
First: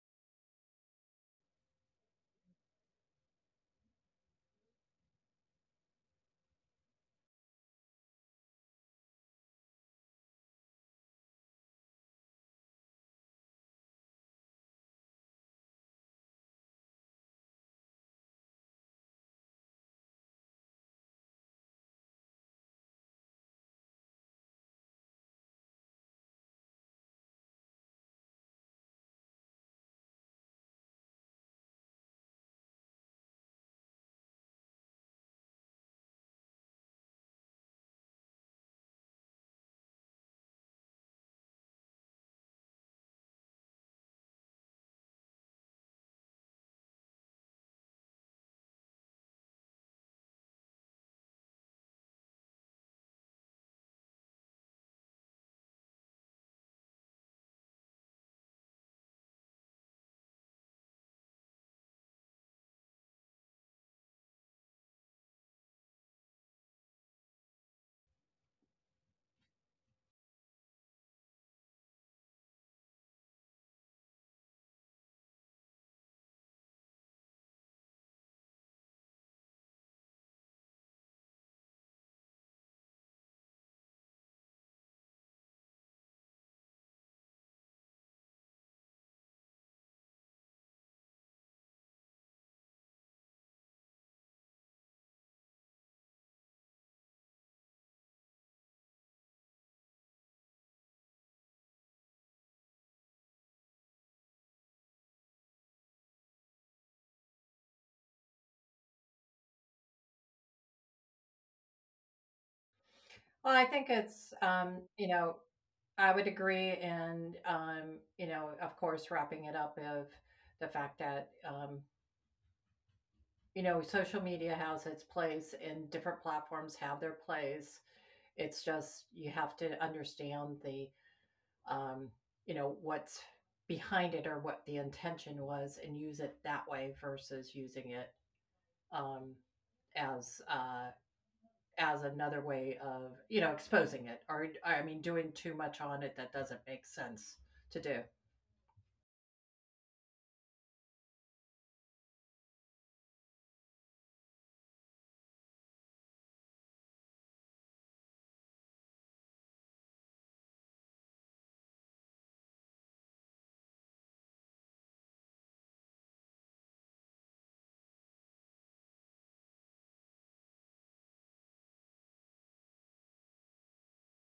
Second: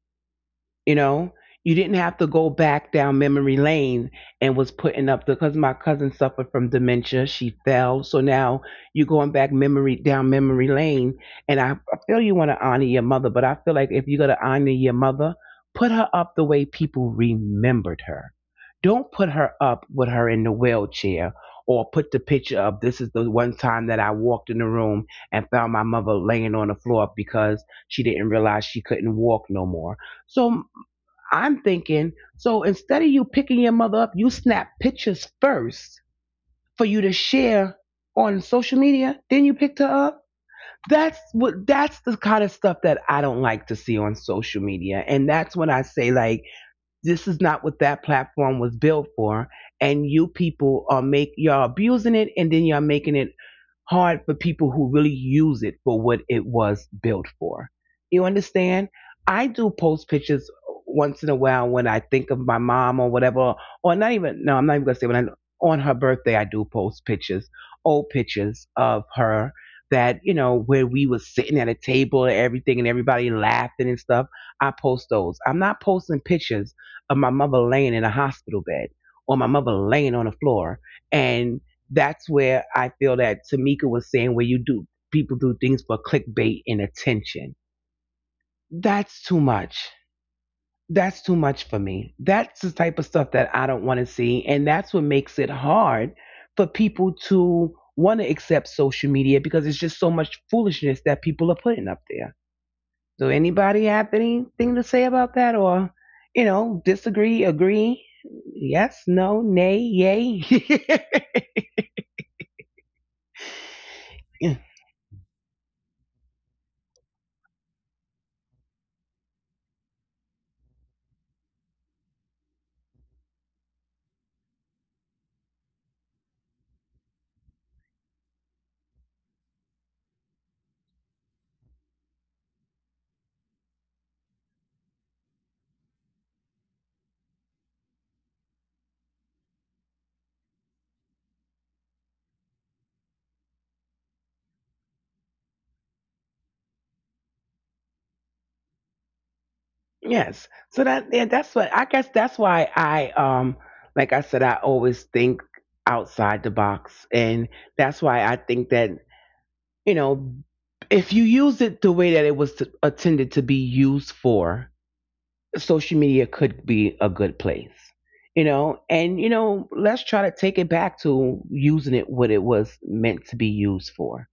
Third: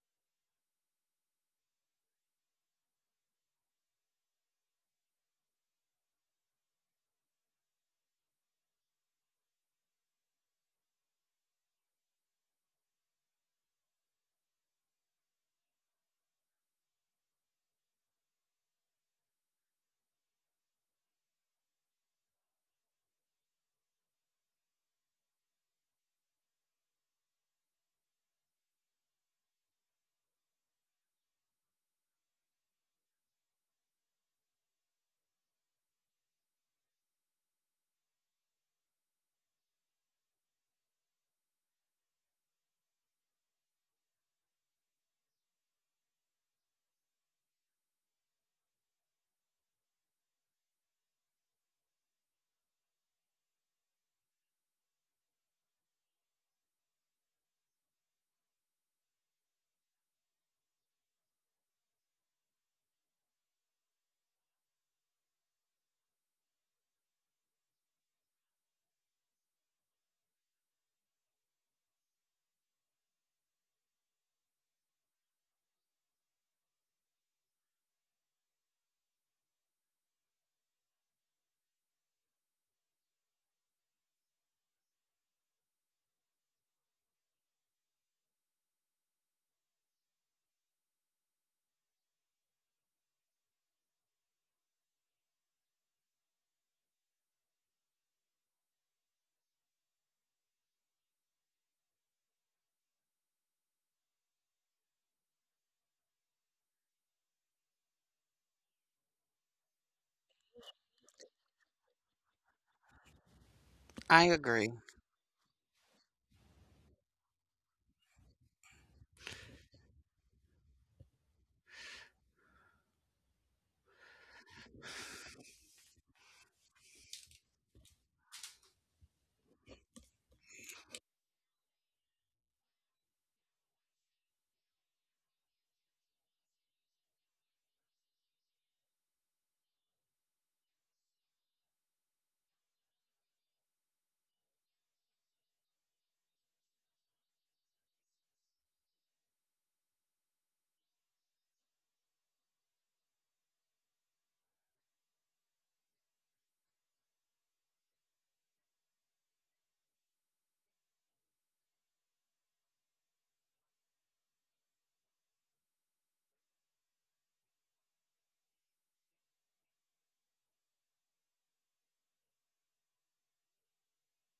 A: you know, you didn't have to go back down memory lane and was putting up the, because my cousin suffered from dementia. She fell, so now you're going back memory lane. And I feel you want to honor your mother, but I feel like if you're gonna honor your mother, put her up the way people remembered her. Don't put her up with her in the wheelchair, or put the picture of this is the one time that I walked in the room and found my mother laying on the floor because she didn't realize she couldn't walk no more. So I'm thinking, so instead of you picking your mother up, you snap pictures first for you to share on social media, then you picked her up. That's what, that's the kind of stuff that I don't like to see on social media. And that's when I say, like, this is not what that platform was built for, and you people are make y'all abusing it, and then y'all making it hard for people who really use it for what it was built for. You understand? I do post pictures once in a while when I think of my mom or whatever, or not even, no, I'm not even going to say when I, on her birthday, I do post pictures, old pictures of her that, you know, where we was sitting at a table and everything and everybody laughing and stuff. I post those. I'm not posting pictures of my mother laying in a hospital bed or my mother laying on the floor. And that's where I feel that Tamika was saying, where you do, people do things for clickbait and attention. That's too much. That's too much for me. That's the type of stuff that I don't want to see. And that's what makes it hard for people to want to accept social media, because it's just so much foolishness that people are putting up there. So anybody have anything to say about that or, you know, disagree, agree? Yes, no, nay, yay.
C: Well, I think
B: I
C: it's,
A: Yeah.
B: agree.
C: you know, I would agree. And, you know, of course, wrapping it up of the fact that you know, social media has its place and different platforms have their place. It's just you have to understand the, um, you know, what's behind it or what the intention was, and use it that way versus using it um, as uh, as another way of, you know, exposing it, or I mean doing too much on it that doesn't make sense to do.
A: Yes. So that's what I guess that's why I, like I said, I always think outside the box, and that's why I think that, you know, if you use it the way that it was intended to be used for, social media could be a good place, you know. And you know, let's try to take it back to using it what it was meant to be used for.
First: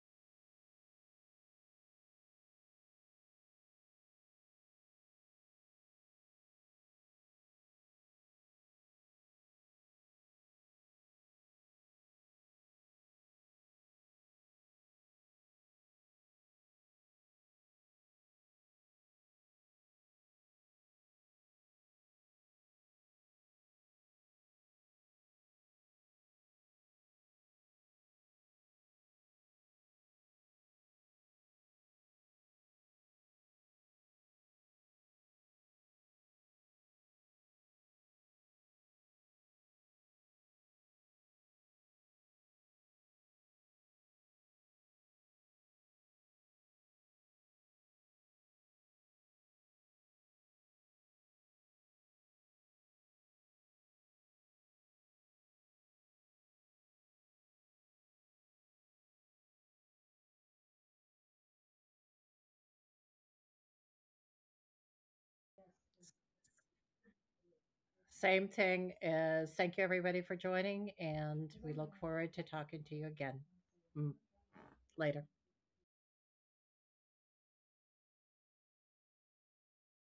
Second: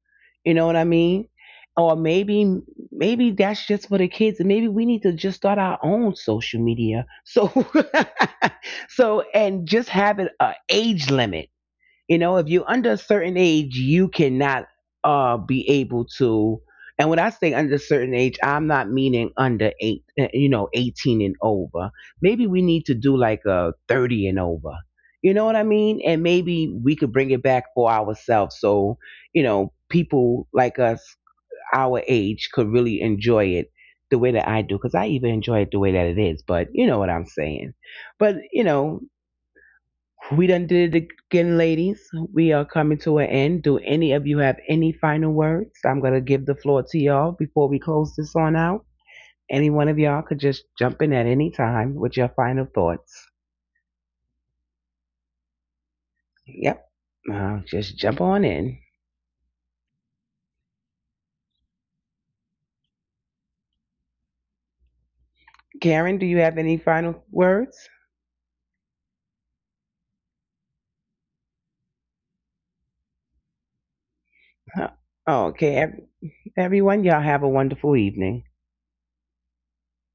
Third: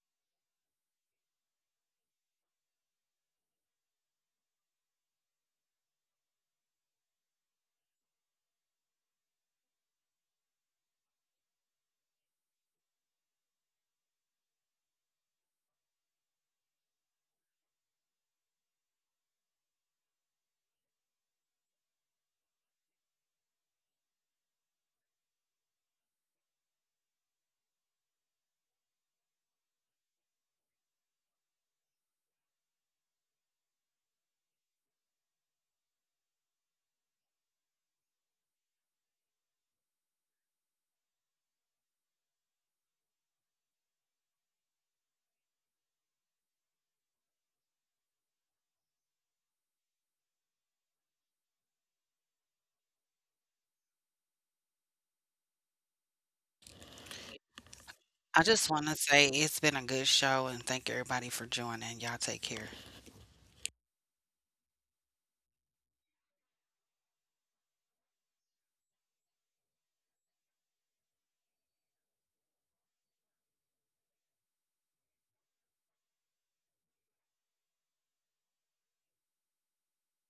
A: You know what I mean? Or maybe that's just for the kids, and maybe we need to just start our own social media. So so, and just have it a age limit, you know, if you're under a certain age, you cannot be able to. And when I say under a certain age, I'm not meaning under eight, you know, 18 and over. Maybe we need to do like a 30 and over. You know what I mean? And maybe we could bring it back for ourselves. So, you know, people like us, our age, could really enjoy it the way that I do. Because I even enjoy it the way that it is. But you know what I'm saying. But, you know, we done did it again, ladies. We are coming to an end. Do any of you have any final words? I'm going to give the floor to y'all before we close this on out. Any one of y'all could just jump in at any time with your final thoughts. Yep. Just jump
B: I
A: on
B: just
A: in.
B: wanna say it's been a good show, and thank everybody for joining. Y'all take care.
A: Karen, do you have any final words?
C: Same thing as thank you everybody for joining, and we look forward to talking to you again mm,
A: Huh.
C: later.
A: Okay. Everyone, y'all have a wonderful evening.